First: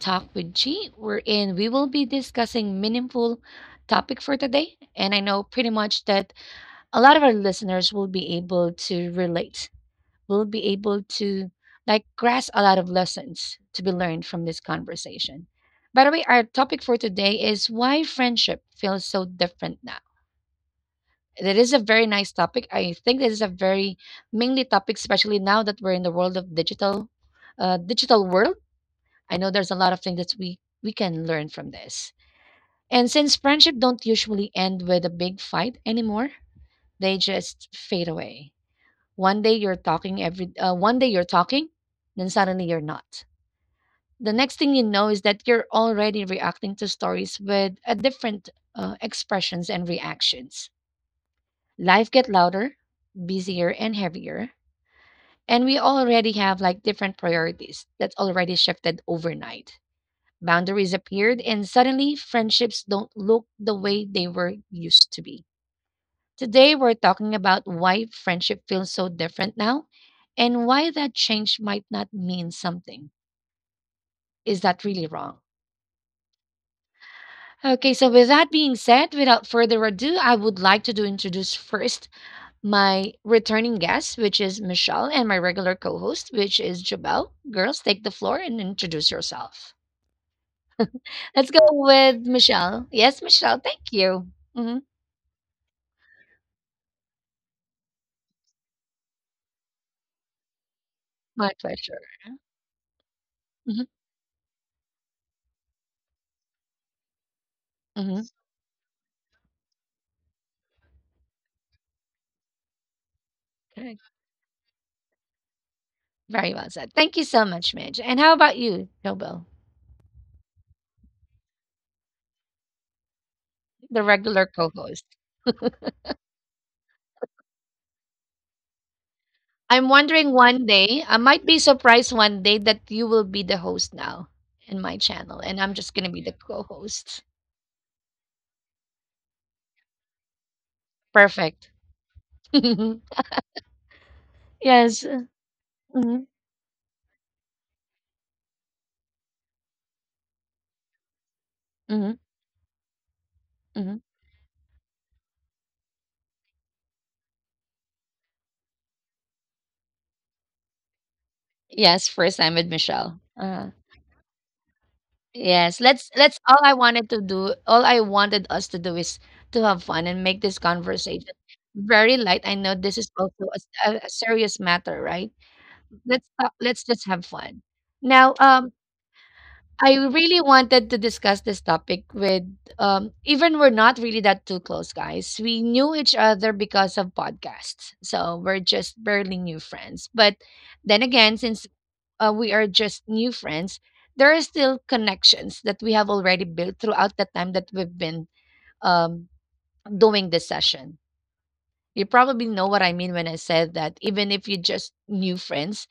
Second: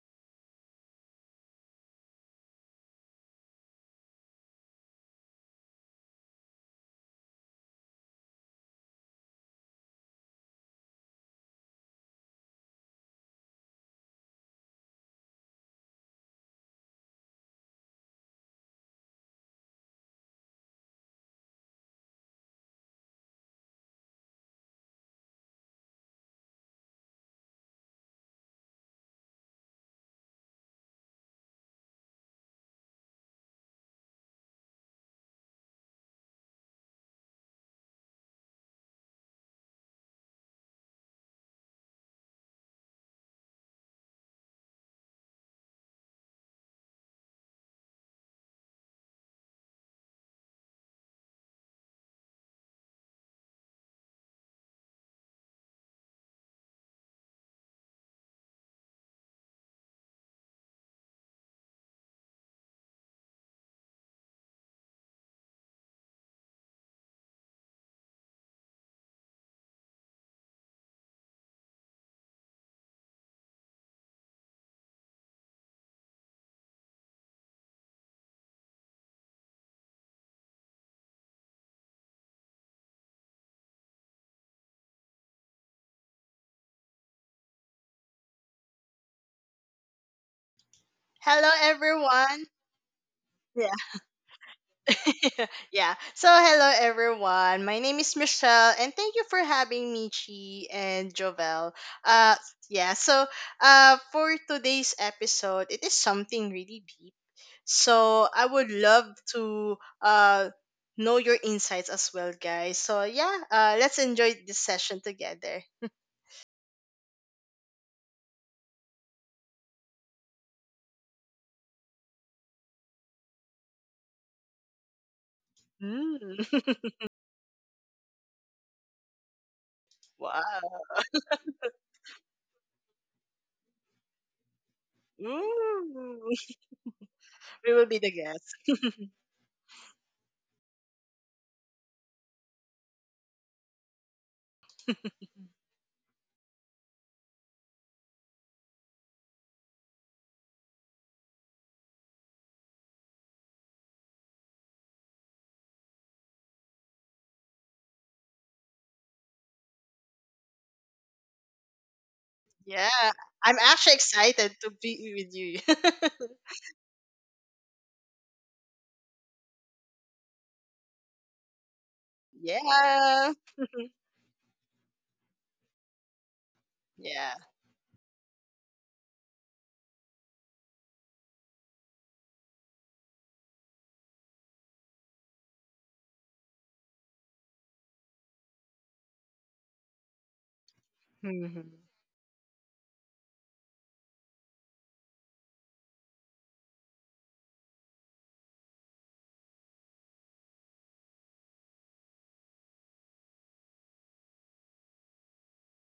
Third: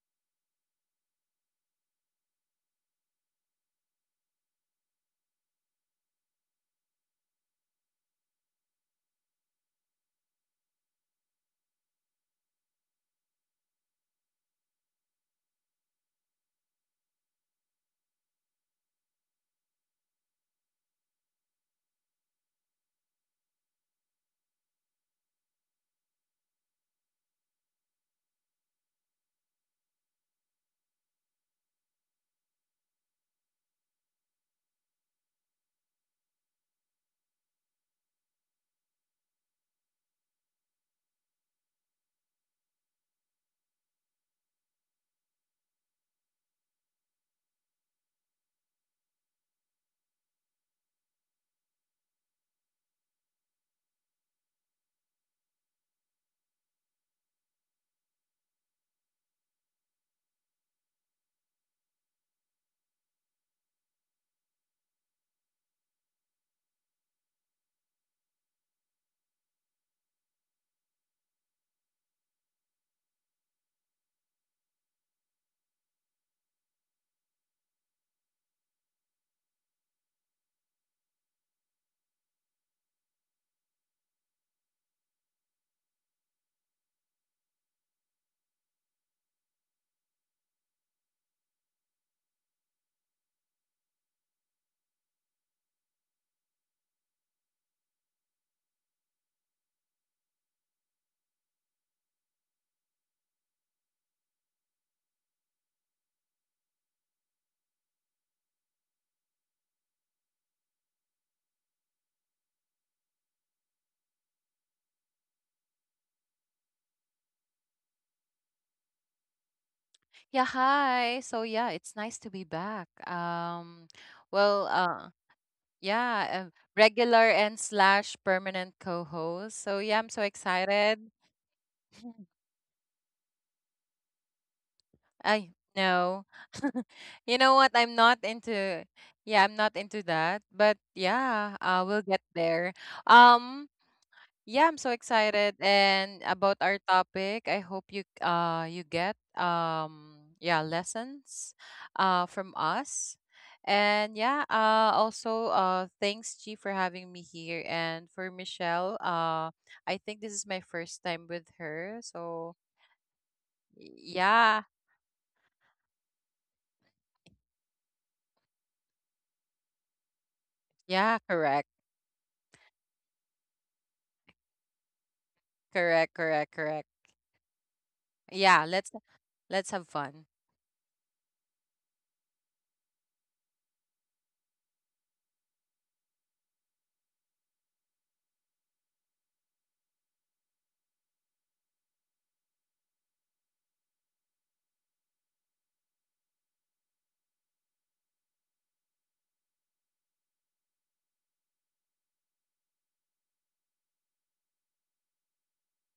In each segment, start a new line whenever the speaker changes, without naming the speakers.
Talk with G, wherein we will be discussing meaningful topic for today. And I know pretty much that a lot of our listeners will be able to relate, will be able to like grasp a lot of lessons to be learned from this conversation. By the way, our topic for today is why friendship feels so different now. That is a very nice topic. I think this is a very mainly topic, especially now that we're in the world of digital, digital world. I know there's a lot of things that we can learn from this. And since friendship don't usually end with a big fight anymore, they just fade away. One day you're talking, then suddenly you're not. The next thing you know is that you're already reacting to stories with a different expressions and reactions. Life get louder, busier and heavier, and we already have like different priorities that's already shifted overnight. Boundaries appeared, and suddenly friendships don't look the way they were used to be. Today, we're talking about why friendship feels so different now and why that change might not mean something. Is that really wrong? Okay, so with that being said, without further ado, I would like to do introduce first my returning guest, which is Michelle, and my regular co host, which is Jabel. Girls, take the floor and introduce yourself.
Hello,
Let's go with
everyone.
Michelle. Yes, Michelle,
Yeah.
thank you. Hmm.
yeah. So, hello, everyone. My name is Michelle, and thank you for having me, Chi and
My
Jovel.
pleasure.
Uh, yeah. So,
Mhm,
for today's episode, it is something really deep.
mhm.
So, I would love to know your insights as well, guys. So, yeah.
Correct.
Let's enjoy this session together.
Very well said. Thank you so much, Midge. And how about you, Nobel,
Yeah, hi. So yeah, it's nice to be back.
the regular
Well,
co-host?
yeah,
Mm.
regular and slash permanent co-host. So
I'm
yeah, I'm so
wondering
wow.
one
excited.
day, I might be surprised one day that you will be the host now in my channel,
I
and I'm just going to be
know.
Ooh.
the co-host.
You know what?
We will
I'm
be the
not
guest.
into. Yeah, I'm not into that. But yeah,
Perfect.
we'll get there. Um, Yeah, I'm so
Yes.
excited, and
Hmm.
about our topic, I hope you get, yeah, lessons
Hmm.
from us.
Hmm.
And yeah, also thanks, G, for having me here, and for Michelle. I think this is my first time with her.
Yes, first
So
time with
Yeah,
Michelle.
I'm actually excited
yeah,
to be with
Yes, let's
you.
let's all, I wanted to do, all I wanted us to do is to have fun and make this
yeah,
conversation
correct.
very light. I know this is
yeah,
also a, a serious matter, right?
Correct,
Let's
correct,
talk,
correct.
let's just have
yeah,
fun. Now,
Yeah, let's have
I
fun.
really wanted to discuss this topic with, um, even we're not really that too close guys. We knew each other because of podcasts. So, we're just barely new friends. But then again, since
Mhm.
we are just new friends, there are still connections that we have already built throughout the time that we've been, um, doing this session. You probably know what I mean when I said that even if you just new friends,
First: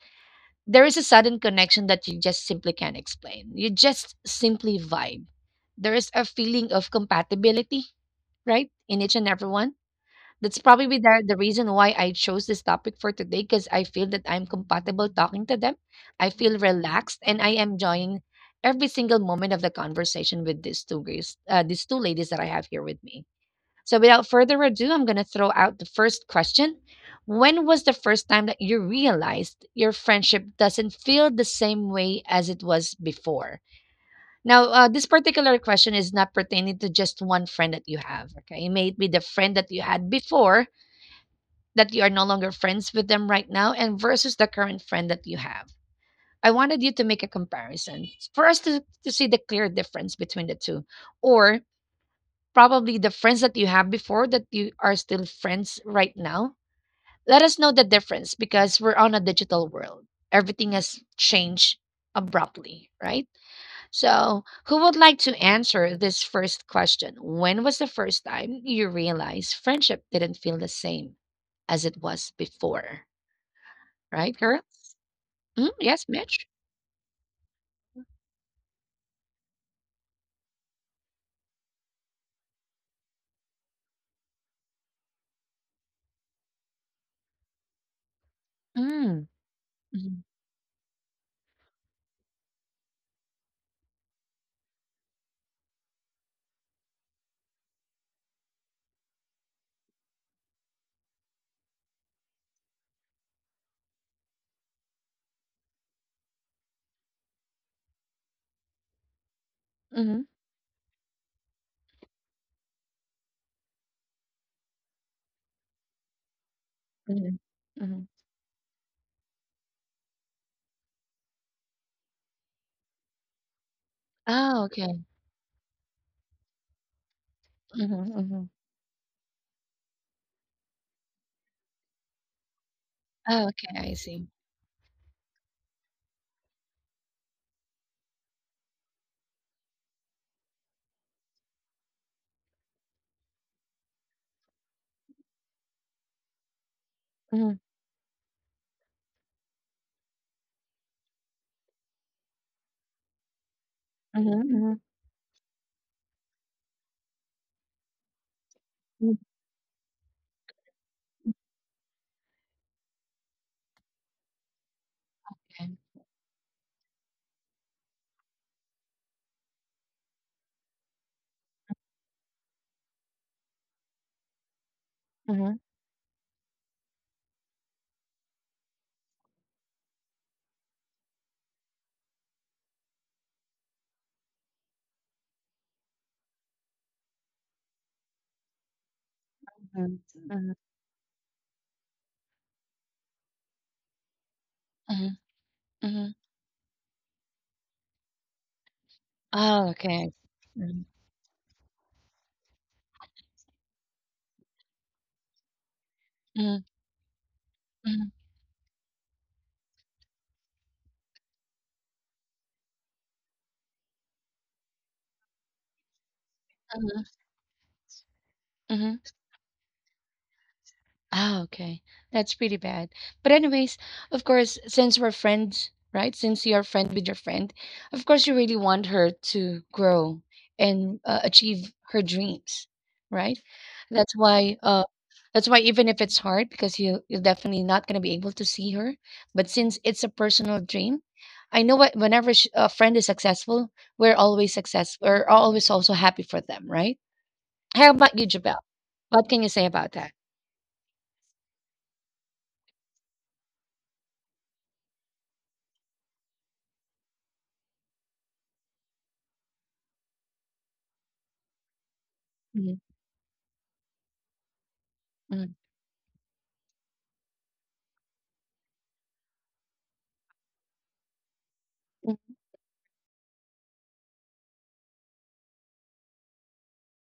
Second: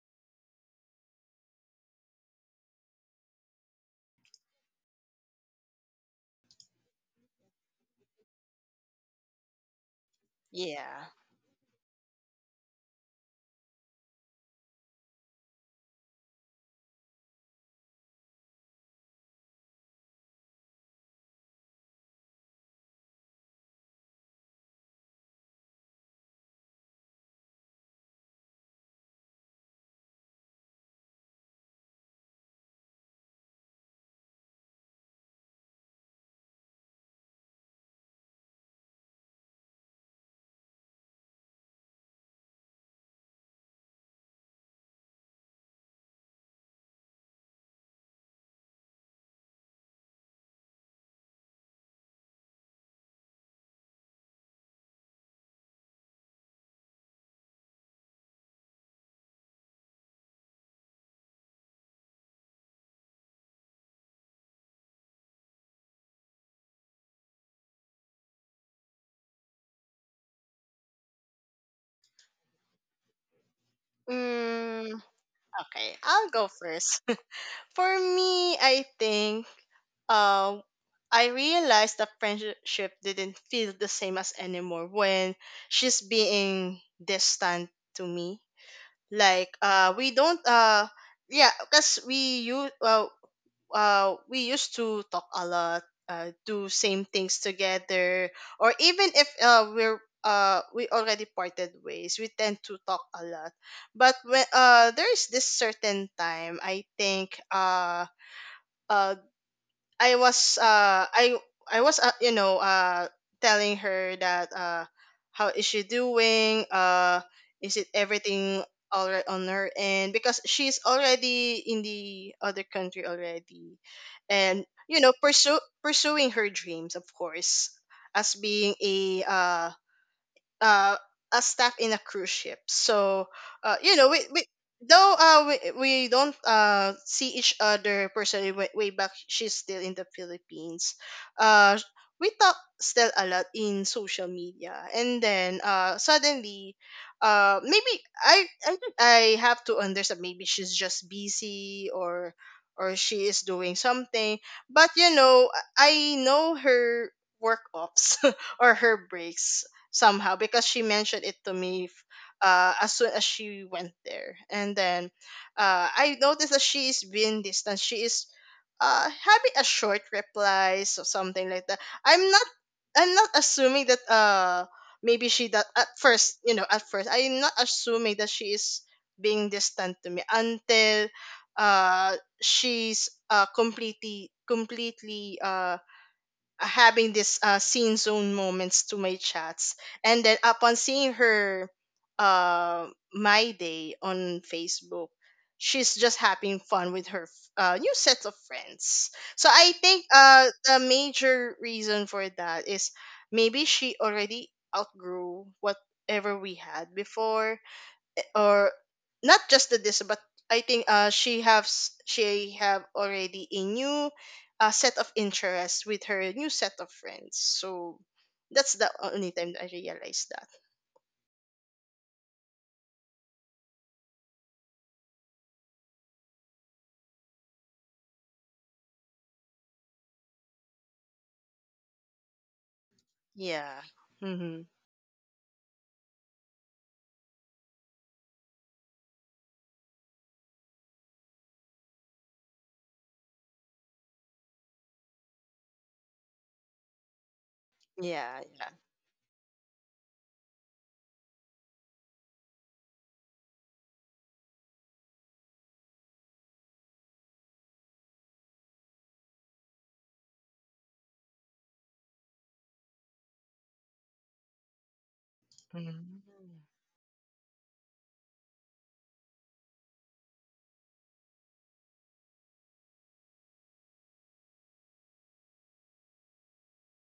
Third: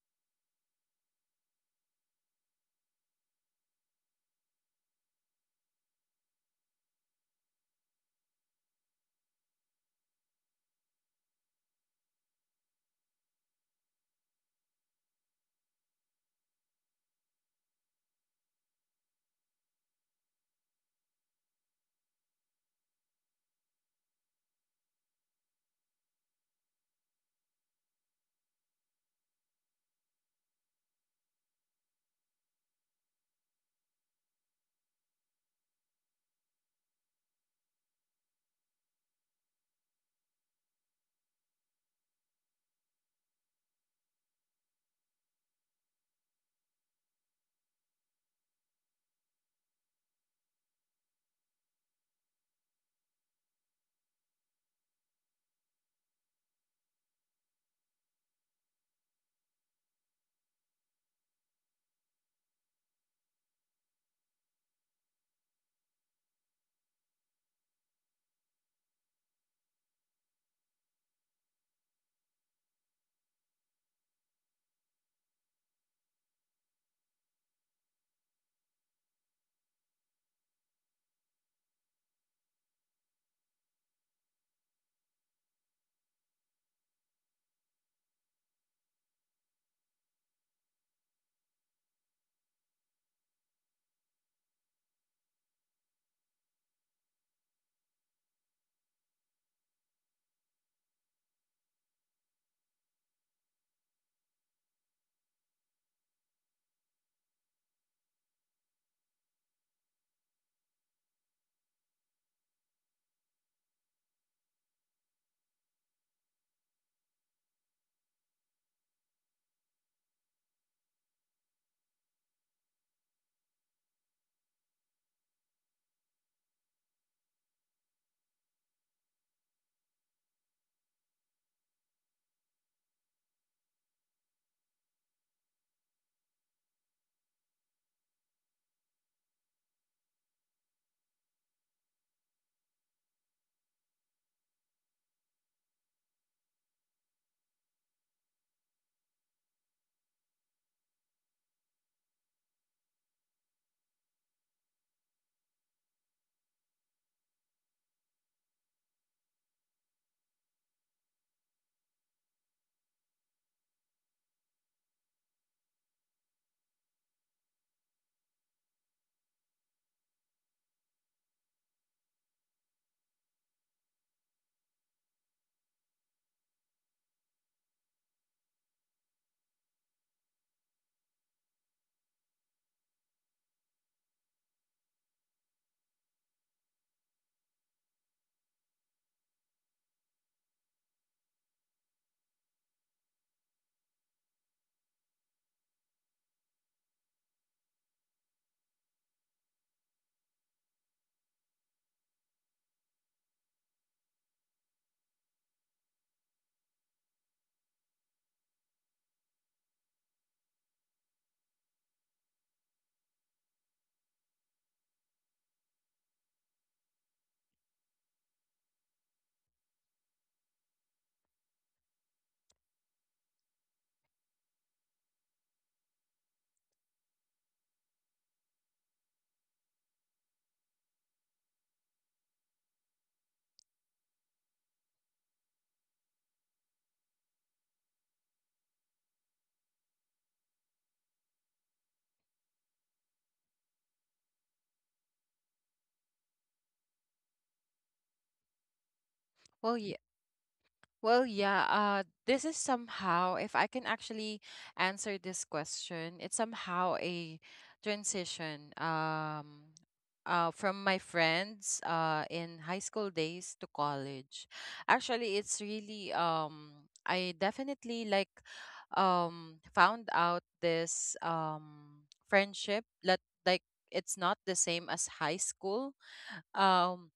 there is a sudden connection that you just simply can't explain. You just simply vibe. There is a feeling of compatibility, right? In each and every one, that's probably
yeah.
the reason why I chose this topic for today because I feel that I'm compatible talking to them. I feel relaxed and I am enjoying every single moment of the conversation with these two girls, these two ladies that I have here with me. So without further ado, I'm going to throw out the first question. When was the first time that you realized your friendship doesn't feel the same way as it was before? Now, this particular question is not pertaining to just one friend that you have. Okay, it may be the friend that you had before, that you are no longer friends with them right now and versus the current friend that you have. I wanted you to make a comparison for us to see the clear difference between the two, or probably the friends that you have before that you are still friends right now. Let us know the difference because we're on a digital world. Everything has changed abruptly, right? So, who would like to answer this first question? When was the first time you realized friendship didn't feel the same as it was before? Right, girl?
Mm,
Mm,
okay,
yes,
I'll
Mitch.
go first. For me, I think uh, I realized that friendship didn't feel the same as anymore when she's being distant to me
Mm.
like we
Mhm,
don't yeah, because we used to talk a lot, do same things together, or even if we already parted ways, we tend to talk a lot. But when there's this certain time, i think uh
mhm,
I was uh I I was, you know, telling her that, how is she doing,
mhm,
is it
mhm.
everything all right on her end, because she's already in the other country already
Oh,
and
okay.
you know pursue pursuing her dreams, of course,
Mhm,
as
mhm.
being uh, a staff in a cruise ship. So,
Oh, okay, I
you know,
see.
we though we don't see each other personally way, way back, she's still in the Philippines. Uh, we talk still a lot in social media, and then suddenly,
Mhm,
maybe, I think I have to understand. Maybe she's just busy, or. Or she is doing
mhm,
something,
mhm,
but you know, I know her work ops or her
mm,
breaks somehow because she mentioned it to me as soon as she went there. And then
okay.
I noticed that she is being distant. She is having a short replies or something like that. I'm not I'm not assuming that maybe she
Mhm,
that at first, you know, at first I'm not assuming that she is being distant to me until she's completely completely having this scene zone moments to my chats.
mhm,
And then
mhm,
upon seeing her uh, my day on Facebook,
mhm,
she's
mhm.
just having fun with her new set of friends. So
Oh,
I think
okay.
the
Mhm,
major reason for that is maybe she already outgrew whatever we
mhm,
had before,
mhm,
or not just the this but i think she have already a new, set of interests with her new set of
mhm,
friends. So that's the
mhm.
only time that I realized that.
Oh, okay. That's pretty bad. But anyways, of course, since we're friends, right? Since you're friend with your friend, of course you really want her to grow and, achieve her dreams, right?
Yeah.
That's why
Mm-hmm.
uh, that's why even if it's hard because you're definitely not going to be able to see her, but since it's a personal dream, I know what whenever a friend is successful. We're always also happy for them, right? How about you,
Yeah.
Jabel?
Yeah.
What can you say
Well,
about that?
Well, yeah, this is somehow, if I can actually answer this question, it's somehow a transition from my friends in high
Mhm.
school days to college. Actually,
Mhm.
it's really,
Mm.
I definitely like, found out this, friendship that, like, it's not the same as high school. Um,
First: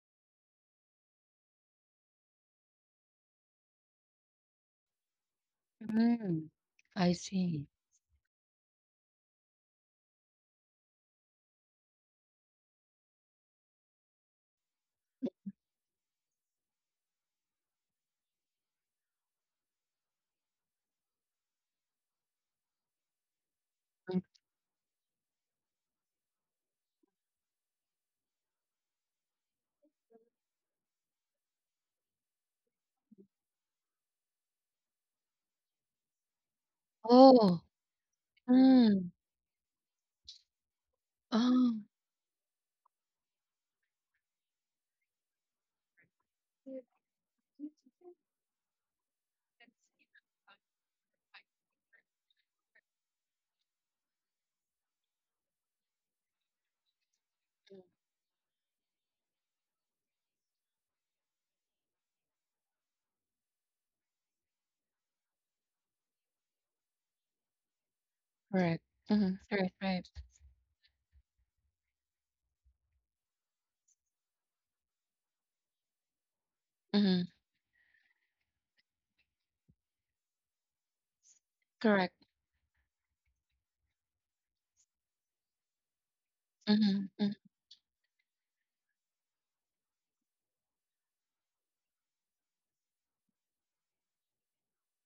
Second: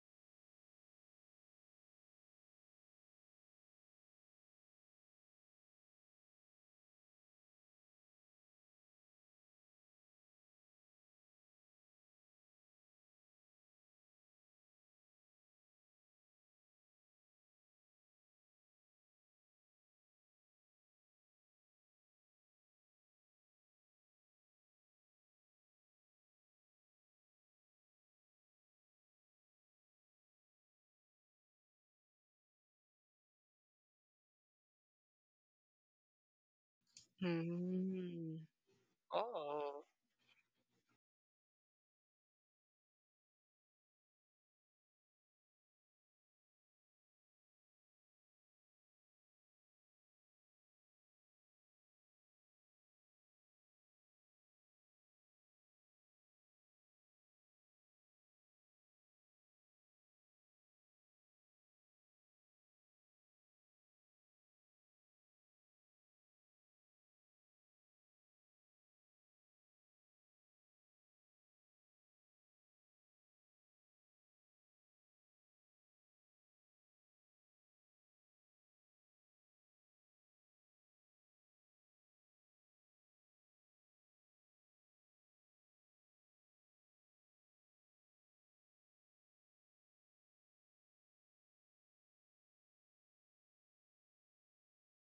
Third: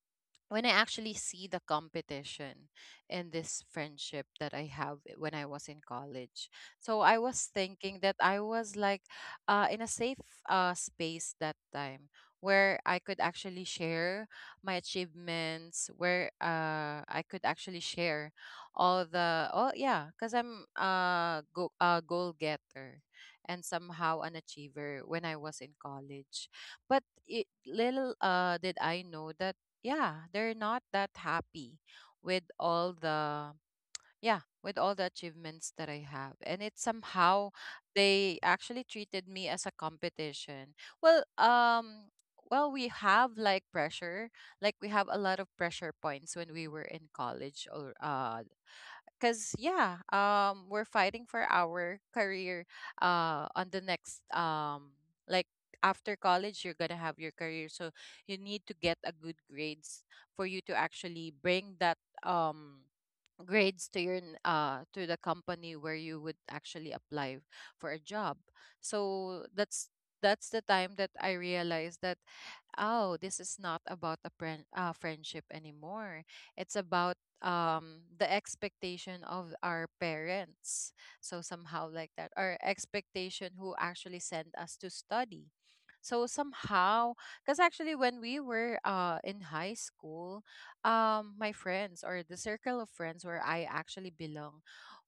when I actually see the competition in this friendship that I have when I was in college.
Mm,
So
I
I was
see.
thinking that I was like, in a safe, space that time, where I could actually share my achievements, where, I could actually share all the — oh yeah, because I'm a goal getter and somehow
Mm.
an achiever when I was in college. But little did I know that, yeah, they're not that happy with all the, yeah with all the achievements that I have, and it's somehow
Oh,
they
Mm-hmm.
actually
mm,
treated me as a
Oh.
competition. well
oh.
um well we have like pressure, like, we have a lot of pressure points when we were in college, or, because, yeah, we're fighting for our career on the next, like, after college you're gonna have your career, so you need to get a good grades, for you to actually bring that, grades, to your to the company where you would actually apply for a job.
Correct.
So
Mhm. Right,
that's
right.
that's the time that I realized that, oh, this is not about a friend — friendship anymore. It's about,
Mhm.
the expectation of our parents. So somehow like
Correct.
that, our expectation, who actually sent us to study. So
Mhm,
somehow,
mm,
because actually when we were, in high school, my friends, or the circle of friends where I actually belong,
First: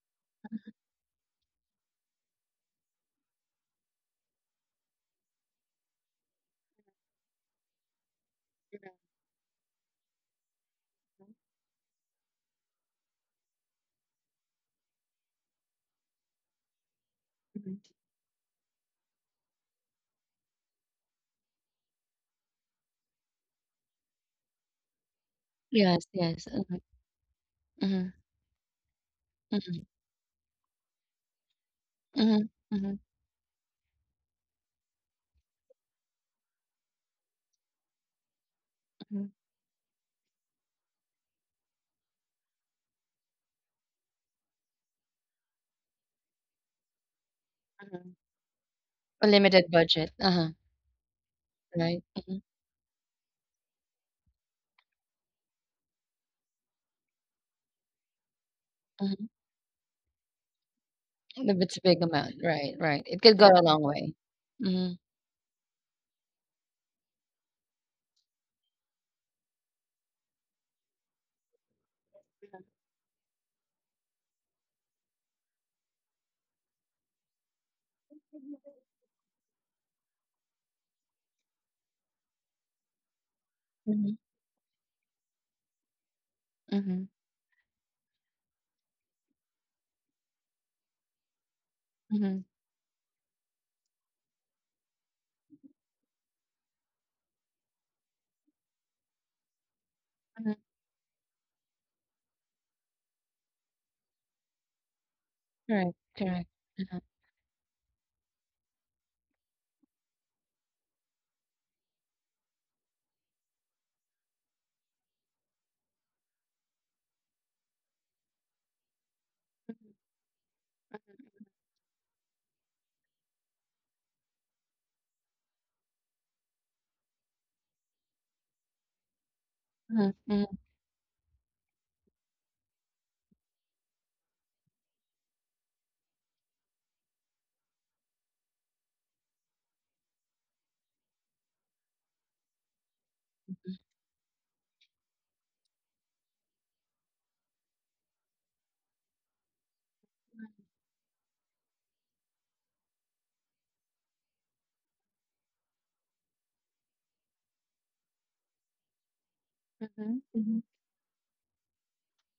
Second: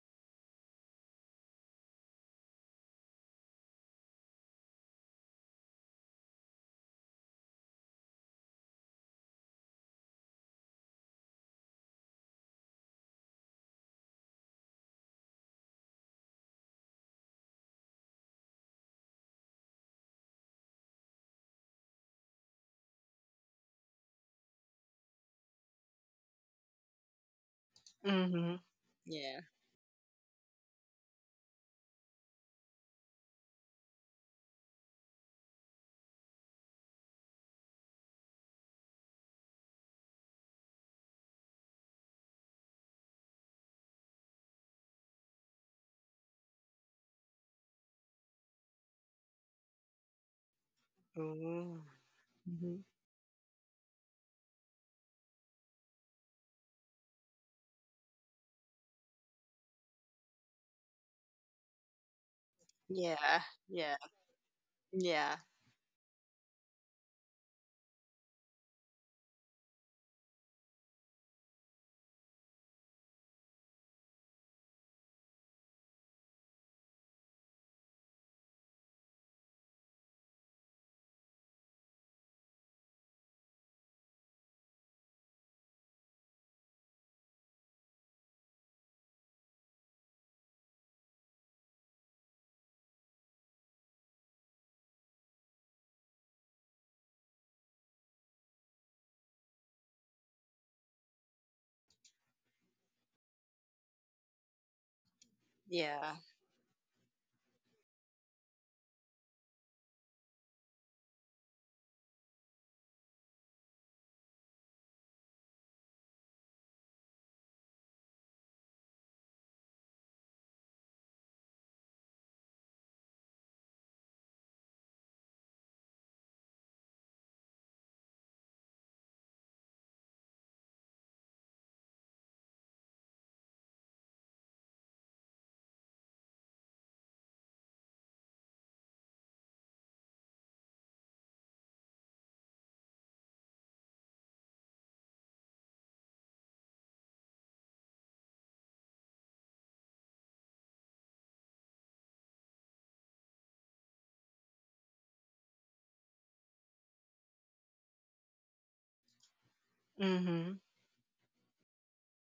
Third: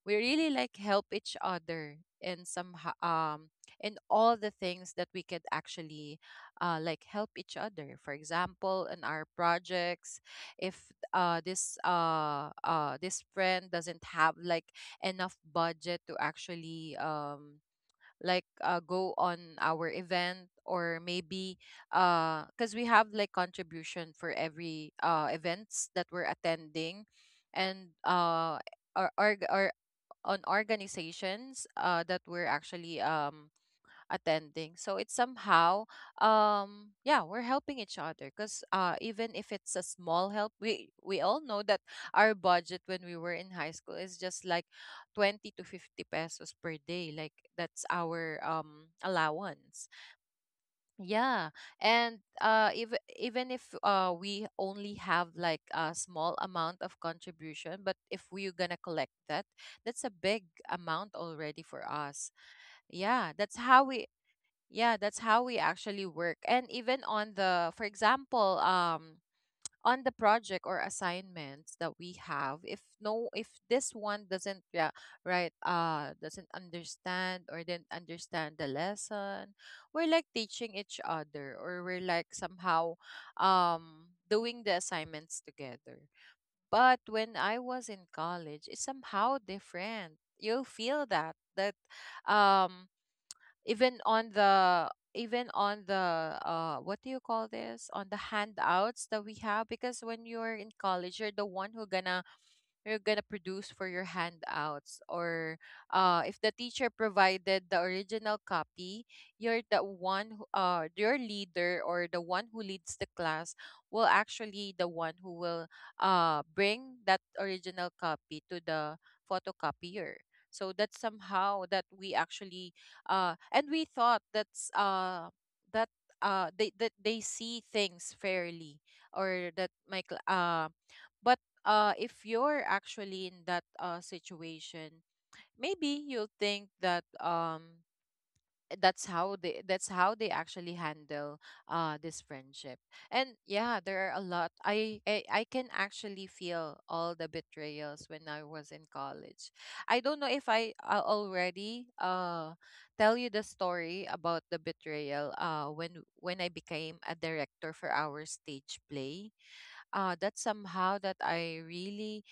we really like help each other in some, um in all the things that we could actually, like, help each other. For example, in our projects, if this friend doesn't have like enough budget to actually,
mhm.
like, go on our event, or maybe because we have like contribution for every, events
Yes,
that we're
yes. Mhm,
attending, and,
mhm,
Mm-hmm.
or,
Yeah.
or, or
mhm,
on organizations, that
mhm,
we're
mhm,
actually, attending. So it's somehow, yeah, we're helping each other, because,
mhm,
even if it's a small help, we all know that our budget when we were in high school is just like 20 to 50 pesos per day, like that's
mhm.
our,
A limited
allowance.
budget. Uh-huh.
Yeah,
Mm.
Right.
and,
Mhm,
Mm-hmm.
even if we only have like a small amount of contribution, but if we're gonna collect
mhm.
that, that's a big amount
If
already
it's a
for
big amount.
us.
Right, right. It could
Yeah,
Yeah.
go a long
Yeah.
way. Mhm,
that's
Yeah.
how we actually work. And even on the — for example, on the project or assignments that we have, if this one doesn't — yeah, right — doesn't understand, or didn't understand the lesson, we're like teaching each other, or we're like, somehow,
mhm,
doing the assignments together.
mhm,
But when I was in college, it's somehow different. You'll feel that,
mhm,
um even on the, what do you call this, on the handouts that we have, because when
mhm.
you're in college, you're the one who gonna you're gonna produce for your handouts, or,
Correct,
Yeah.
correct.
if the teacher
Uh-huh.
provided the original copy, you're the one who, your leader, or the one who leads the class, will actually the one who will, bring that original copy to the photocopier. So that's somehow that we actually, and we thought that's, that that they see things fairly, or that my
Mhm, mhm,
but, if you're actually in that, situation, maybe you'll think that, that's how they actually handle, this friendship. And yeah, there are a lot — I can actually feel all the betrayals when I was in college. I don't know if I already, tell you the story about the betrayal, when, I became a director for our stage play.
mhm,
That's
mhm,
Mm-hmm.
somehow that I really,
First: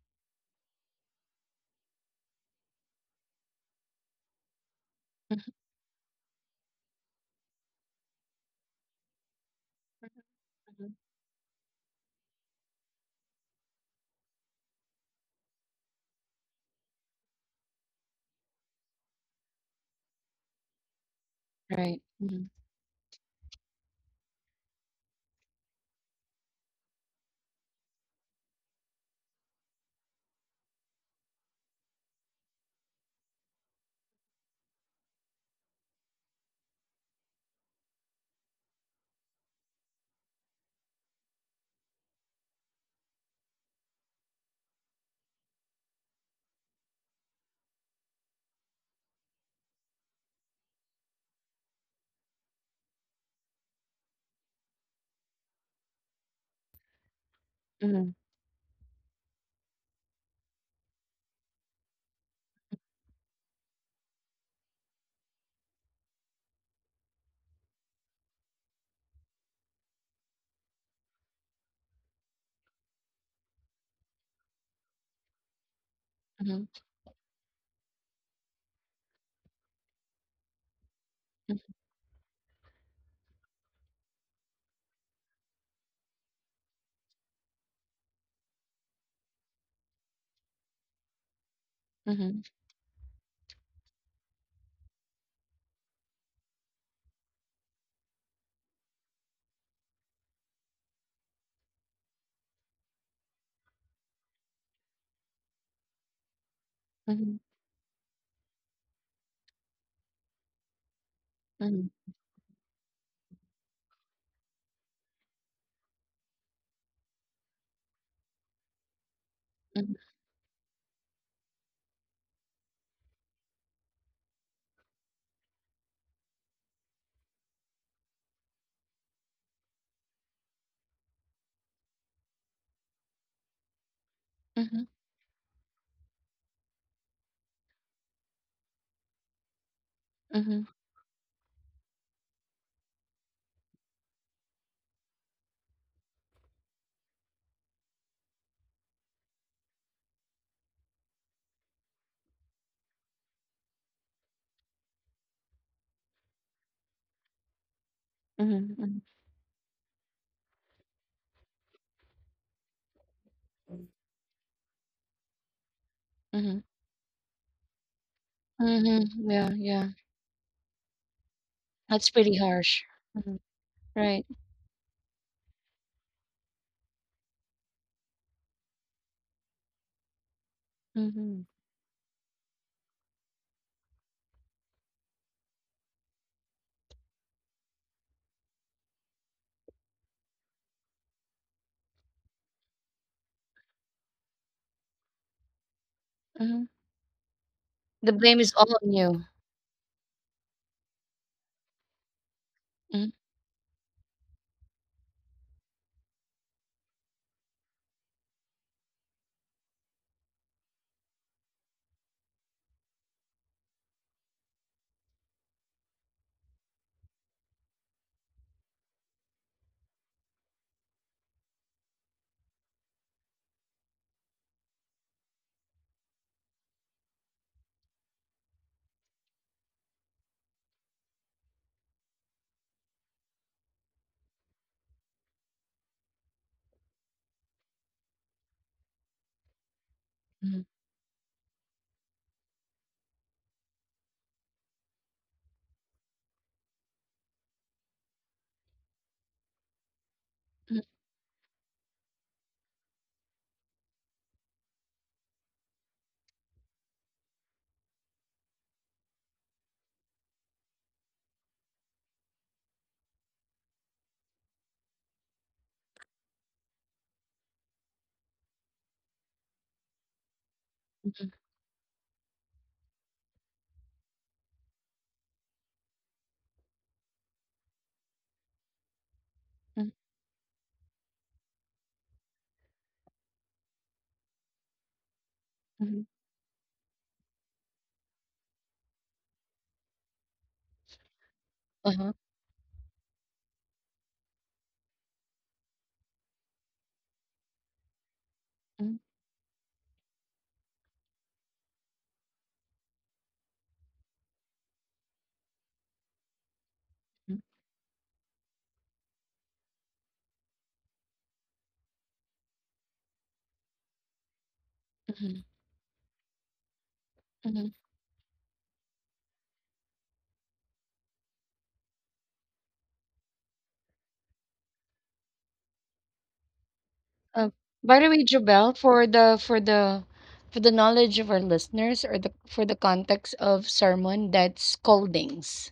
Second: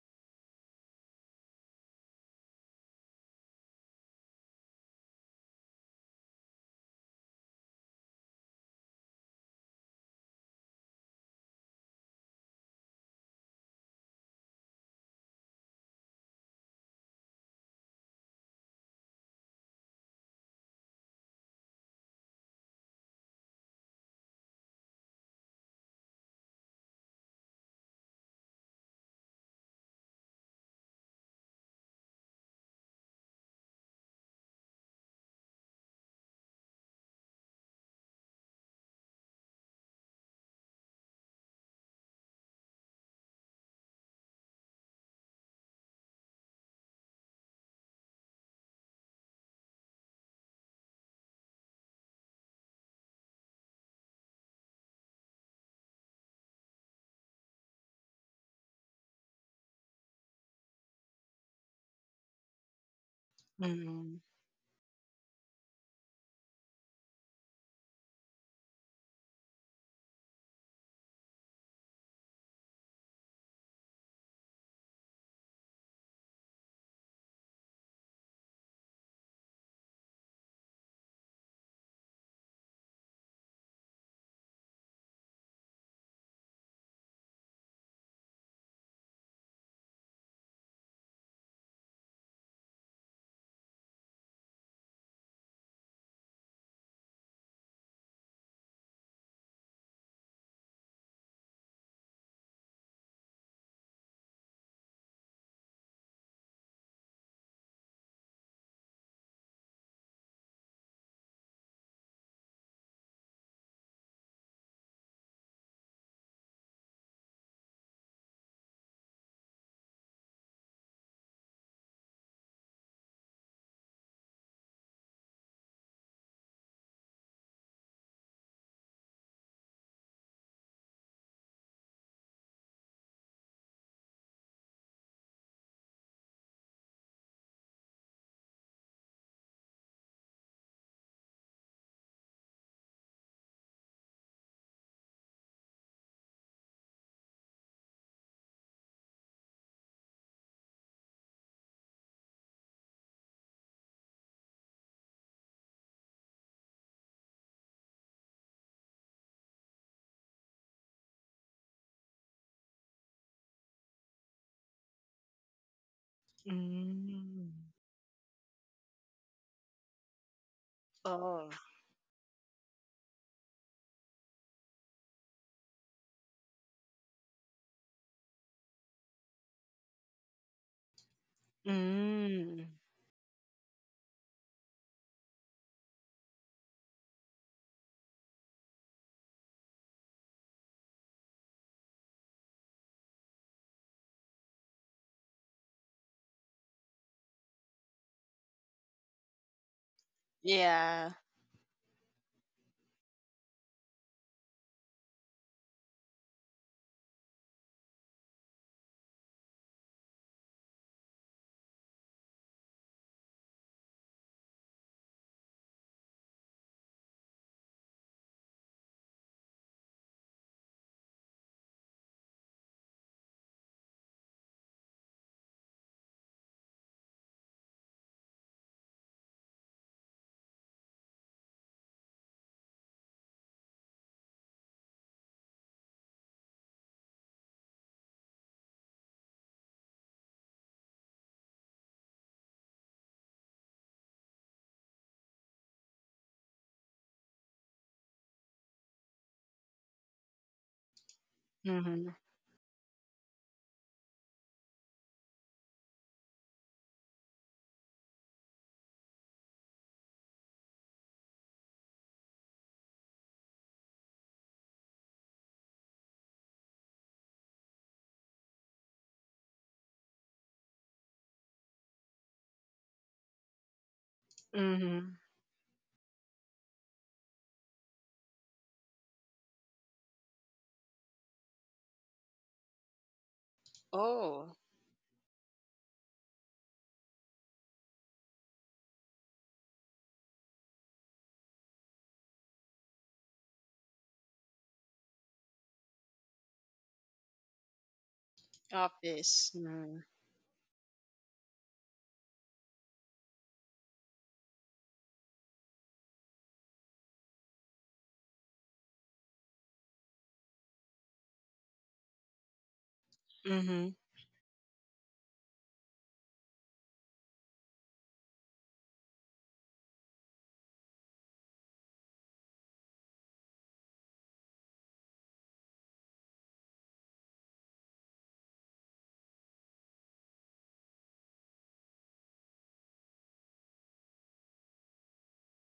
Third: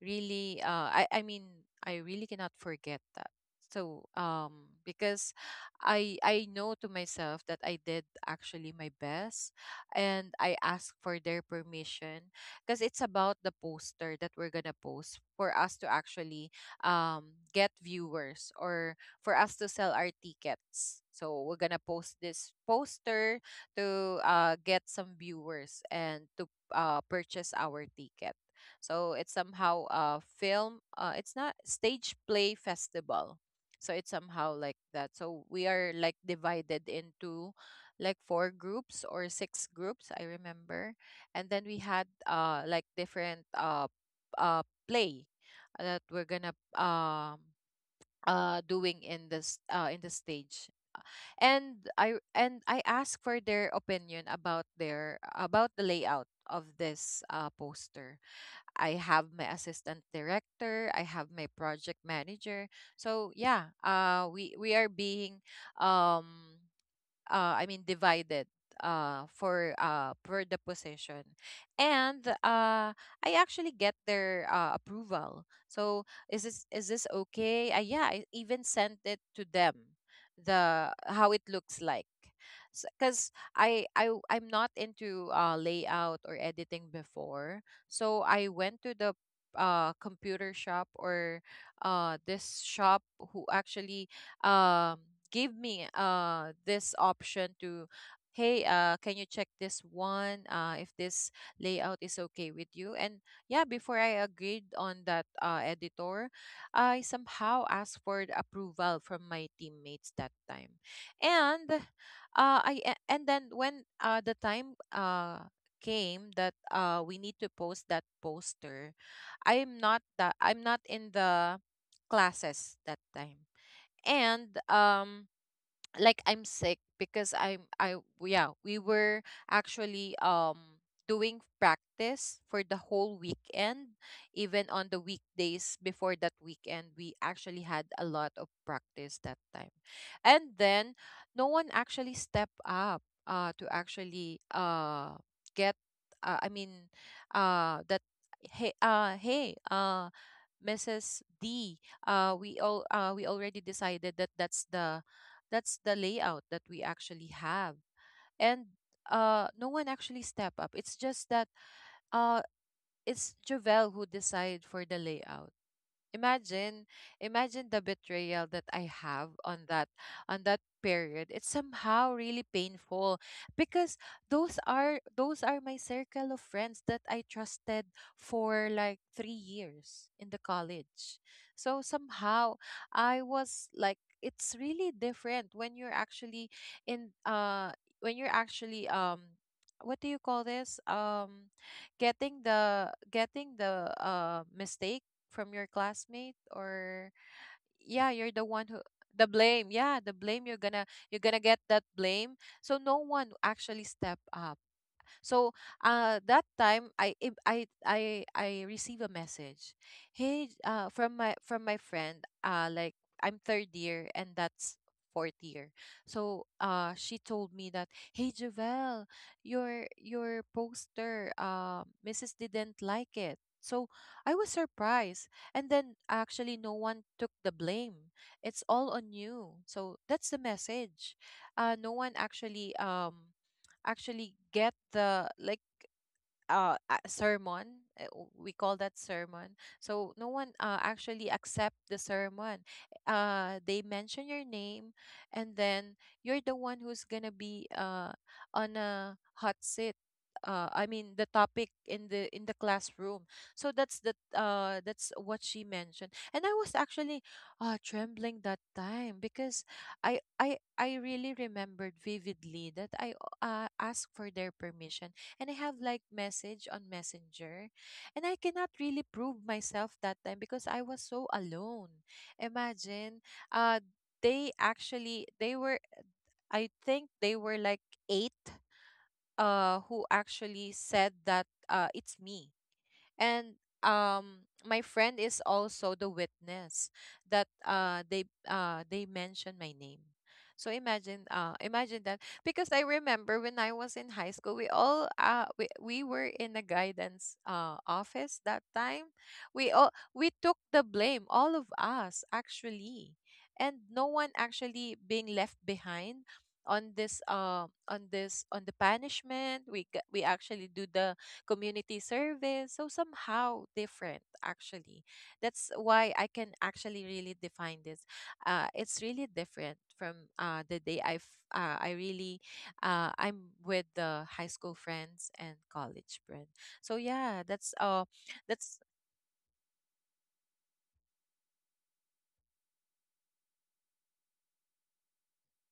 really, I mean, I really cannot forget that. So, because
mhm,
I know to myself that I did actually my best, and I
mhm.
asked for their permission, because it's about the poster that we're going to post for us to actually, get viewers, or for us to sell our tickets. So we're going to
Right.
post
Mhm,
this poster to, get some viewers, and to, purchase our ticket. So it's somehow a film. It's not stage play festival. So it's somehow like that. So we are like divided into like four groups or six groups, I remember. And then we had, like, different, play, that we're gonna, doing in this, in the stage. And I asked for their opinion about their, about the layout of this,
mhm.
poster. I have my assistant director, I have my project manager. So yeah,
Mm-hmm.
we are being, um I mean, divided, for, for the position. And, I actually get their, approval. So is this
Mhm,
is this okay, yeah, I even sent it to them the how it
mhm,
looks like, because I'm not into, layout or editing before, so I went to the, computer shop, or,
mhm,
this shop who actually, um gave me, this option to — hey, can you check this one, if this layout is okay with you? And, yeah, before I agreed on that, editor, I
mhm,
somehow asked for the approval from my teammates that time. And
mhm,
and then when, the time, came that, we need to post that poster, I'm
mhm,
not that I'm not in the classes that time. And, like, I'm sick because I'm I yeah, we were actually, doing practice for the whole weekend. Even on
mhm,
the weekdays before that weekend, we actually had a lot of practice that time. And
mhm,
then no one actually stepped up, to actually, get, I mean, that — hey, Mrs. D, we already decided that that's the — layout that we actually have. And,
mhm, mhm,
no one actually step up. It's just that, uh it's Javel who decide for the layout.
mhm,
imagine
Mm.
imagine the betrayal that I
mhm,
have
yeah,
on
yeah.
that, period. It's
Oh.
That's
somehow
pretty
really
harsh.
painful,
Mhm,
because
right.
those are — my circle of friends that I trusted for like 3 years in the college.
Mhm,
So somehow
Mm.
I was like, it's really different when you're actually in, when you're actually, what do you call this, getting the, mistake from your classmate,
mhm.
or, yeah,
The
you're
blame
the
is
one
all
who —
on you.
the blame, yeah, the blame, you're gonna
Yeah.
you're gonna get that blame, so no
Mhm,
one actually step up. So, that time, I if I I receive a message — hey, from my friend, like, I'm third year and that's fourth year. So, she told me that, hey, Javel, your poster, Mrs. didn't like it. So I was surprised, and then actually no one took the blame. It's all on you. So that's the message. No one actually, actually get the like, sermon. We call that sermon. So no one,
mhm,
actually accept the sermon. They mention your name, and then you're the one who's gonna be, on a hot seat.
mhm,
I mean, the topic in
Mm-hmm.
the, classroom. So that's what she mentioned. And I was actually, trembling that time, because I really remembered vividly that I, asked for their permission, and I have like message on Messenger. And I cannot really prove myself that time, because I was so
mhm,
alone. Imagine, uh, they actually
Mm-hmm.
they were I think they were like eight
mhm,
who actually said that it's me. And
Oh,
my friend is also
mhm,
the witness that they mentioned my name. So imagine,
uh-huh,
that, because I remember when I was in high school, we all we were in the guidance office that
mhm,
time.
office.
We all
Mm.
we took the blame, all of us actually, and no one actually being left behind on this
mhm,
on this on the punishment. We we actually do the community service. So somehow
Mm-hmm.
different, actually.
mhm,
That's why I can actually really
mhm.
define this. It's really different from the day I I really, I'm with the high school friends and college friend. So yeah,
Uh,
that's
By the way, Jobel,
that's
for the for the for the knowledge of our listeners or the for the context of sermon, that's scoldings.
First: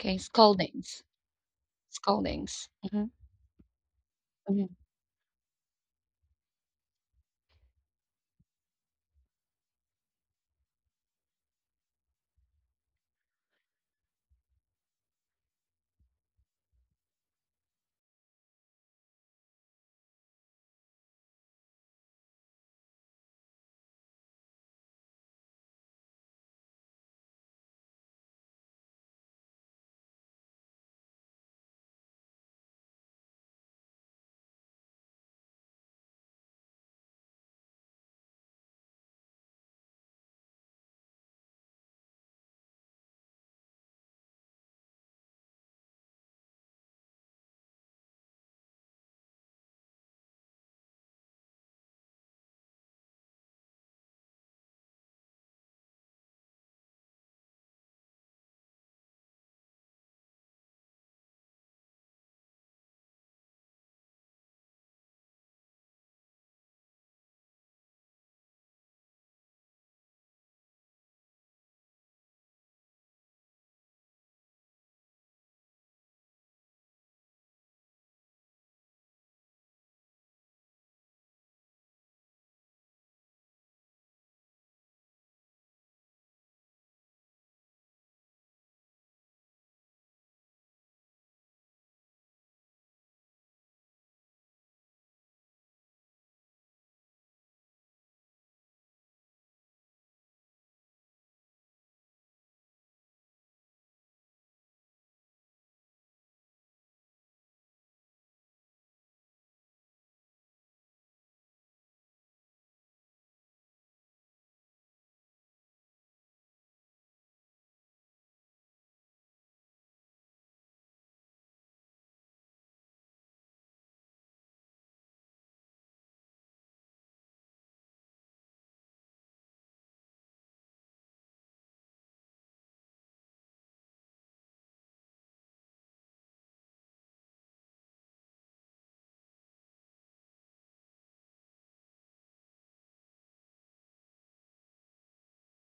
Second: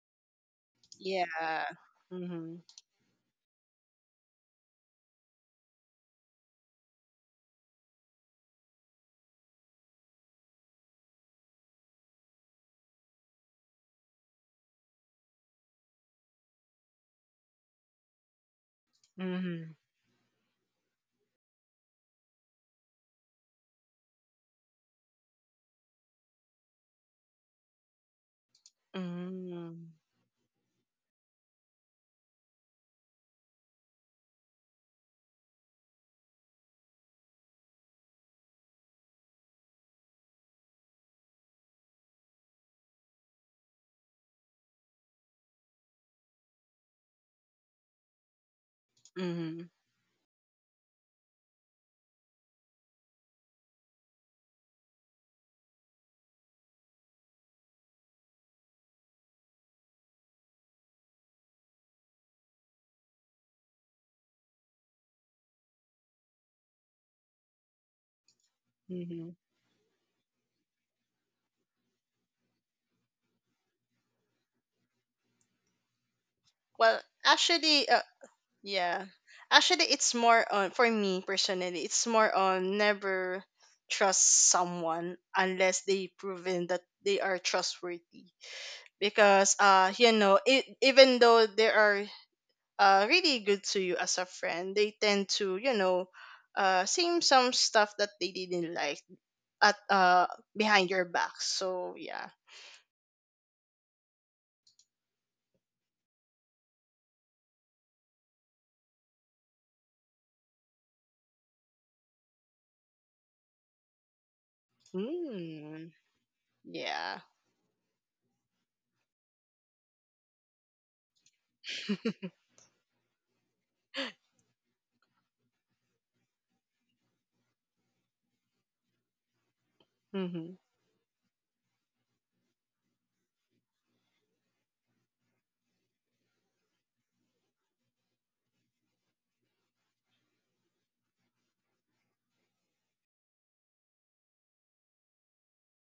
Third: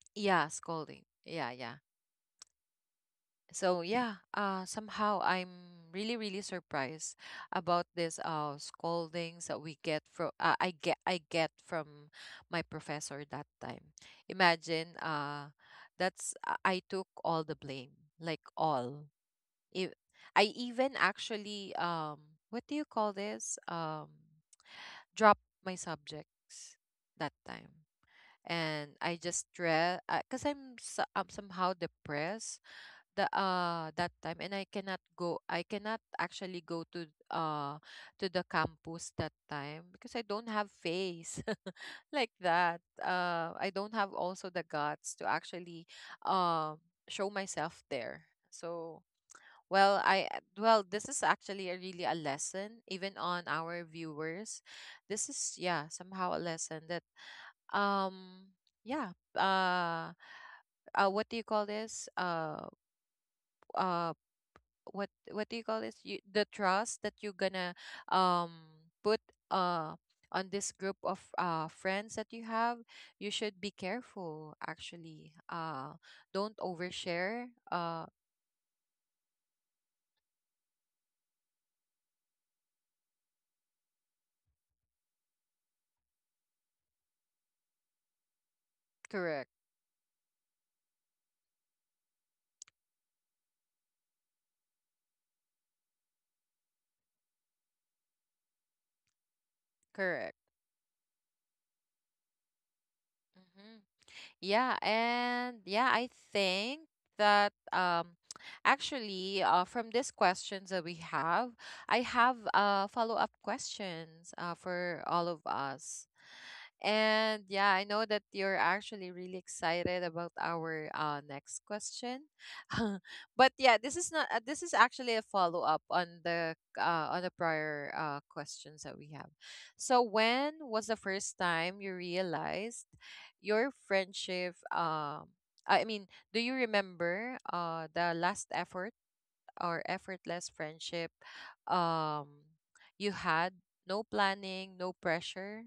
Okay,
yeah,
scoldings.
scolding. Yeah,
Yeah.
yeah.
Mm-hmm.
Scoldings. Mm-hmm.
So yeah,
Mm-hmm.
somehow I'm really really surprised about this scoldings that we get from I get from my professor that time. Imagine, that's I took all the blame, like all.
Mm-hmm.
If I even actually, what do you call this? Drop my subjects that time. And I just
Mm-hmm.
stress because I'm somehow depressed the that time, and I cannot actually go uh to the campus that time because I don't have face like that. I don't have also the guts to actually, um show myself there. So
Mm-hmm.
well, I well this is actually a really a lesson even on our viewers. This is, yeah, somehow a lesson that, um yeah uh what do you call this? Uh what do you call this? You, the trust that you're gonna, um put,
Mm-hmm.
uh on this group of friends that you have, you should be careful actually. Don't
Well,
overshare.
actually, uh,
uh
yeah. Actually, it's more on, for me personally, it's more on never trust someone unless they proven that they are trustworthy.
Correct.
Because, you know, it, even though there are really good to you as a friend. They tend to, you know, say some stuff that they didn't like at
Correct.
behind your back. So yeah,
Hmm. Yeah, and yeah, I think that, actually, from these questions that we have, I have follow-up questions, for all of
mm,
us.
yeah,
And yeah, I know that you're actually really excited about our, next question. But yeah, this is not this is actually a follow-up on the prior, questions that we have. So
mm-hmm.
when was the first time you realized your friendship? I mean, do you remember the last effort, or effortless friendship, um you had? No planning, no pressure.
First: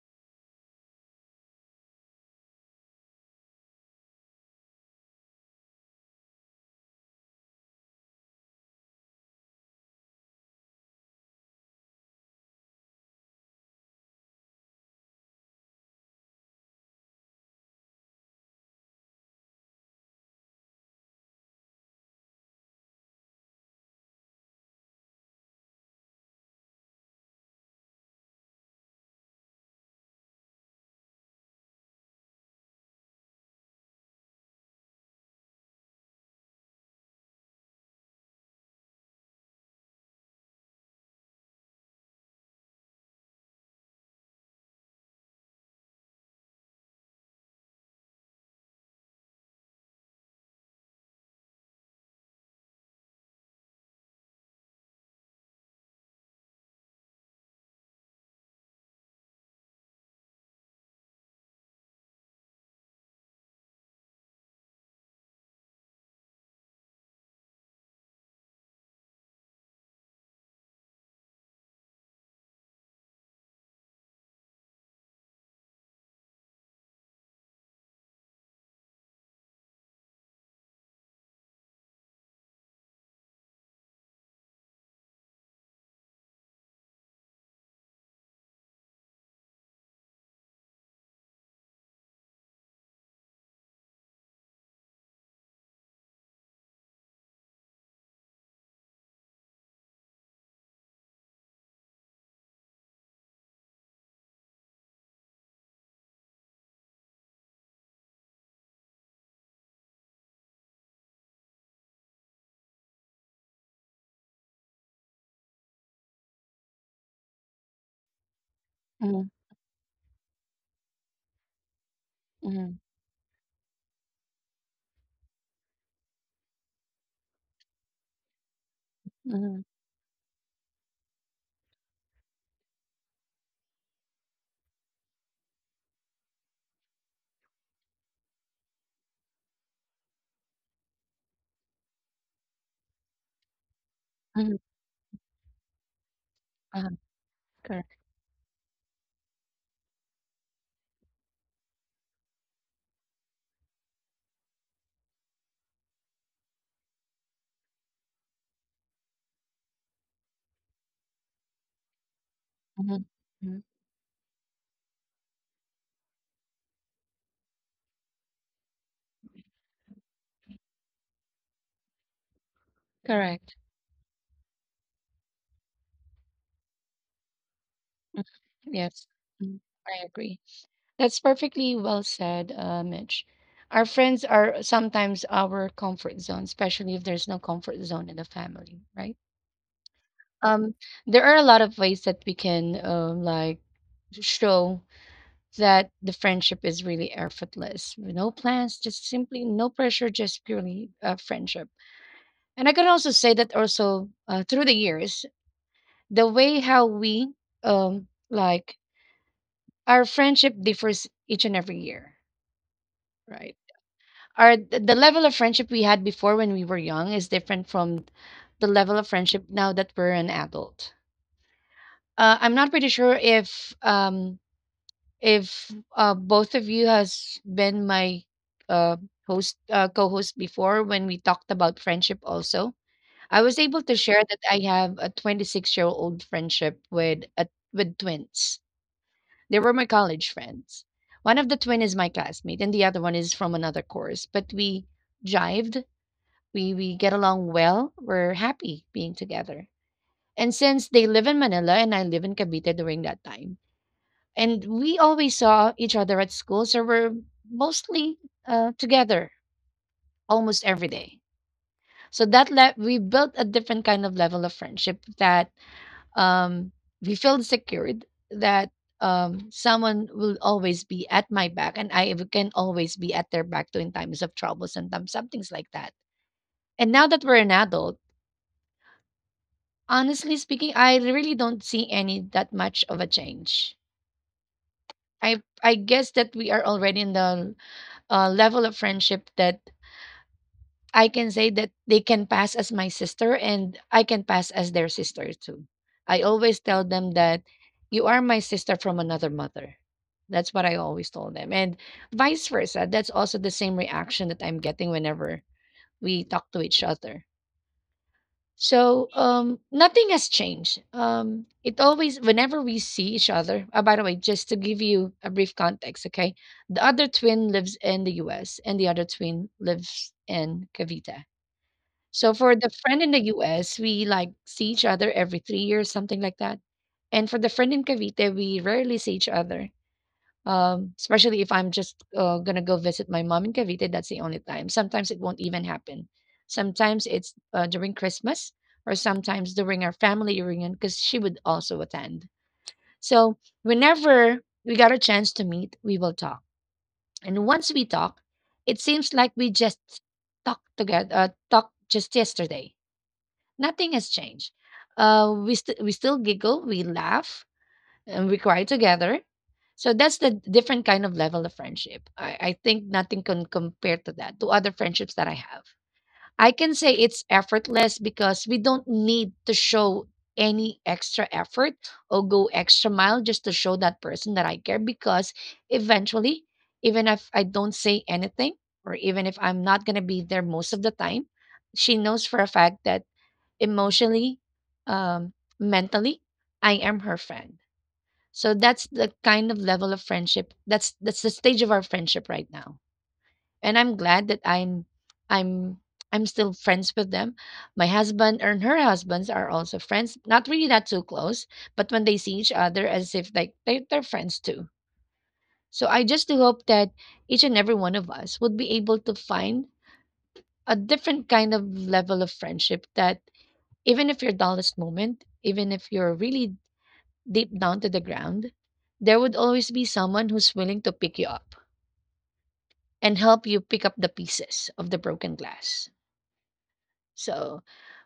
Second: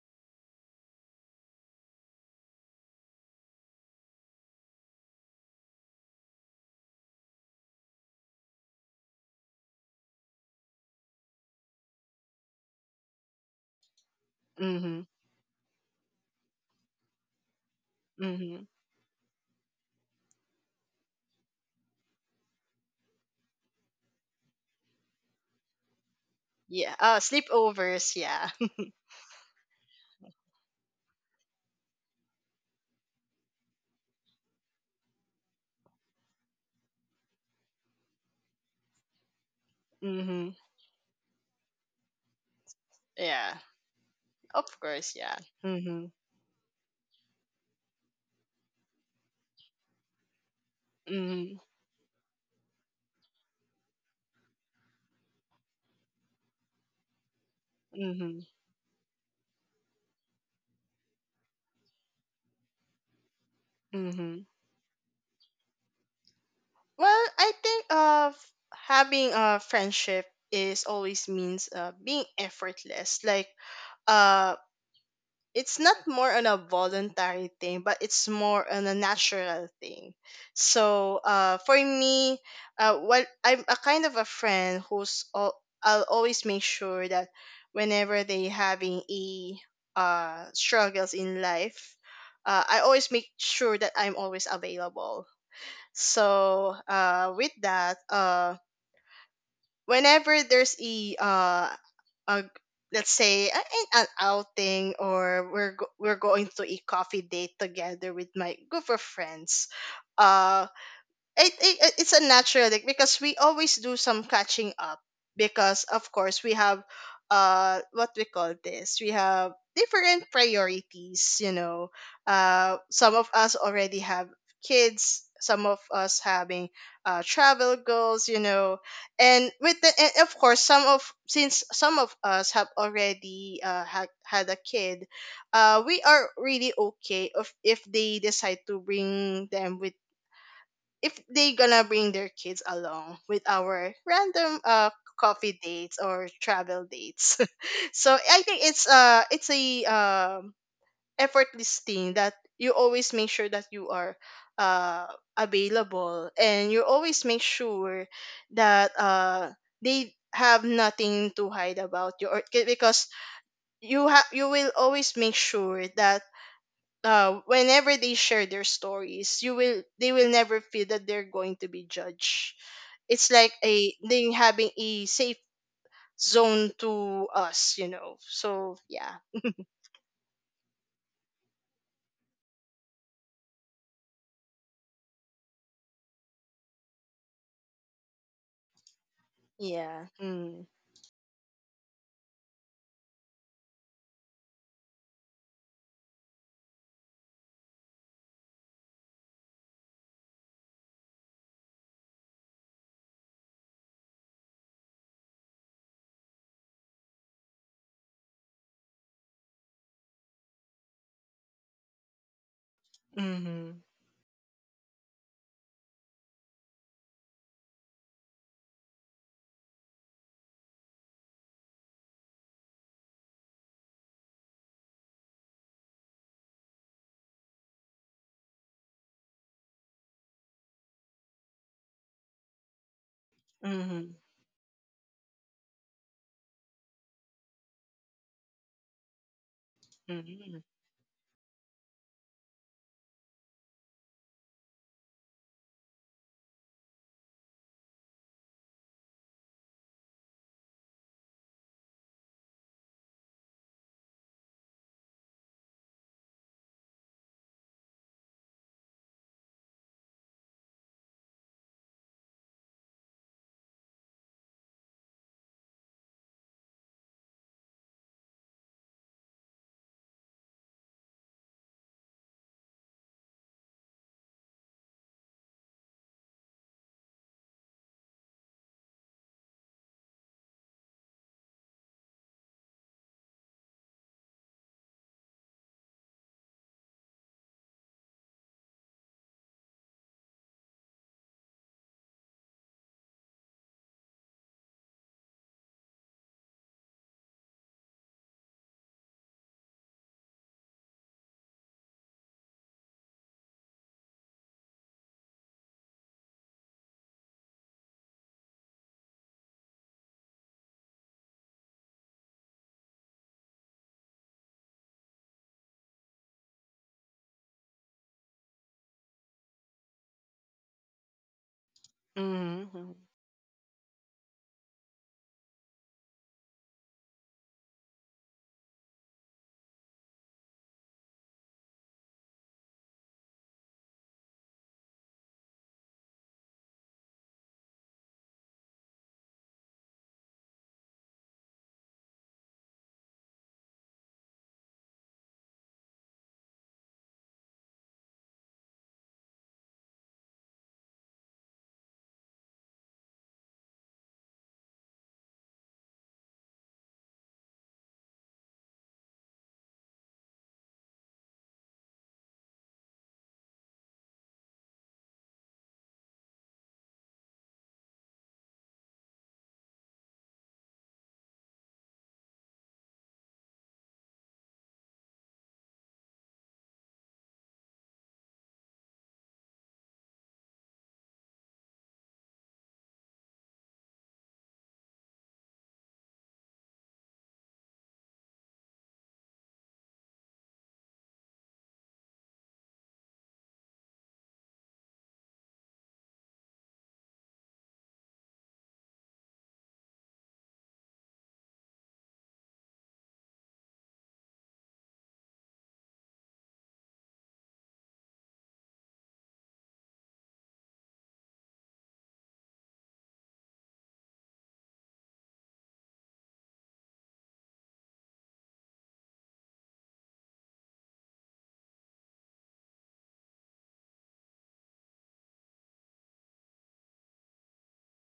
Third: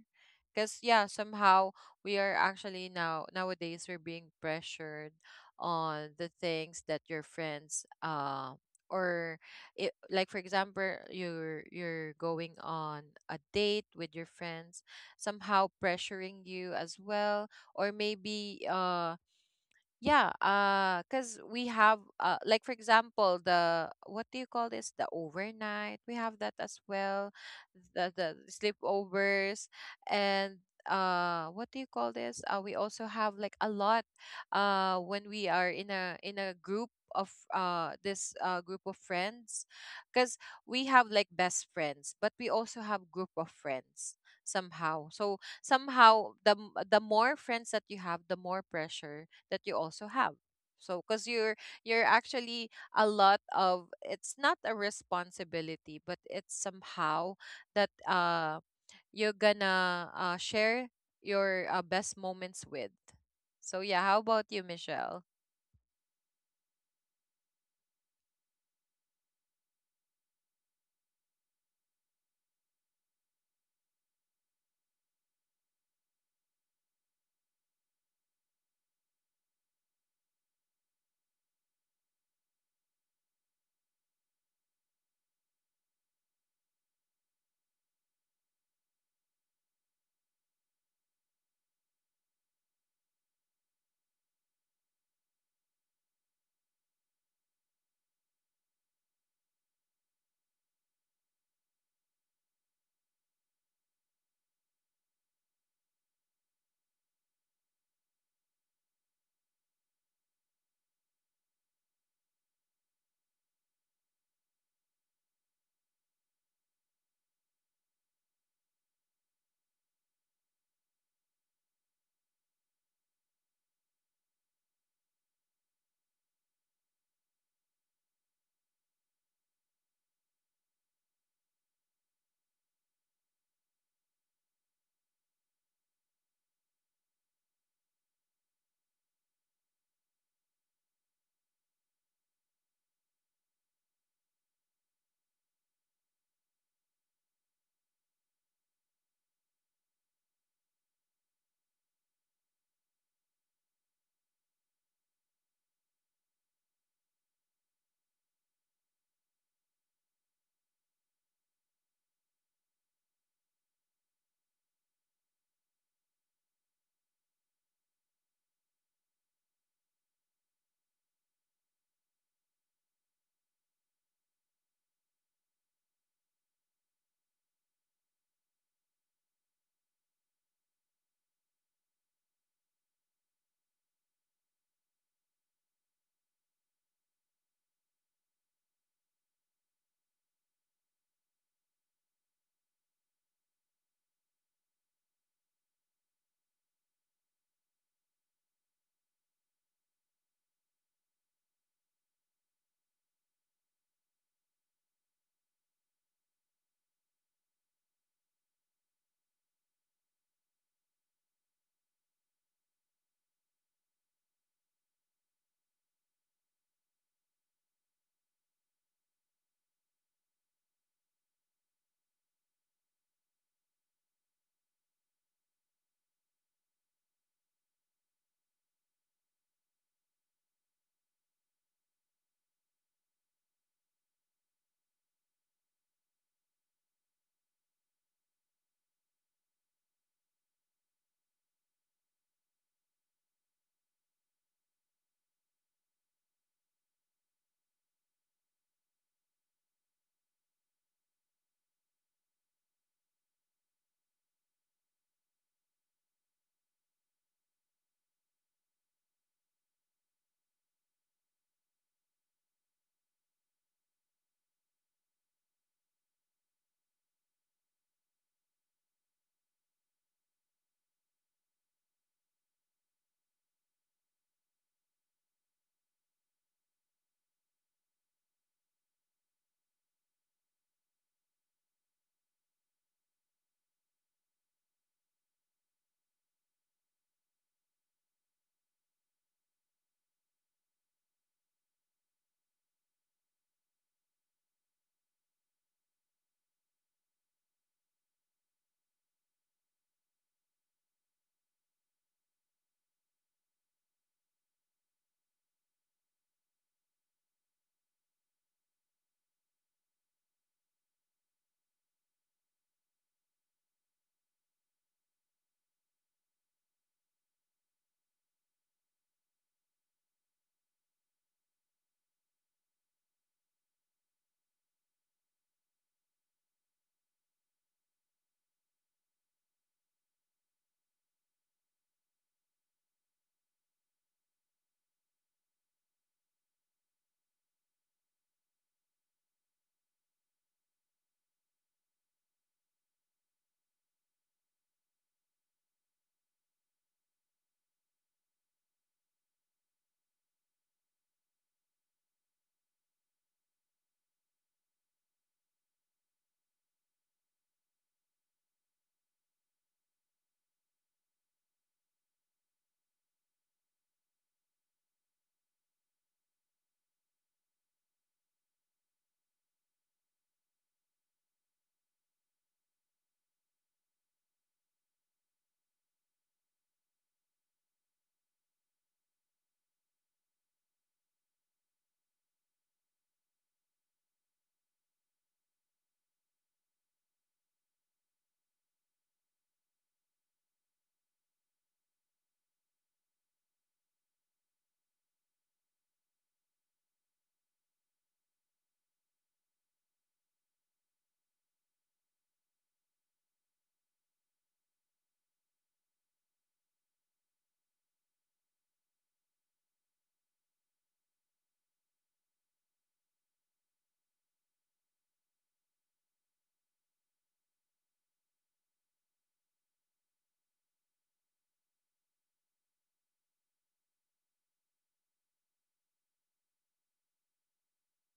Because yeah, somehow we are actually now nowadays we're being pressured on the things that your friends, or it, like for example, you're going on a date with your friends,
Mm-hmm.
somehow pressuring you as well. Or
Hmm.
maybe, yeah, cause we have, like for example, the, what do you call this? The overnight. We have that as
Yeah.
well. The
Sleepovers,
the
yeah,
sleepovers and, what do you call this? We also have like a lot. When we are in a group of this group of friends, cause
hmm
we have like best friends, but we also have group of
yeah,
friends
of
somehow.
course,
So
yeah, mm-hmm.
somehow the more friends that you have, the more pressure that you also have. So because
Mm-hmm.
you're actually a lot of, it's not a responsibility, but it's somehow that,
Mm-hmm.
you're gonna, share your, best moments with. So yeah, how about
Hmm.
you, Michelle?
Well, I think having a friendship is always means being effortless. Like uh it's not more on a voluntary thing, but it's more on a natural thing. So, for me, what I'm a kind of a friend who's all, I'll always make sure that whenever they having a struggles in life, I always make sure that I'm always available. So, with that, whenever there's a a let's say an outing, or we're going to a coffee date together with my group of friends, uh it, it it's a natural like, because we always do some catching up, because of course we have, what we call this, we
Mm-hmm.
have different priorities, you know,
Mm-hmm.
some of us already have kids, some of us having travel goals, you know, and
Mm-hmm.
with the and of course some of, since some of us have already had, had a kid, we are really okay if they decide to bring them with, if they gonna bring their kids along with our
Mhm,
random coffee dates or travel
uh-huh,
dates.
correct.
So I think it's a effortless thing, that you always make sure that you are, uh available, and you always make sure that, they have nothing to hide about you, or
Mhm,
because
mhm,
you have, you will always make sure that, whenever they share their stories, you will they will never feel that they're going to be judged. It's like
correct.
a they having a safe zone to us, you know.
Mhm,
So
yes,
yeah,
mm, I agree. That's perfectly well said, Mitch. Our friends are sometimes our comfort zone, especially if there's no comfort zone in the family, right?
yeah. Mm.
Um, there are a lot of ways that we can, like show that the friendship is really effortless. No plans, just simply no pressure, just purely, friendship. And I can also say that also, through the years, the way how we, um, like our friendship differs each and every year, right?
Mm-hmm.
The level of friendship we had before when we were young is different from the level of friendship now that we're an adult. Uh, I'm not pretty sure if, um, if, both of you has been my, uh, host, co-host before when we talked about friendship also. I was able to
Mm-hmm.
share that I have a 26-year-old friendship with a, with twins. They were my college friends. One of the twin is my classmate, and the other one is from another course. But we jived. We get along well. We're happy being together. And since they live in Manila and I live in Cavite during that time, and we always saw each other at school, so we're mostly, together almost every day. So that we built a different kind of level of friendship that, um, we feel secured that, someone will always be at my back and I can always be at their back too in times of trouble, sometimes, some things like that. And now that we're an adult, honestly speaking, I really don't see any that much of a change. I guess that we are already in the, level of friendship that I can say that they can pass as my sister and I can pass as their sister too. I always tell them that you are my sister from another mother. That's what I always told them. And vice versa. That's also the same reaction that I'm getting whenever we talk to each other. So, um, nothing has changed. Um, it always whenever we see each other. Oh, by the way, just to give you a brief context, okay? The other twin lives in the US and the other twin lives in Cavite, so for the
Mm-hmm. Mm-hmm.
friend in the US, we like see each other every 3 years, something like that. And for the friend in Cavite, we rarely see each other. Especially if I'm just, gonna go visit my mom in Cavite, that's the only time. Sometimes it won't even happen. Sometimes it's, during Christmas, or sometimes during our family reunion, because she would also attend. So whenever we got a chance to meet, we will talk. And once we talk, it seems like we just talked together, talked just yesterday. Nothing has changed. We we still giggle, we laugh, and we cry together. So that's the different kind of level of friendship. I think nothing can compare to that, to other friendships that I have. I can say it's effortless because we don't need to show any extra effort or go extra mile just to show that person that I care because eventually, even if I don't say anything, or even if I'm not going to be there most of the time, she knows for a fact that emotionally, um, mentally, I am her friend. So that's the kind of level of friendship. That's the stage of our friendship right now. And I'm glad that I'm I'm still friends with them. My husband and her husbands are also friends. Not really that too close, but when they see each other as if like they're friends too. So I just do hope that each and every one of us would be able to find a different kind of level of friendship that even if your dullest moment, even if you're really deep down to the ground, there would always be someone who's willing to pick you up and help you pick up the pieces of the broken glass. So,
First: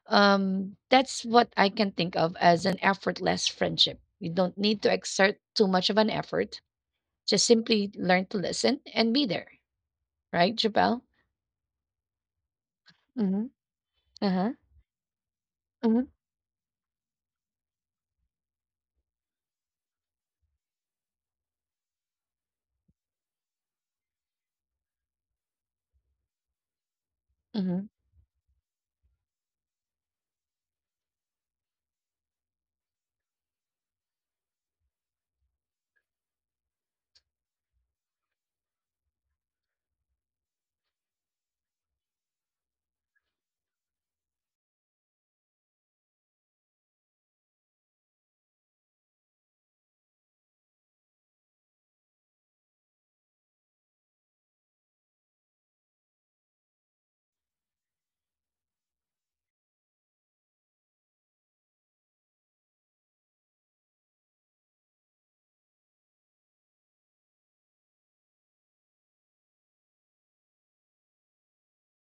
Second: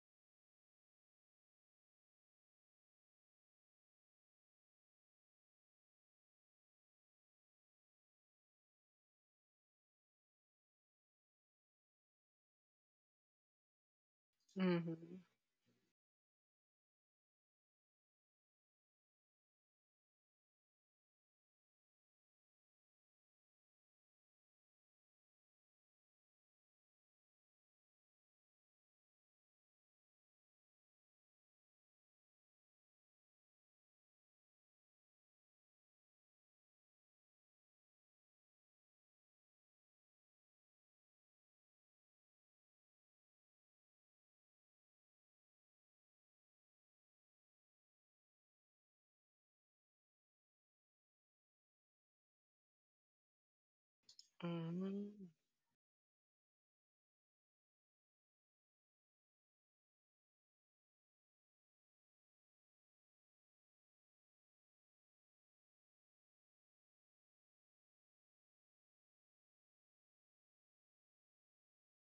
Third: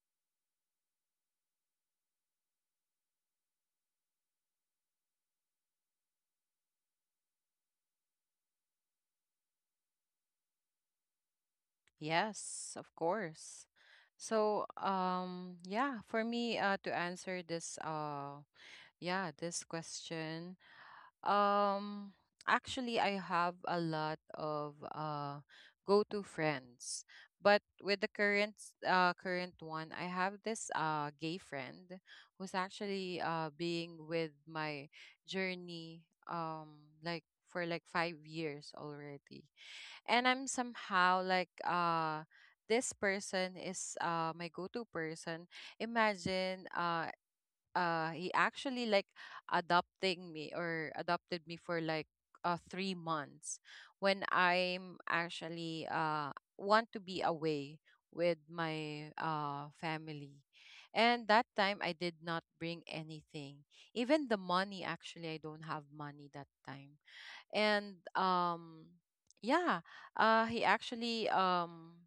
that's what I can think of as an effortless friendship. You don't need to exert too much of an effort. Just simply learn to listen and be there, right, Jabel?
Yes, of
Mm-hmm.
course.
Uh-huh.
So
Mm-hmm.
yeah,
Mm-hmm.
for me, to answer this, yeah, this question. Um, actually, I have a lot of go-to friends, but
Mm-hmm.
with the current, current one, I have this gay friend who's actually being with my journey, like for like 5 years already, and I'm somehow like. This person is my go-to person. Imagine, he actually like adopting me, or adopted me for like 3 months, when I'm actually want to be away with my family. And that time I did not bring anything. Even the money, actually I don't have money that time. And yeah, he actually,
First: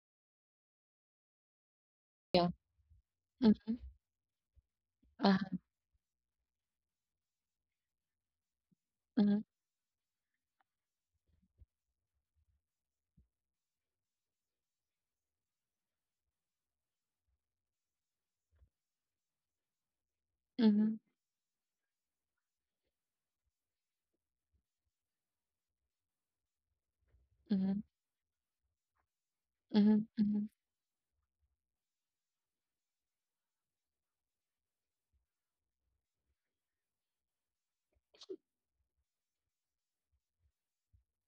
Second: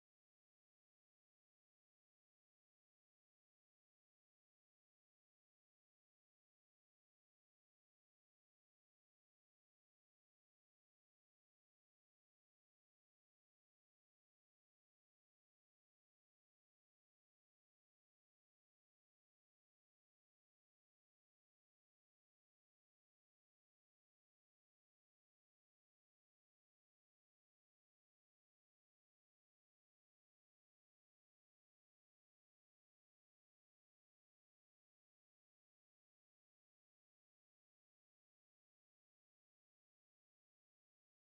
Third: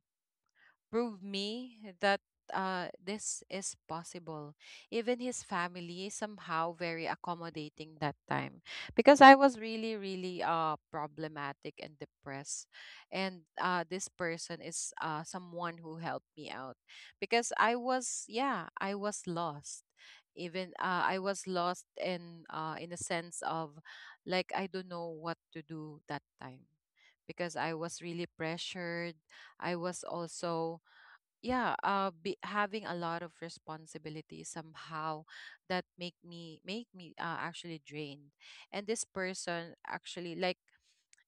prove me that,
Yeah.
this
Mm-hmm.
is possible. Even
Uh-huh.
his family is somehow very accommodating that time, because I
Mm-hmm.
was really, really, problematic and depressed. And this person is, someone who helped me out, because I was, yeah, I was lost. Even,
Mm-hmm.
I was lost in, in a sense of like I don't know what to do that time because I
Mm-hmm.
was really pressured. I
Mm-hmm.
was
Mm-hmm.
also, having a lot of responsibilities somehow that make me, actually drained. And this person actually like,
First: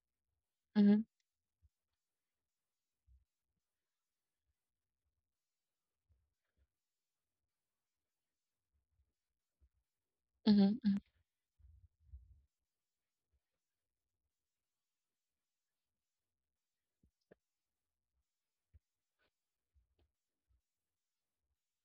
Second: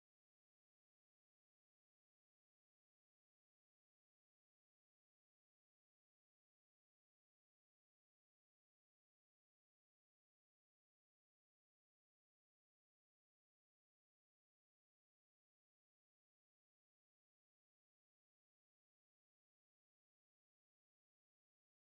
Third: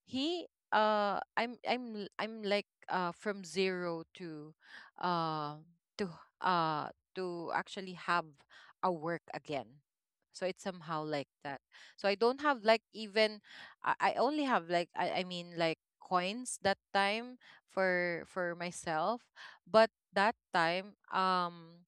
he
Mm-hmm.
I'm like, from zero to, uh to uh to actually have a work again. So it's
Mm-hmm.
somehow like that. So I don't have like, even I only have like like coins that time for myself. But that time,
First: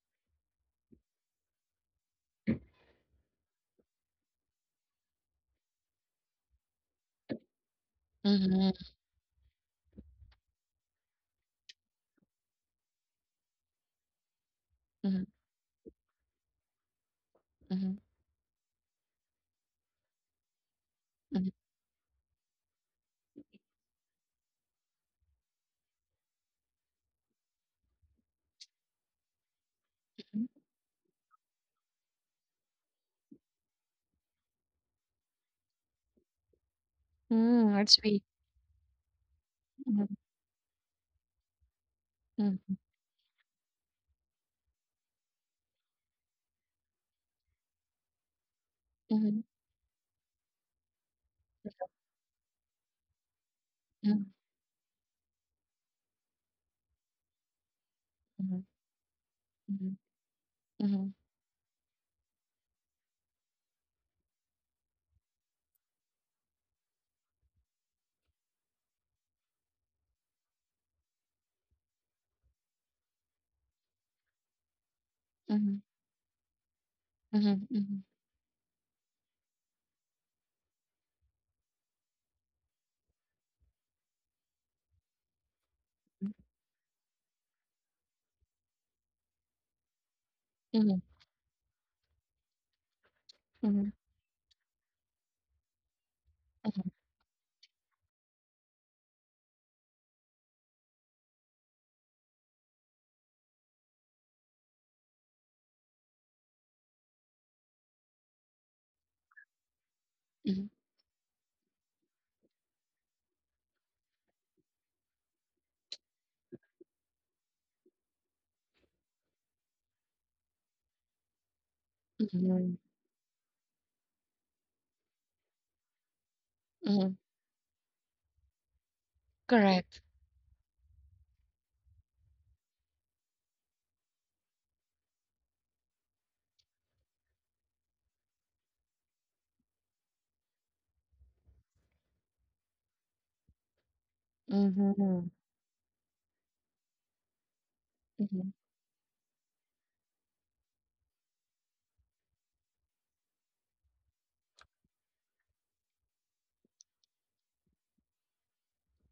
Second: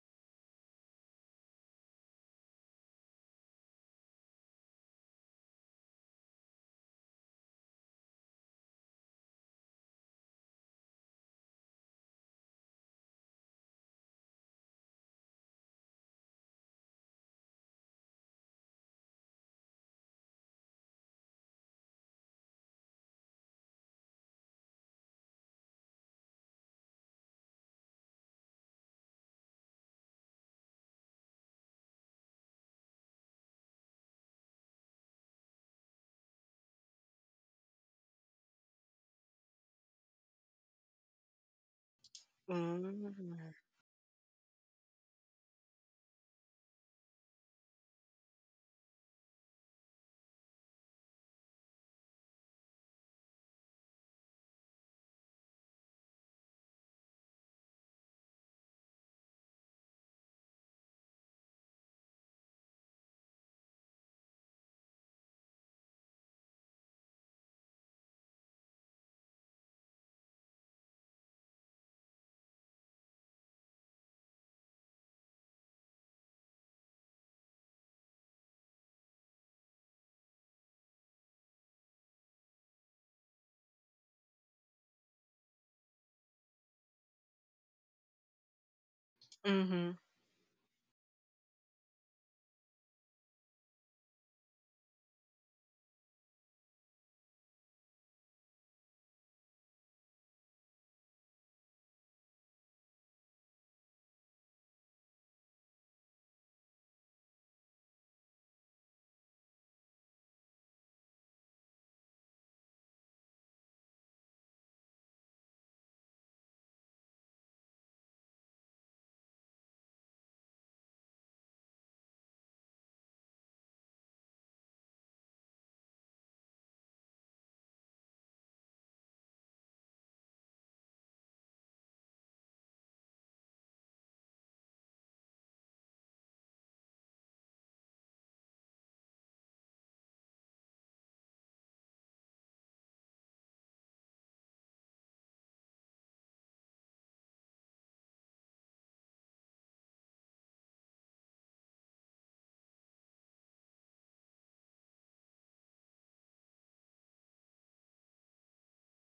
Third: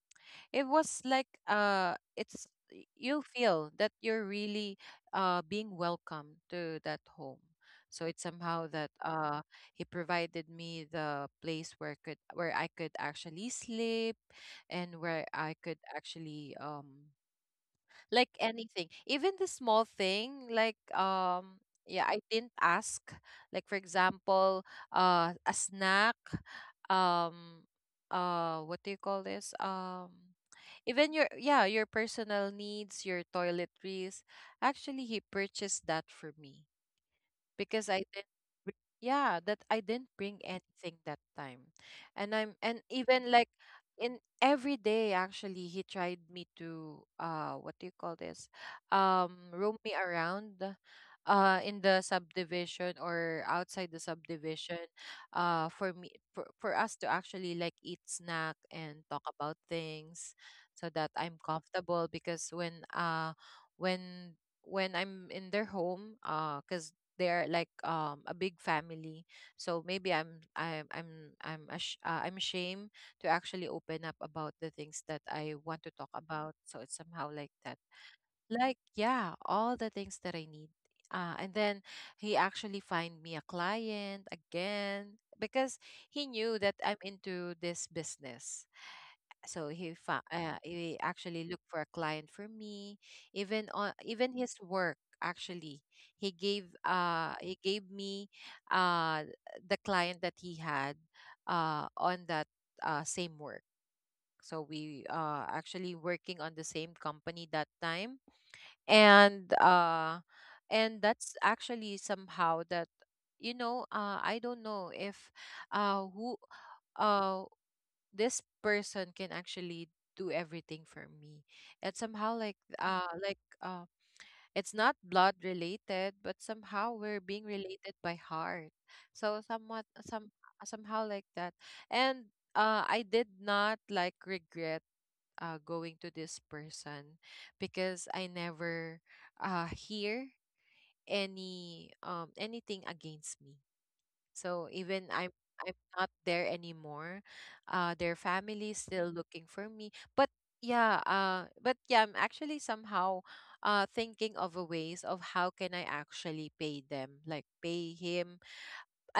it was like, you feel that you're really, being welcome to that home. So it's somehow
Mm-hmm.
that, he provided me the place where I could actually sleep, and where
Mhm,
I could actually,
mhm,
like anything, even the small thing, like,
mhm,
yeah, I didn't ask, like for example, a snack, um what do you call this,
mhm.
even your, yeah, your personal needs, your toiletries. Actually, he purchased that for me
Mm,
because
that's
I
sweet.
didn't, yeah, that I didn't
Mhm,
bring anything that time. And I'm, and
mhm,
even like
Mm-hmm.
in every day, actually, he tried me to, what do you call this,
mhm,
roam me around, in the subdivision or outside the
mhm,
subdivision, for me for us to actually like eat snack
mhm,
and talk about
mhm,
things, so that
mhm,
I'm comfortable. Because when, when when I'm in their home, because they're like, a big family. So maybe I'm I'm ashamed to actually open up about the things that I
mhm,
want
mhm,
to talk about. So it's somehow like
mhm,
that,
mhm,
like yeah, all the things that I need. And then he actually find me a client again, because he knew that I'm into this business. So
Mm-hmm.
he
mhm,
actually looked for a client for me, even on,
mhm,
even his work. Actually he gave me, uh the client that he had, on that, same work. So we actually working on the same company that time. And that's actually somehow that, you know, I don't know if, who uh this person can actually do everything for me. And somehow
mhm,
like,
mhm,
it's not blood related, but somehow we're
mhm.
being related by heart. So somewhat
Correct.
some somehow like that. And I did not like regret, going to this person, because I never, hear any, anything against me. So
Mhm,
even I'm
mhm,
I'm not there anymore. Their
mhm,
family is still looking for me. But yeah, I'm actually somehow, thinking of a ways of how can I actually pay them, like pay him.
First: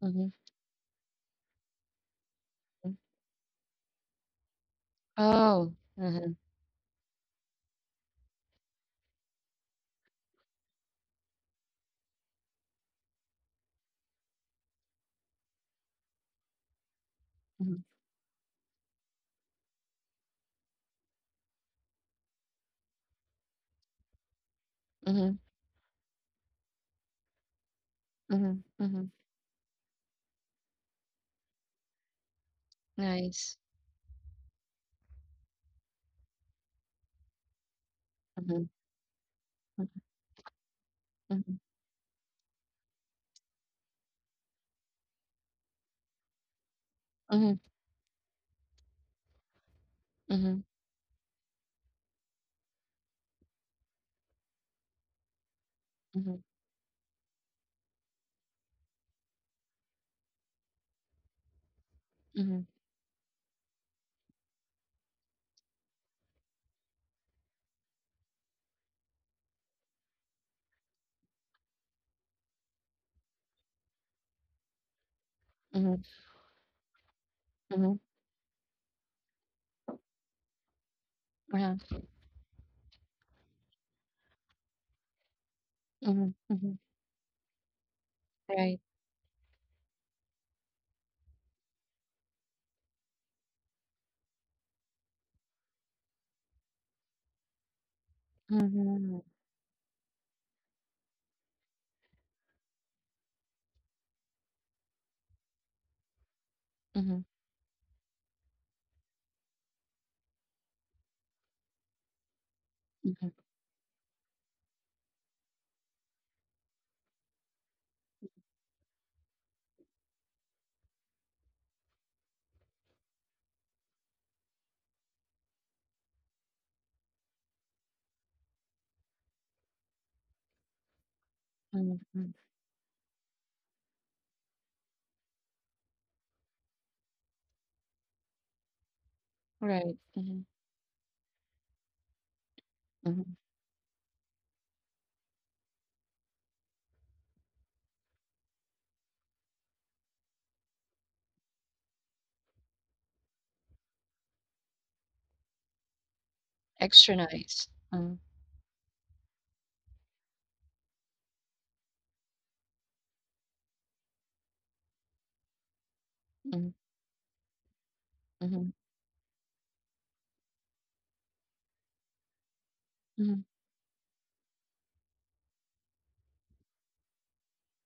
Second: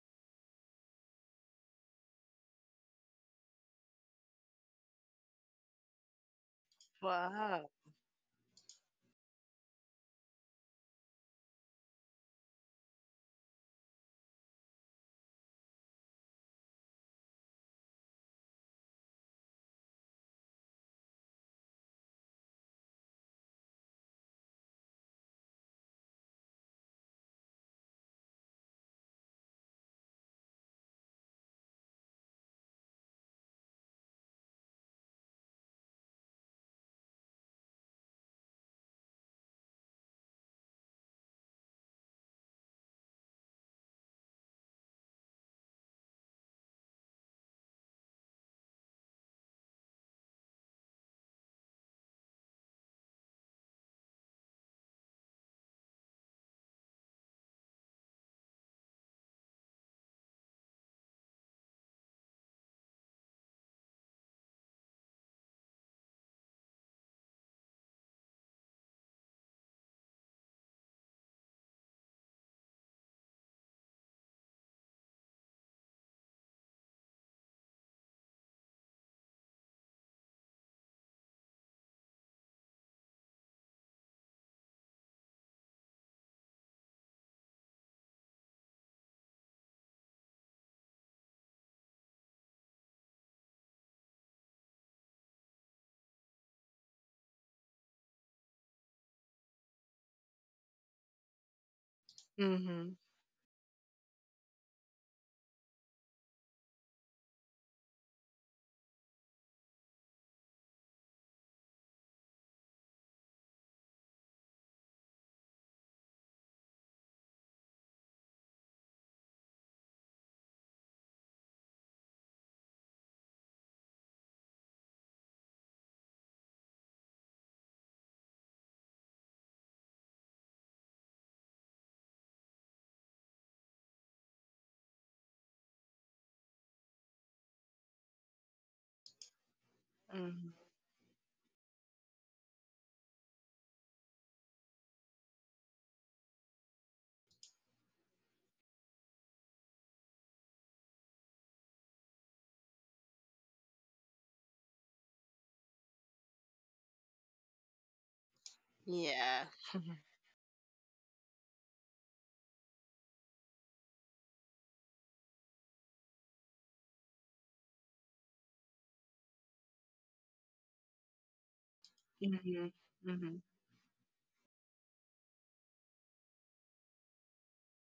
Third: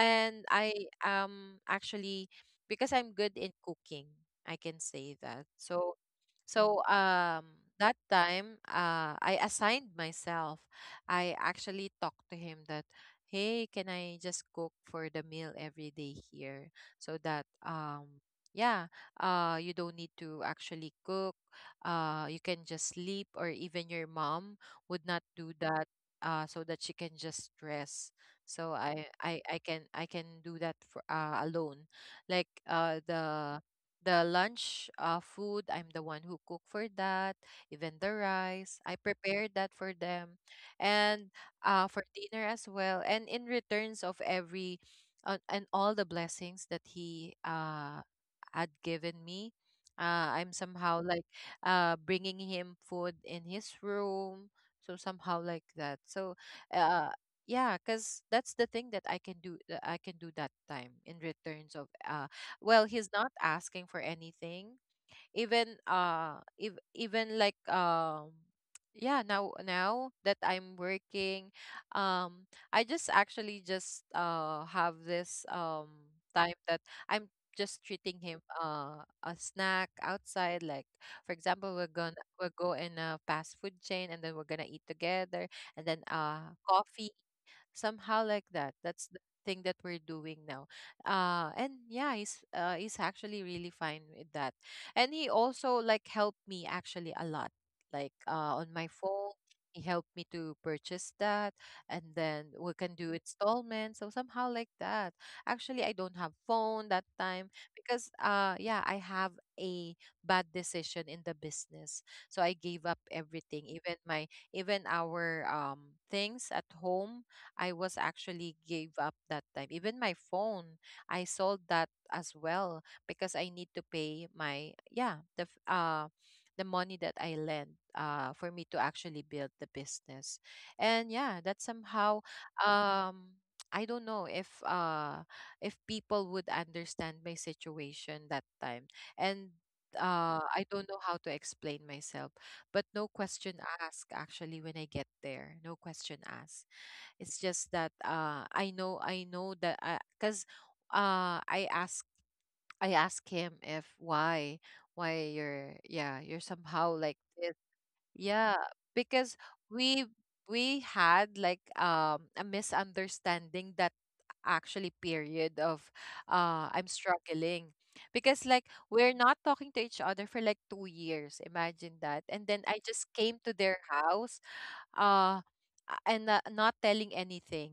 mhm.
I, actually, because I'm good in cooking, I can say that.
Oh.
So
Mhm,
so
Wow.
that time, I assigned myself. I actually talked to him that, hey, can I just cook for the meal every day here, so that,
mhm,
yeah, you don't need to actually cook. Uh, you can just sleep, or even your mom would not
mhm,
do that, so that she can just rest.
mhm,
So
mhm.
I can do that for, alone. Like
Nice.
the lunch, food, I'm the one who cook for that. Even the
Mhm,
rice I prepare that for
mhm,
them. And
mhm,
for dinner as well. And in returns of every, and all the blessings that he,
mhm,
had given me, I'm
mhm,
somehow like, bringing him food in his room. So somehow like that. So,
mhm,
uh, yeah, because that's the thing that I can do that time in returns of,
mhm,
well, he's not asking for anything. Even, if, even like, yeah, now that I'm working, um I just actually just, have this, time that I'm
mhm,
just
mhm. Uh-huh.
treating him, a snack outside. Like for example, we'll go in a fast food chain, and then we're gonna eat together, and then,
Mhm, mhm.
coffee. Somehow like that,
Right.
that's the thing that we're doing now. And yeah, he's actually really fine with that. And he also like helped me actually a lot, like, on my
Mhm,
phone, he helped me to purchase that, and then we
Mm-hmm.
can do installments. So somehow like that. Actually, I don't have phone
mhm,
that
mhm,
time, because, yeah, I have a bad decision in the business, so I gave up everything, even my, even our things at home, I was actually gave up that time. Even my phone, I sold that as well, because I need to pay my, yeah, the money that I lent, for me to actually build the business. And yeah, that
mhm, mhm.
somehow, um I don't know if, people would understand my situation that time. And,
Right. Mhm,
Mm-hmm.
I don't know how to explain myself, but no
mhm.
question asked actually when I get there. No question asked. It's just that I know that I— because uh, I ask I ask him, if why you're— yeah, you're somehow
Extra
like
nice.
this.
Mm,
Yeah,
Yeah.
because we we had like a misunderstanding that actually period of
mm,
I'm struggling because,
mhm,
like, we're not talking to each other for like 2 years, imagine that, and
Mm-hmm.
then I just
Mm-hmm.
mhm,
came to their house, uh a- and not telling anything,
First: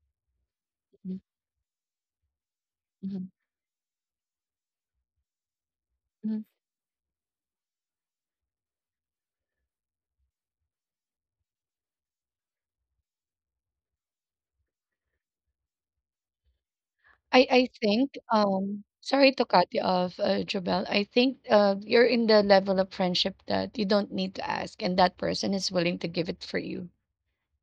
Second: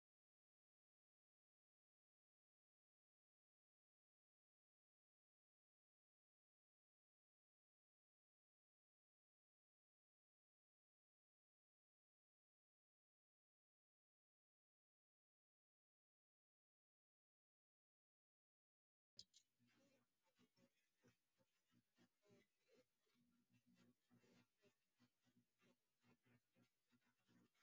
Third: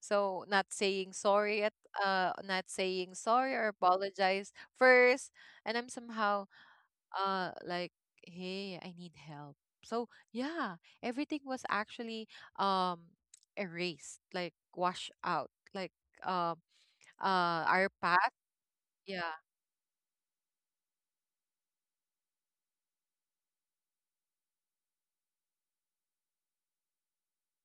so not saying
mhm,
sorry at— not saying
mhm,
sorry or apologize first, and I'm
mhm.
somehow, like, hey, I need help. So yeah, everything was actually, um erased, like washed out, like, um
I I
our
think,
path. Yeah.
sorry to cut you off, Jobelle. I think, you're in the level of friendship that you don't need to ask, and that person is willing to give it for you.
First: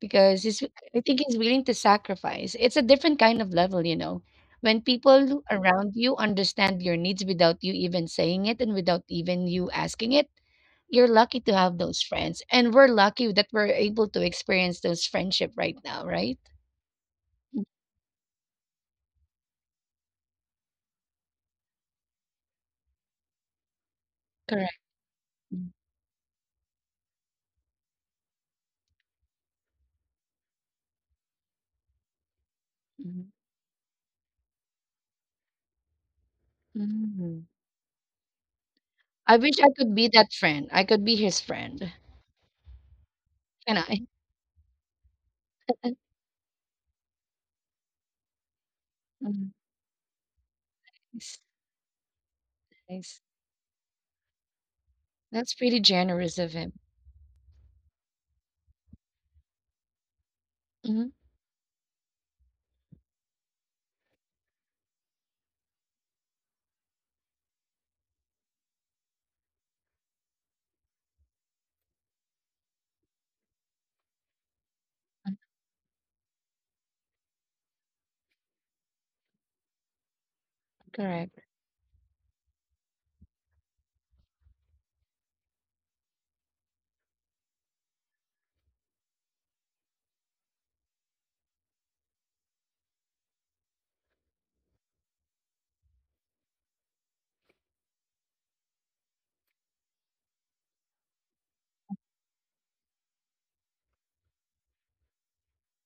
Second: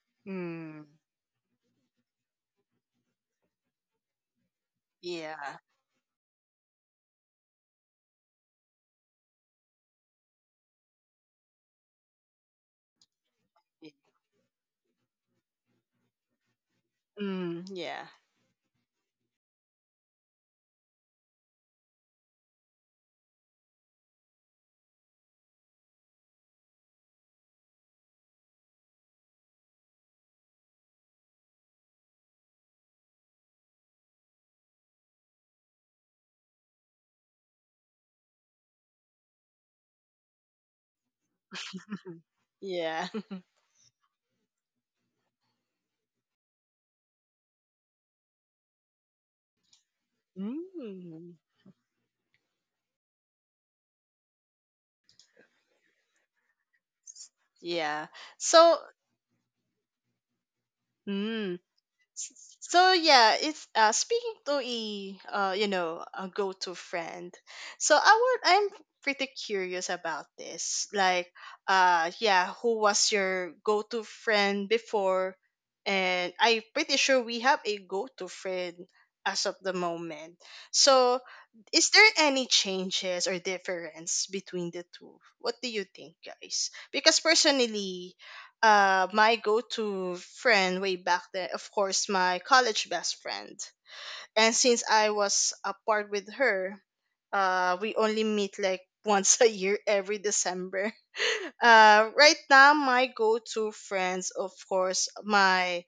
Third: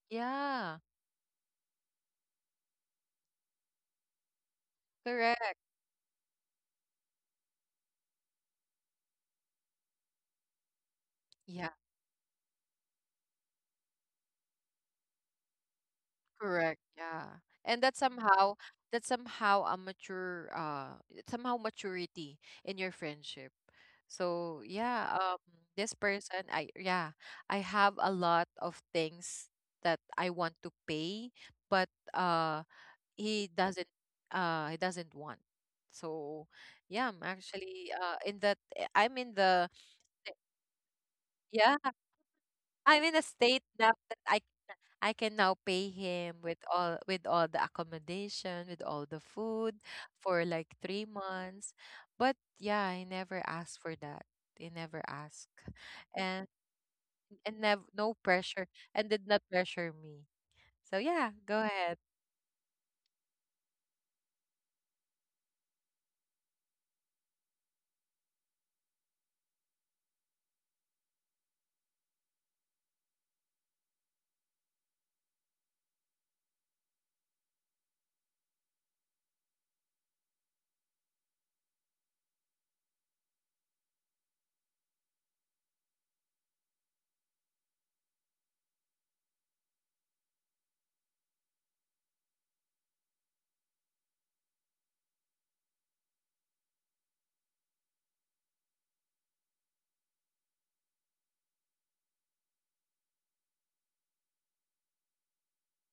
Because he's
Yeah,
Mm.
I think he's willing to sacrifice. It's a different kind of level, you know. When people
correct.
Yeah.
around you understand your needs without you even saying it and without even you asking it, you're lucky to
Yeah.
have those friends. And we're lucky that we're able to experience those friendship right now, right?
Correct. Yeah.
Mm,
Mm.
And that
Yeah.
somehow that somehow a mature— it's somehow maturity in your friendship. So
correct.
yeah,
Mm,
this person, I— yeah, I have a lot of things that I want to pay, but uh
mhm.
he doesn't he doesn't want. So yeah, I'm
Mm.
actually in that, I'm in
I wish
the—
I could be that friend. I could be his
yeah,
friend.
I'm
Yeah.
in a state
Can
now
I?
that I can now pay him with all the accommodation, with all the
Mm,
food for like three
Mm,
nice.
months. But yeah, I
Nice.
never asked for that. He never asked.
That's pretty generous
And
of him.
and never—
yeah.
no pressure,
So,
and did not pressure me. So
Hmm.
yeah, go
mm,
ahead.
so yeah, it's speaking to a you know, a go-to friend. So I'm pretty curious about this. Like yeah, who was your go-to friend before? And I'm pretty sure we have a go-to friend as of the moment. So,
Correct.
is there any changes or difference between the two? What do you think, guys? Because personally, my go-to friend way back then, of course, my college best friend. And since I was apart with her, we only meet like once a year every December. Right now, my go-to friends, of course, my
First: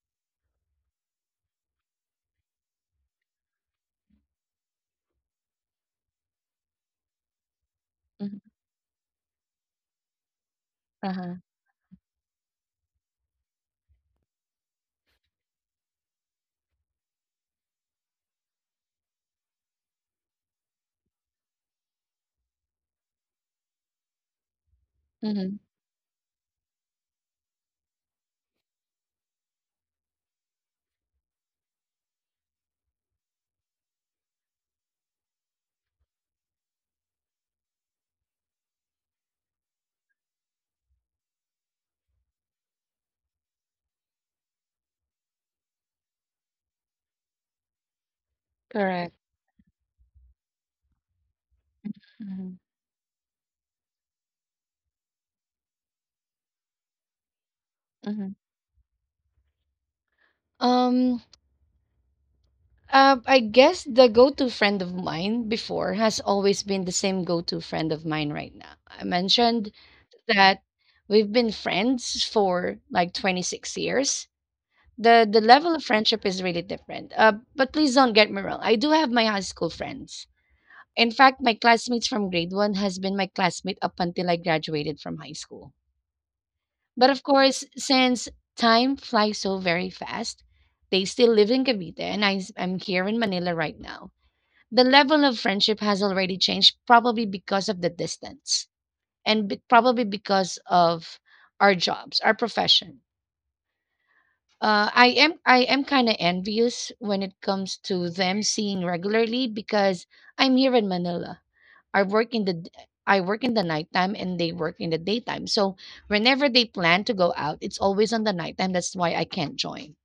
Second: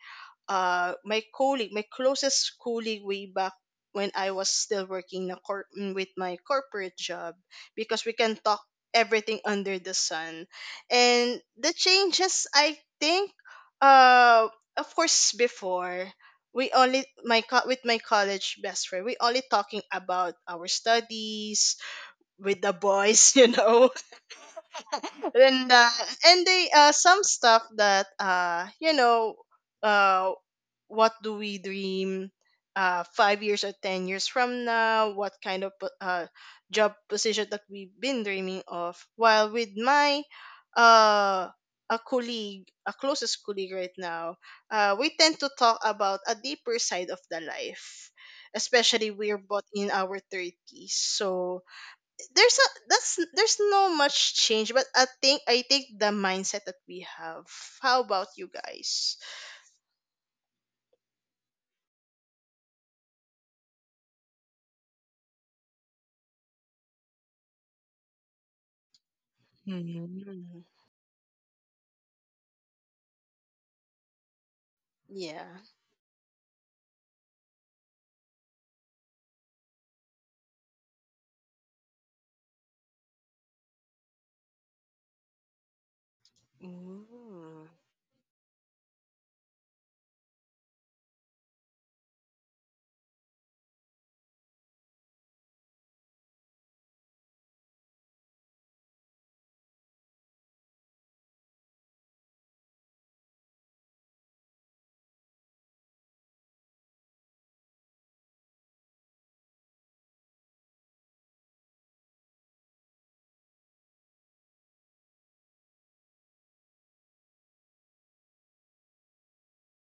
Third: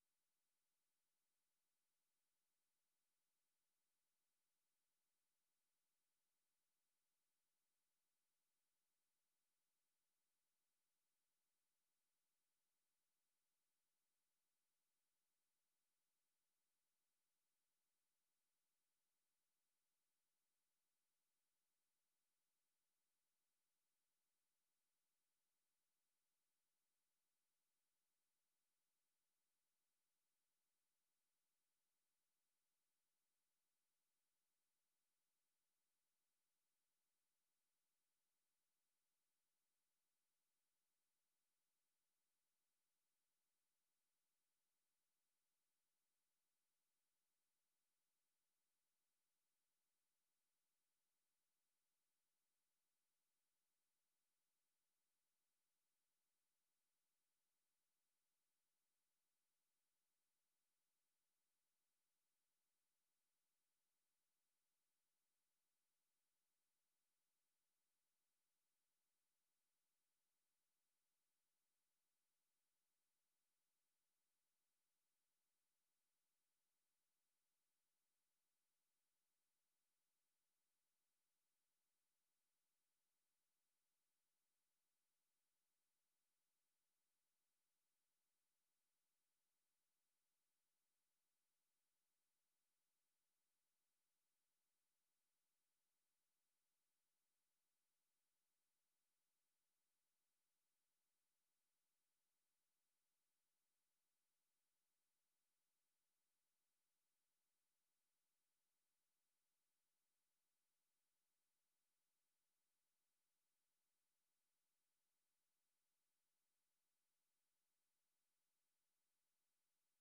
my colleague, my closest colleague way back when I was still working with my corporate job, because we can
Hmm.
talk everything under the sun.
Uh-huh.
And the changes, I think, uh, of course, before, we only my co- with my college best friend we only talking about our studies, with the boys, you know,
Hmm.
and uh, and they some stuff that you know uh what do we dream 5 years or 10 years from now, what kind of job position that we've been dreaming of, while with my uh a colleague, a closest colleague right now, we tend to talk about a deeper side of the life, especially
Correct.
we're both in our 30s. So
Mhm,
there's a, that's there's no much change, but i think the mindset that we have. How about
mhm.
you guys?
Um, I guess the go-to friend of mine before has always been the same go-to friend of mine right now. I mentioned
Mm-hmm.
that we've been friends for like 26 years. The
Yeah.
level of friendship is really different. But please don't get me wrong. I do have my high school friends. In fact, my classmates from grade one has been my classmate up until I graduated from high school. But of course,
Mm-hmm.
since time flies so very fast, they still live in Cavite and I am here in Manila right now. The level of friendship has already changed, probably because of the distance and probably because of our jobs, our profession. I am kind of envious when it comes to them seeing regularly because I'm here in Manila. I work in the d- I work in the nighttime and they work in the daytime. So whenever they plan to go out, it's always on the nighttime. That's why I can't join,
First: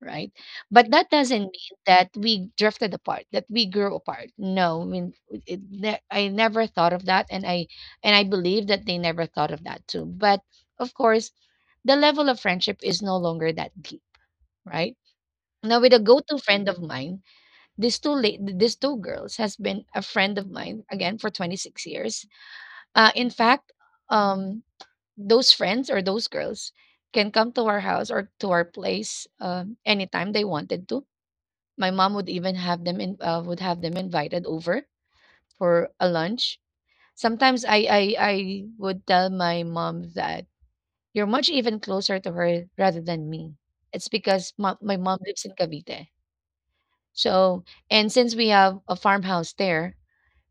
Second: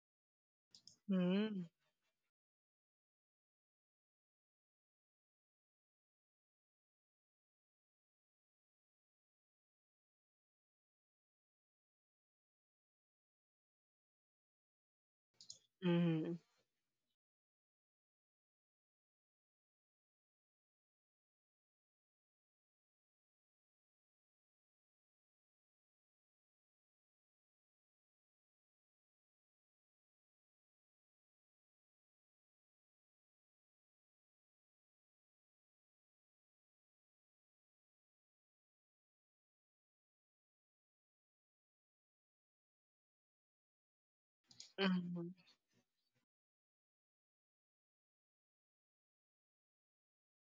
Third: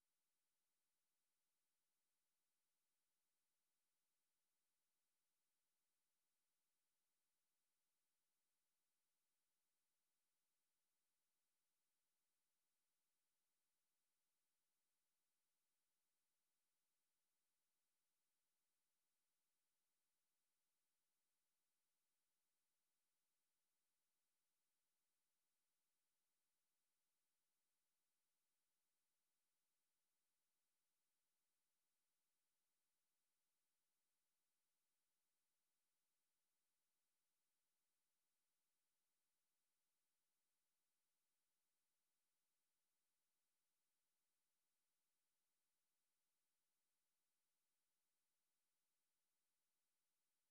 right? But that doesn't
Mm-hmm.
mean that we drifted apart, that we grew apart. No, I mean, I never thought of that, and I believe that they never thought of that too. But of course, the level of friendship is no longer that deep, right? Now, with a
Mm-hmm.
go-to friend of mine, these two girls has been a friend of mine again for 26 years in fact, um, those friends or those girls can come to our house or to our place anytime they wanted to. My mom would even have them in, would have them invited over for a lunch. Sometimes I would tell my mom that you're much even closer to her rather than me. It's because my mom
Mm-hmm.
lives in Cavite. So and since we have a farmhouse there,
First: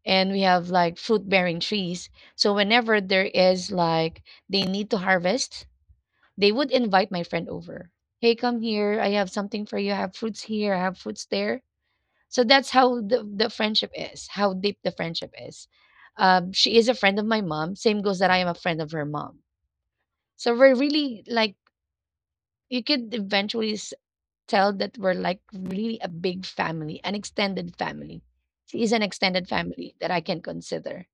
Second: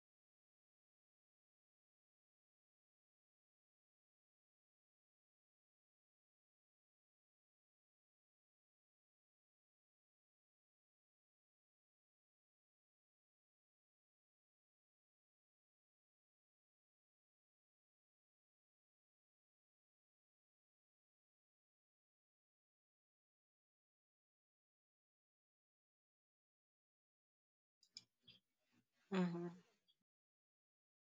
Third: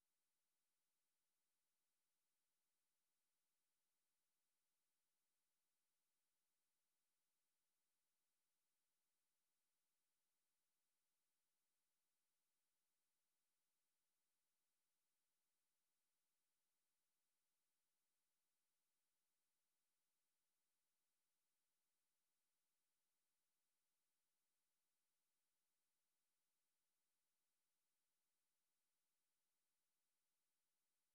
and we have like fruit bearing trees. So whenever there is like they need to harvest, they would invite my friend over. Hey, come here. I have something for you. I have fruits here. I have fruits there. So that's how the friendship is, how deep the friendship is. She is a friend of my mom. Same goes that I am a friend of her mom. So we're really like, you could eventually tell that we're like really a big family, an extended family. She is an
Mm-hmm.
extended family that I can consider.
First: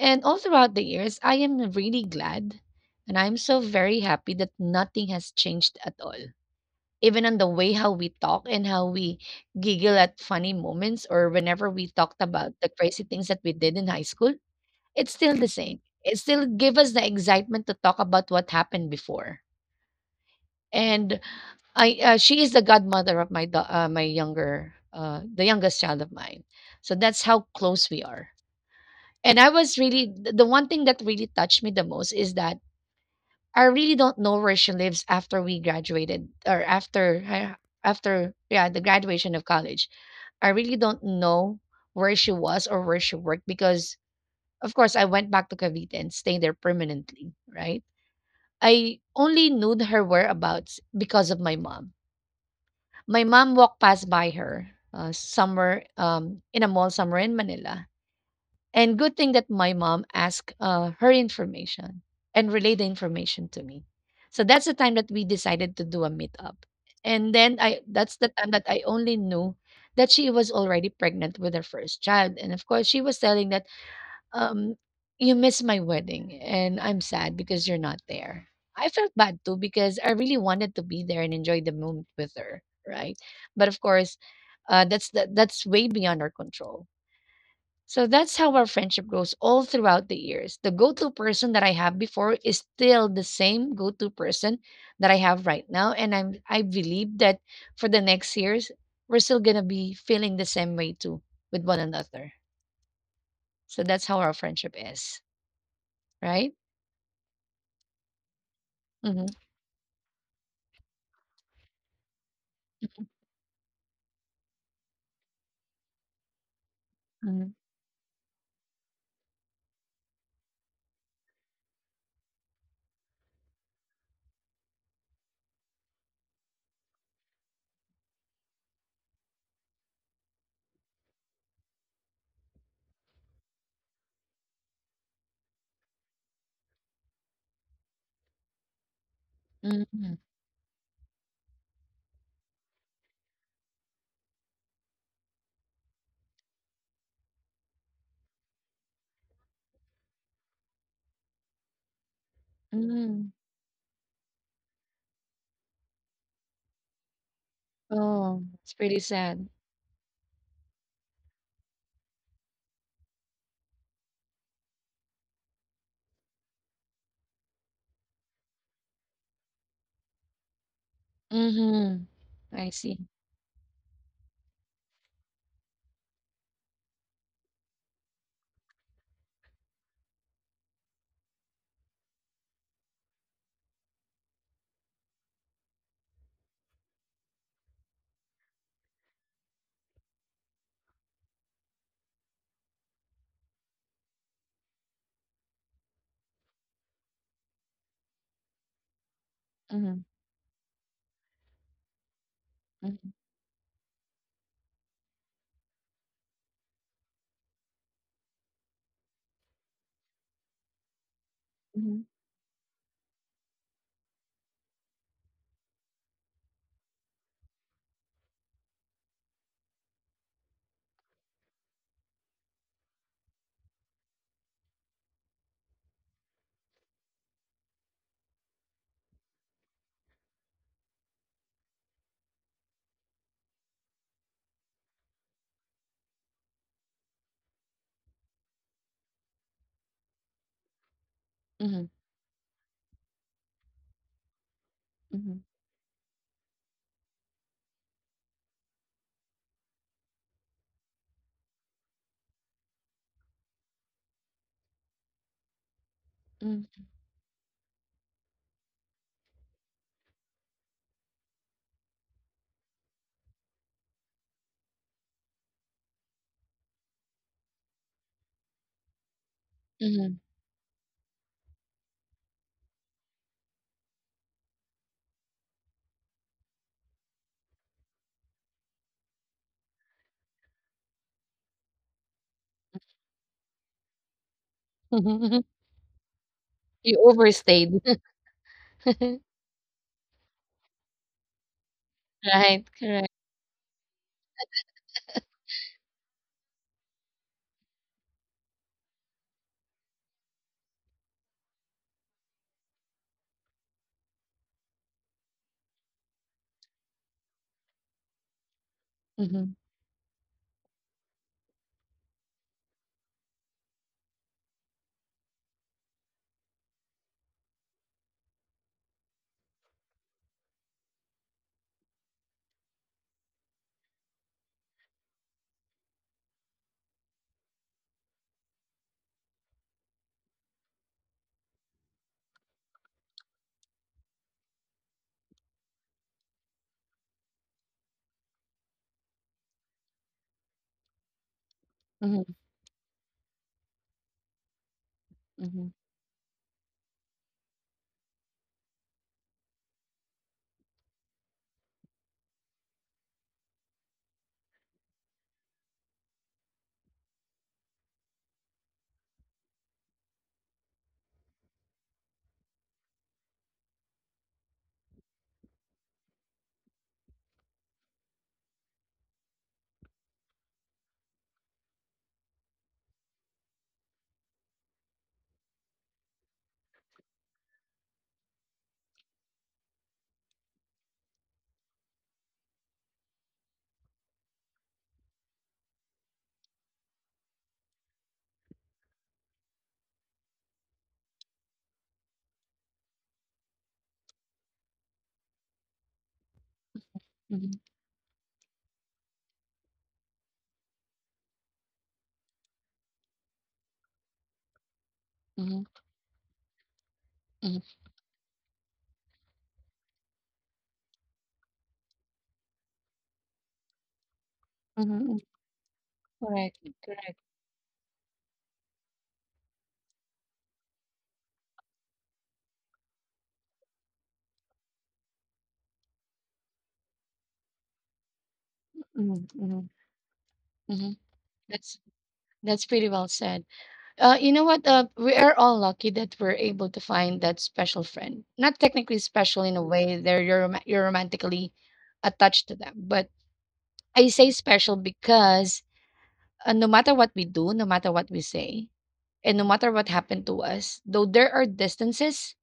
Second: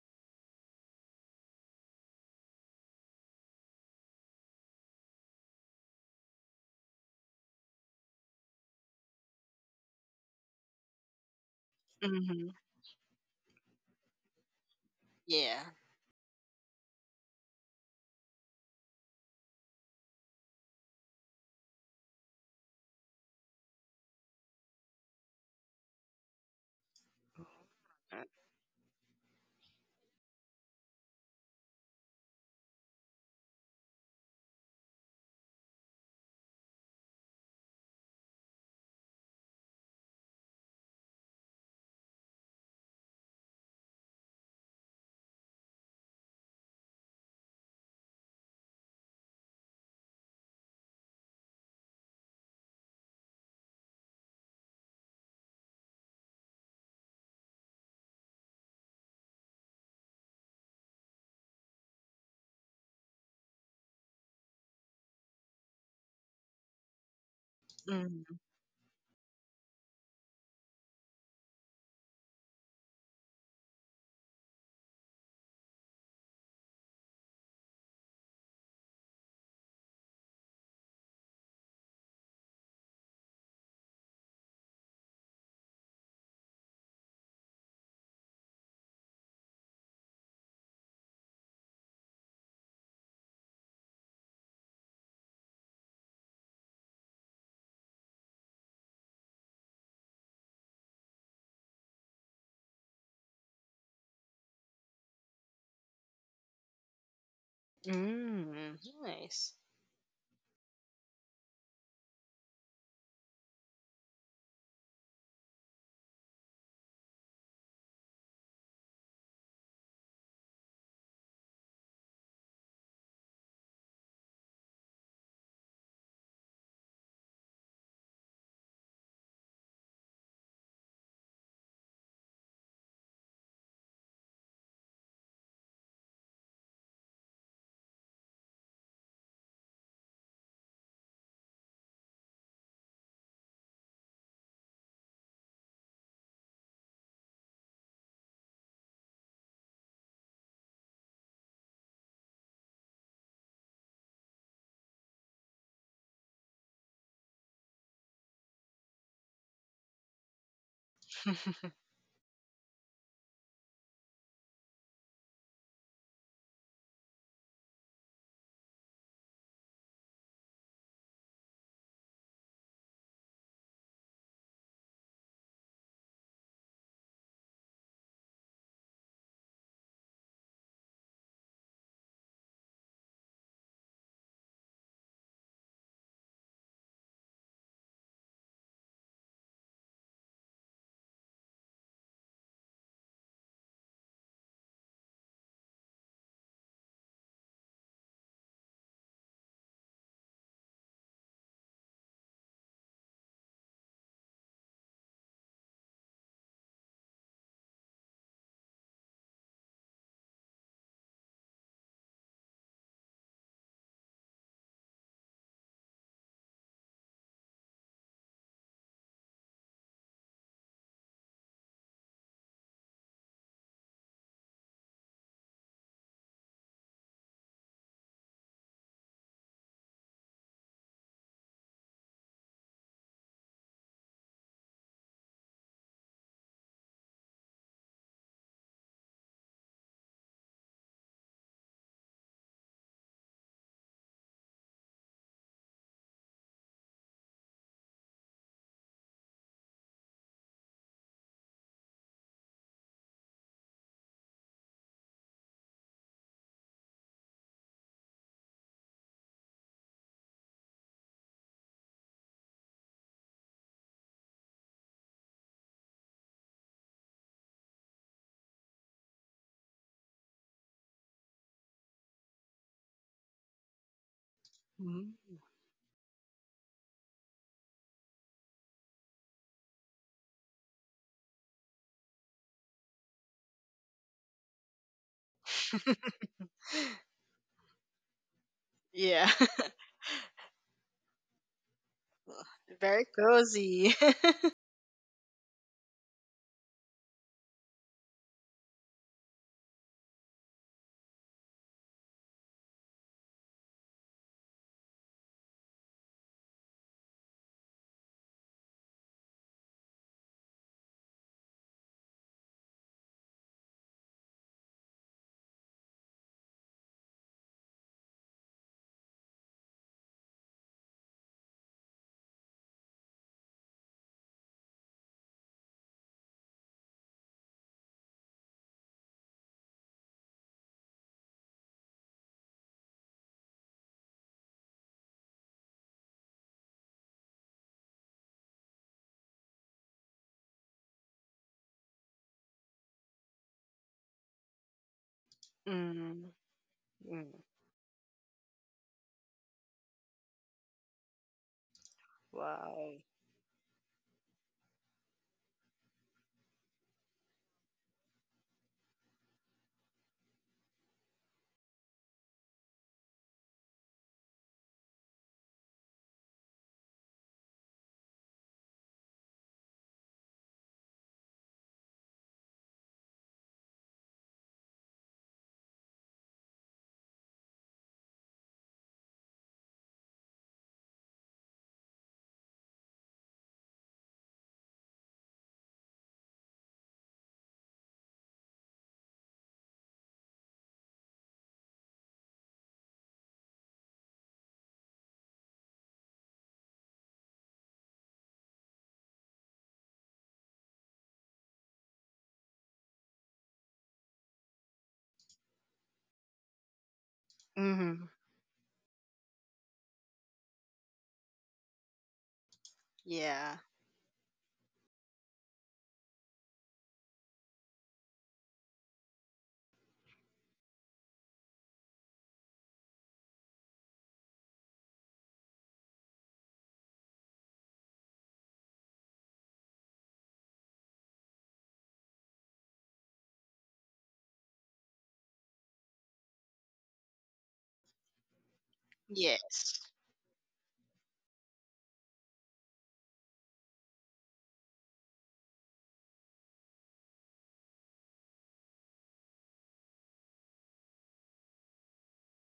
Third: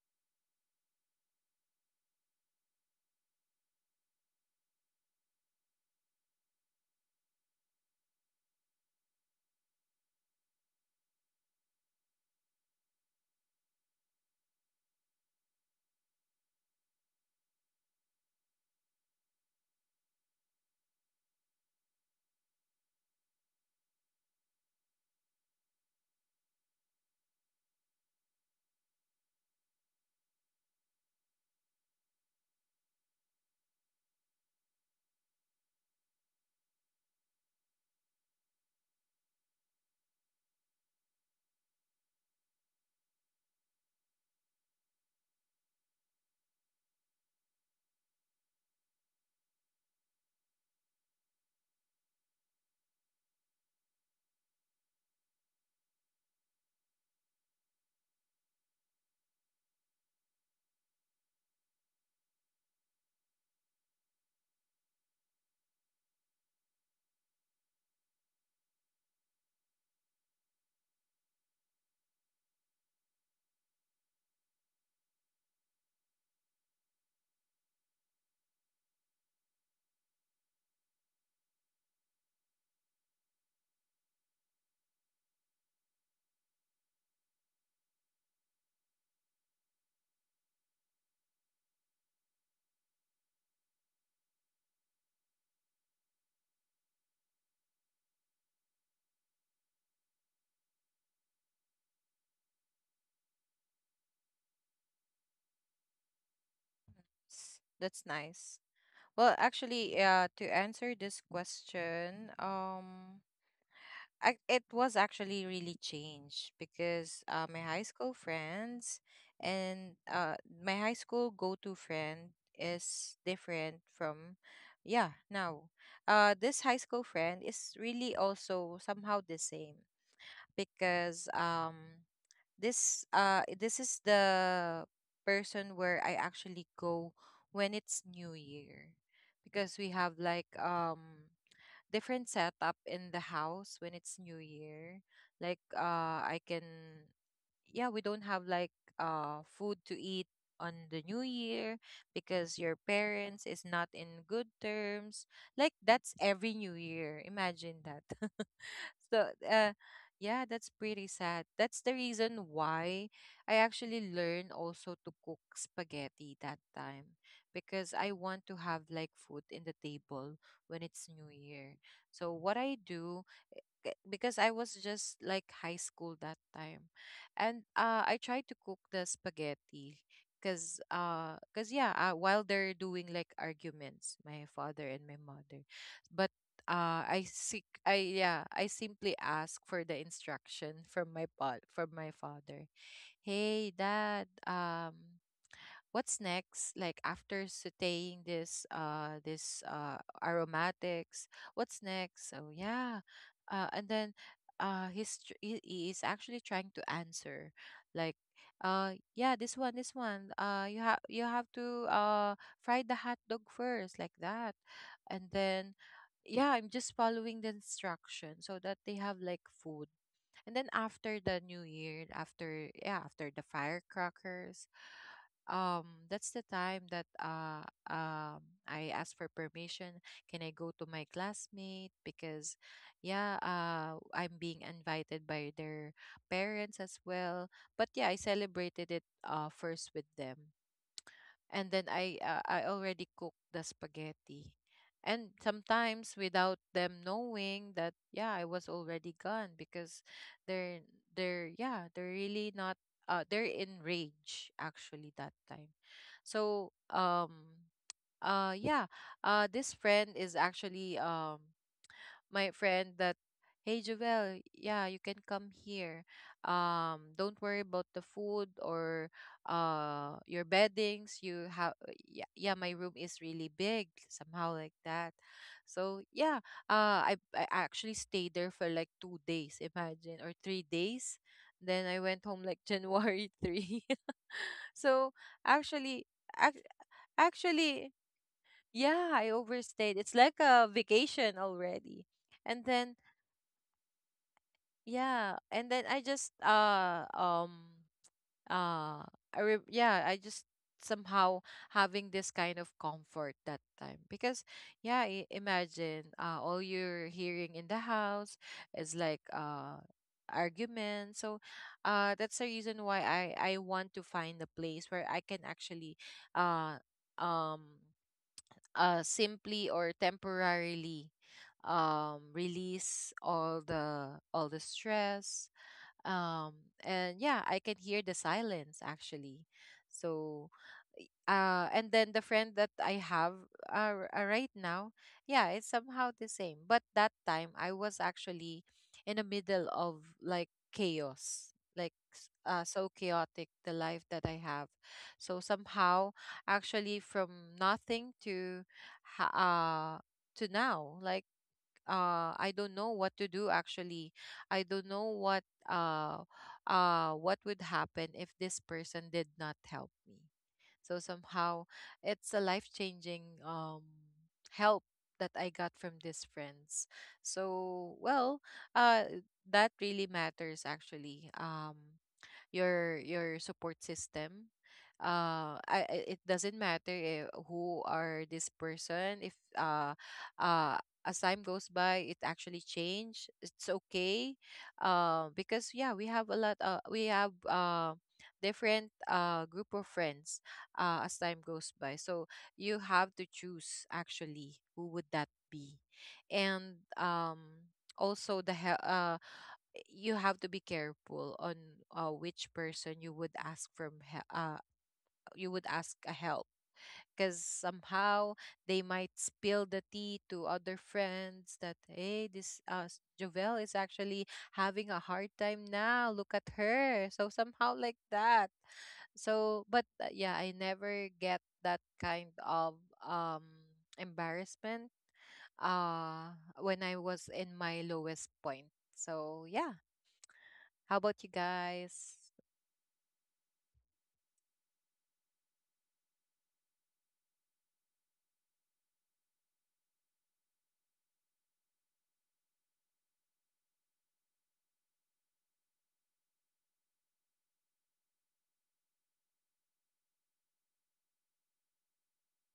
And all throughout the years, I am really glad and I'm so very happy that nothing has changed at all. Even on the way how we talk and how we giggle at funny moments or whenever we talked
Mm-hmm.
about the crazy things that we did in high school, it's still the
Yeah.
same. It still gives us the excitement to talk about what happened before. And I she is the godmother of my younger the youngest child of mine. So that's how close we are. And I was really th- the one thing that really touched me the most is that I really don't know where she lives after we graduated or after the graduation of college. I really don't know where she was or where she worked because of course I went back to Cavite and stayed there permanently, right? I only knew her whereabouts because of my mom. My mom walked past by her somewhere in a mall somewhere in Manila and good thing that my mom asked her information and relayed the information to me. So that's the time that we decided to do a meetup. And then I that's the time that I only knew that she was already pregnant with her first child. And of course, she was telling that, um, you missed my wedding and I'm sad because you're not there. I felt bad too because I really wanted to be there and enjoy the moment with her, right? But of course, that's way beyond our control so that's how our friendship grows all throughout the years. The go to person that I have before is still the same go to person that I have right now. And I believe that for the next years, we're still gonna be feeling the same way too with one another. So that's how our friendship is, right?
That's nice.
Mm-hmm.
Mm-hmm.
Well,
Nice.
actually, to answer this question, I— it was actually really changed because
Mm-hmm.
my high school friends and my high school go-to friend is different from— yeah, now. This high school friend is really also somehow the same because this is the person where I actually go when it's New Year, because we have like different setup in the house when it's New Year, like I can yeah, we don't have like food to eat on the New Year because your
Mm-hmm.
parents is not in good terms, like that's every New Year, imagine that.
Oh, it's pretty
so
sad.
uh yeah, that's pretty sad, that's the reason why I actually learned also to cook spaghetti that time, because I want to have like food in the table when it's New Year.
Mm-hmm.
So what
I
I
see.
do, because I was just like high school that time, and I tried to cook the spaghetti because, cause yeah, while they're doing like arguments, my father and my mother, but I seek I yeah, I simply ask for the instruction from from my father. Hey, dad, what's next, like after sautéing this
Mm-hmm.
aromatics, what's next? So yeah,
Mm-hmm.
and then he is actually trying to answer, like, yeah, this one you have to fry the hot dog first, like that. And then, yeah, I'm just following the instruction so that they have like food. And then after the New Year, after yeah, after the firecrackers, that's the time that I asked for permission. Can I go to my classmate? Because, yeah, I'm being invited by their parents as well. But yeah, I celebrated it first with them, and then
Mm-hmm.
I already cooked the spaghetti. And
Mm-hmm.
sometimes without them knowing that, yeah, I was already gone because they're they're yeah, they're really not— they're in rage actually that time. So yeah, this friend is actually my friend that— hey, Jovel, yeah, you can come here. Don't worry about the food or your beddings. You have— yeah, yeah, my room is really big, somehow like that.
Mm.
So yeah, I actually stayed there for like 2 days, imagine, or 3 days. Then I went home like January 3. So
Mm-hmm.
actually, ac-
You overstayed.
actually, yeah, I
Yeah.
overstayed. It's like a vacation already. And
Right,
then—
Very
correct.
cozy.
yeah, and then I just uh I re yeah, I just somehow having this kind of comfort that time because, yeah, I imagine all you're hearing in the house is like
Mhm,
argument. So that's the reason why I want to find a place where I can actually uh um simply or temporarily release all the stress, um and yeah, I can hear the silence actually. So and then the friend that I have right now, yeah, it's somehow the same, but that time I was actually in the middle of like chaos, like
mhm,
so chaotic the life that I have. So
mhm,
somehow,
Mm.
actually,
Mm.
from nothing to— ha- uh to now, like, I don't know
Wow.
what to do actually. I don't know what would happen if this person did not help me. So somehow it's a life-changing help that I got from these friends. So well, uh that really matters actually. Your support system, it doesn't matter, who are this person. If uh as time goes by it actually change, it's okay, because, yeah, we have a lot— we have different group of friends as time goes by, so you have to choose actually who would that be. And
mhm,
also the he- uh you have to be careful on which person you would ask from— you would
mhm,
ask a help, because
mhm,
Mm-hmm.
somehow they might spill the tea to other friends that, hey, Jovel
Yeah.
is actually having a
mhm, mm,
hard time now, look at
correct,
her,
correct.
so somehow like that. So, but yeah, I never get that kind of um embarrassment when I was in my lowest point.
Mhm,
So yeah,
mhm,
how
mhm.
about you
That's
guys?
that's pretty well said. You know what? We are all lucky that we're able to find that special friend. Not technically special in a
Yes.
way; you're romantically attached to them. But I say special because no matter what we do, no matter what we say, and no matter what happened to us, though there are distances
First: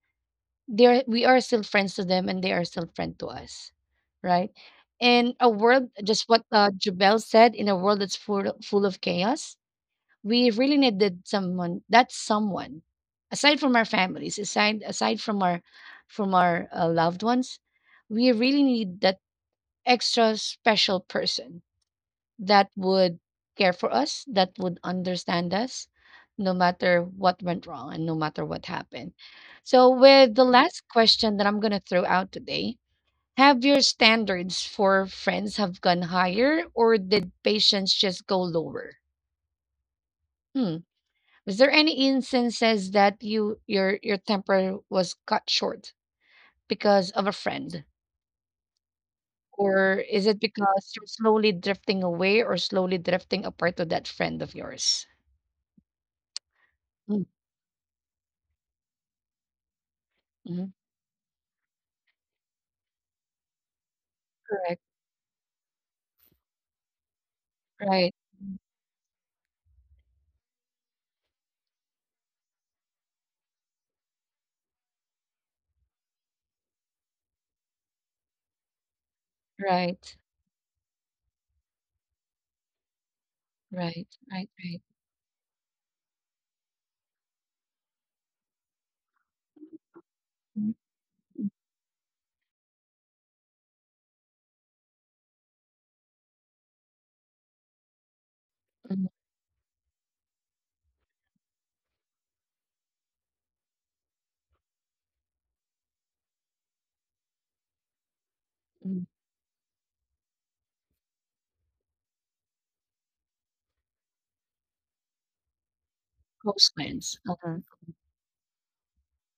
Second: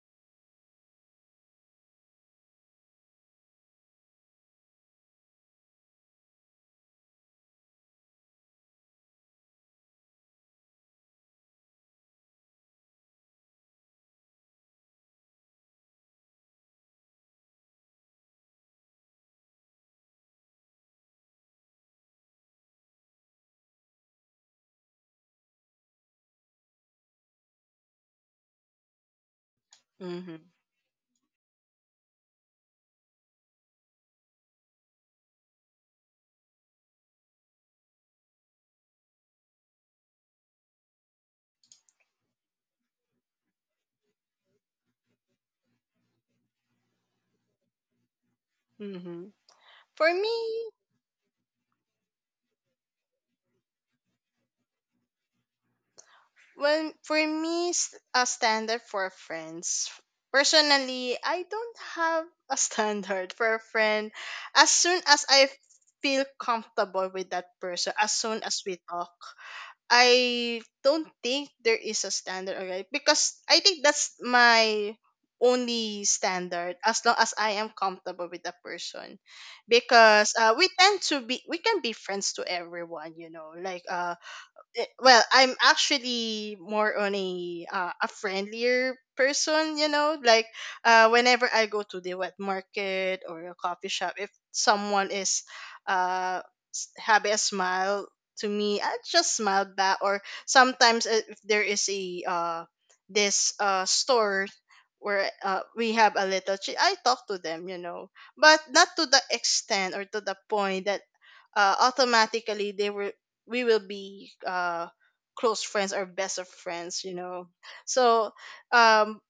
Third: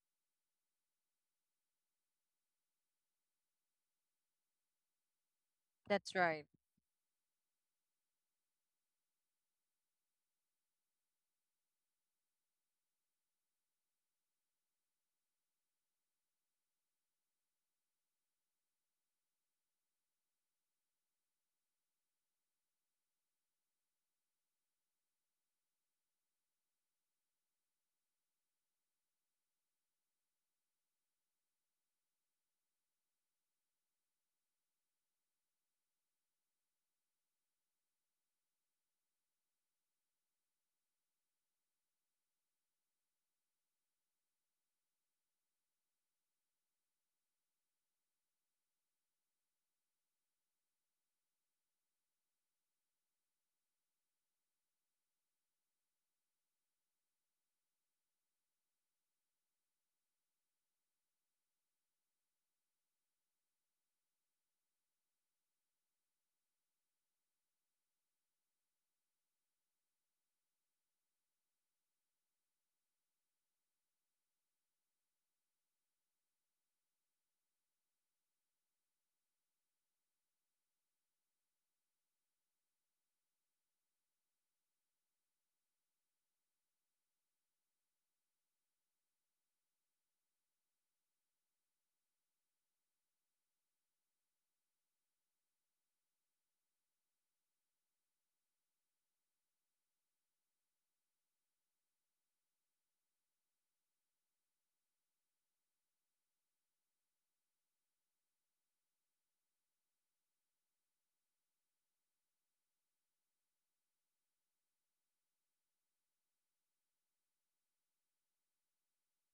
they're we are still friends to them and they are still friend to us right in a world
That's
just what
right.
Jubel said, in a world that's full, full of chaos we really needed someone that's someone aside from our families, aside from our loved ones. We really need that extra special person that would care for us, that would understand us, no matter what went wrong and no matter what happened. So, with
Mm-hmm.
the last question that I'm going to throw out today, have your standards for friends have gone higher or did patience just go lower? Hmm. Was there any instances that your temper was cut short because of a friend?
Mm-hmm.
Or
For
is it
me,
because you're slowly drifting away or slowly drifting apart to that friend of yours?
well,
Hmm.
for me, a standard for friends.
Mm-hmm.
Personally, I don't have a standard for a friend. As
Correct.
soon as I feel comfortable with that person,
Right,
as soon as we talk, I don't think there is a standard already, because I think that's my only standard, as long as I am comfortable with that person,
right,
because we tend to be, we can be friends to everyone, you know, like
right, right, right.
eh, well, I'm actually more on a friendlier person, you know. Like
Mhm,
whenever I go to the wet market or a coffee shop, if someone is uh Habe a smile to me, I
mhm,
just smile back. Or sometimes if there is a this store where we have a little, chi- I talk to them, you know, but not
mhm.
to the extent or to the point that automatically they will we will be close friends or best of friends,
Coastlines.
you know.
Uh-huh.
So um,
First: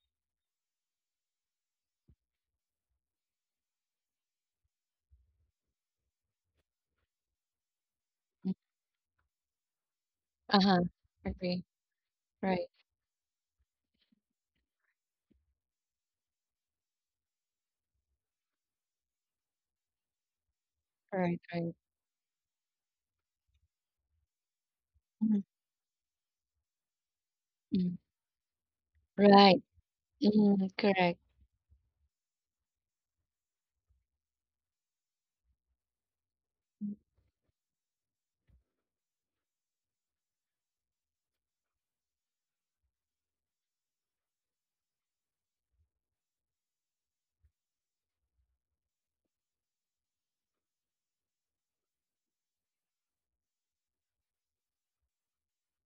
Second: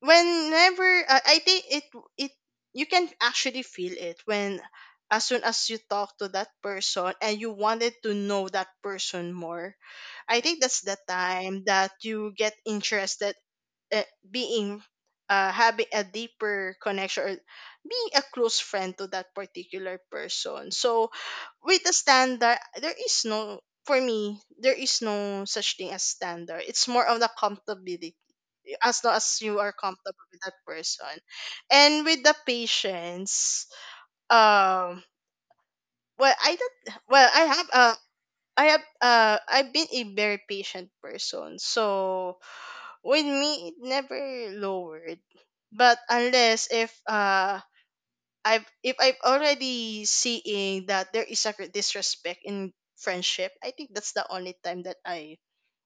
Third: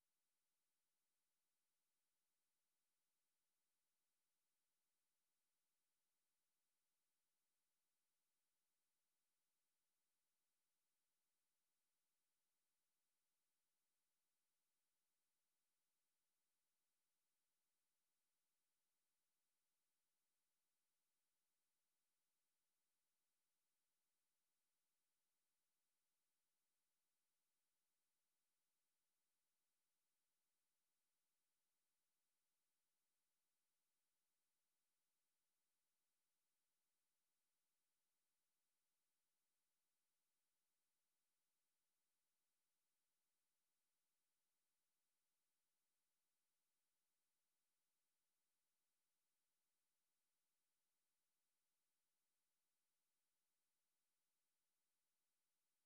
whenever I think it it you can actually feel it, when as soon as you talk to that person and you wanted to know
Mm,
that person more. I think
uh-huh.
that's the time
Agree.
that you get
Right,
interested uh, being having a deeper connection or being a close friend to that particular person. So
right, right.
with a standard, there is no, for me, there is
Mhm,
no such thing as standard. It's more of the
mhm.
comfortability, as long as you
Right.
are comfortable with that
Mhm,
person.
correct.
And with the patience, um, well, I don't, well, I have I've been a very patient person. So with me it never lowered. But unless if I've if I've already seeing that there is a disrespect in friendship, I think that's the only time that I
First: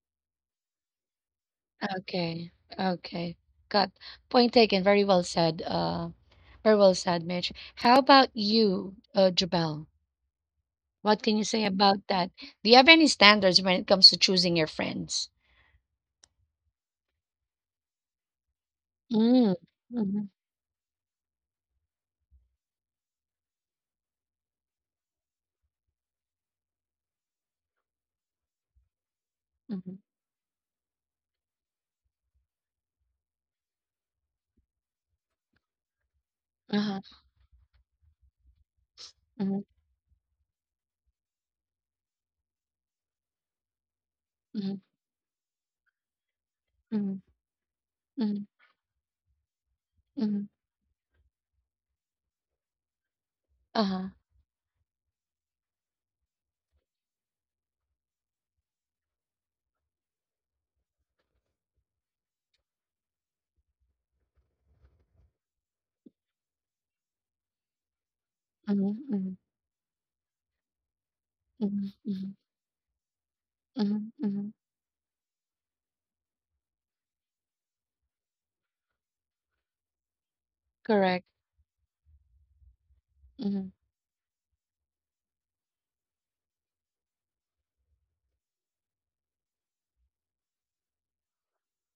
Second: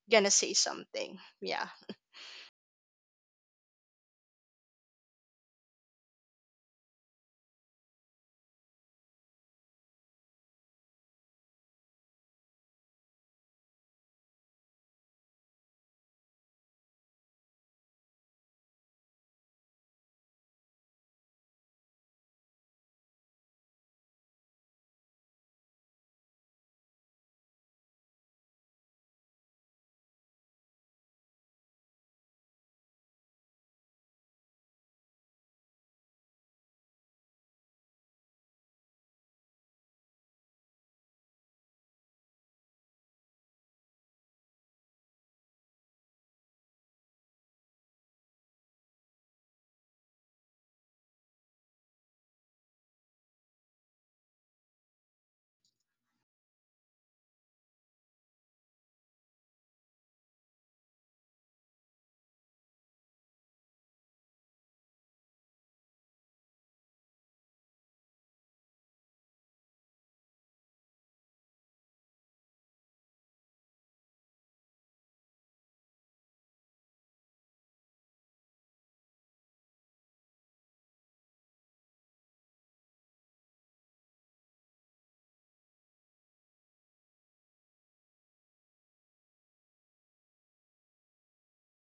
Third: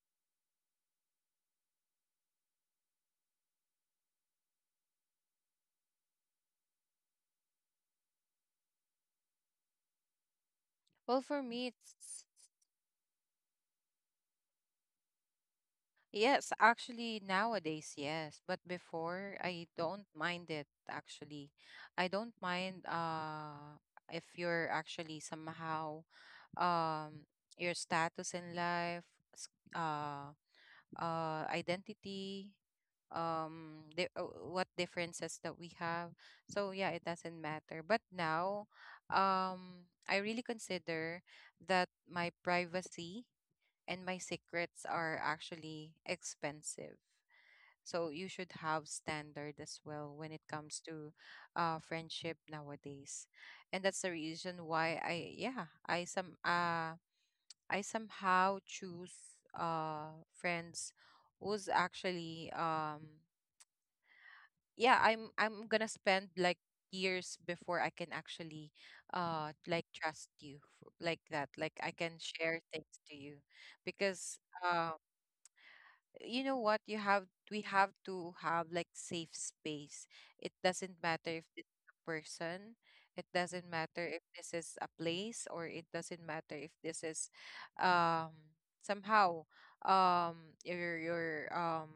gonna say something. Yeah.
Okay. Okay. Got point taken. Very well said. Very well said, Mitch. How about you, Jabel?
Well,
What can
for
you say
me,
about
it's—
that? Do you have any standards when it comes to choosing your friends?
yes, actually, nowadays, yes, but before
Mm.
I don't
Mm-hmm.
mind it actually. I don't mind if you're actually somehow um your status in life, s-
Mm-hmm.
uh identity, what differences that we have. So yeah,
Uh-huh.
it doesn't matter. But now,
Mm-hmm.
I really consider that my privacy and my
Mm-hmm.
secrets are actually expensive.
Mm-hmm.
So you should have standard as well when it
Mm-hmm.
comes to friendship nowadays, and that's
Uh-huh.
the reason why I yeah, I somehow choose uh friends who's actually, yeah, I'm gonna spend like years before I can actually
Mhm, mhm,
like trust like that. Like, I
mhm,
can
mhm,
share things to you
mhm,
because
mhm.
uh, you know what, you have we have to have like safe space. It doesn't
Correct.
matter if it's a person, it doesn't
Mhm.
matter if this is a place, or it doesn't matter if this is, um somehow, your um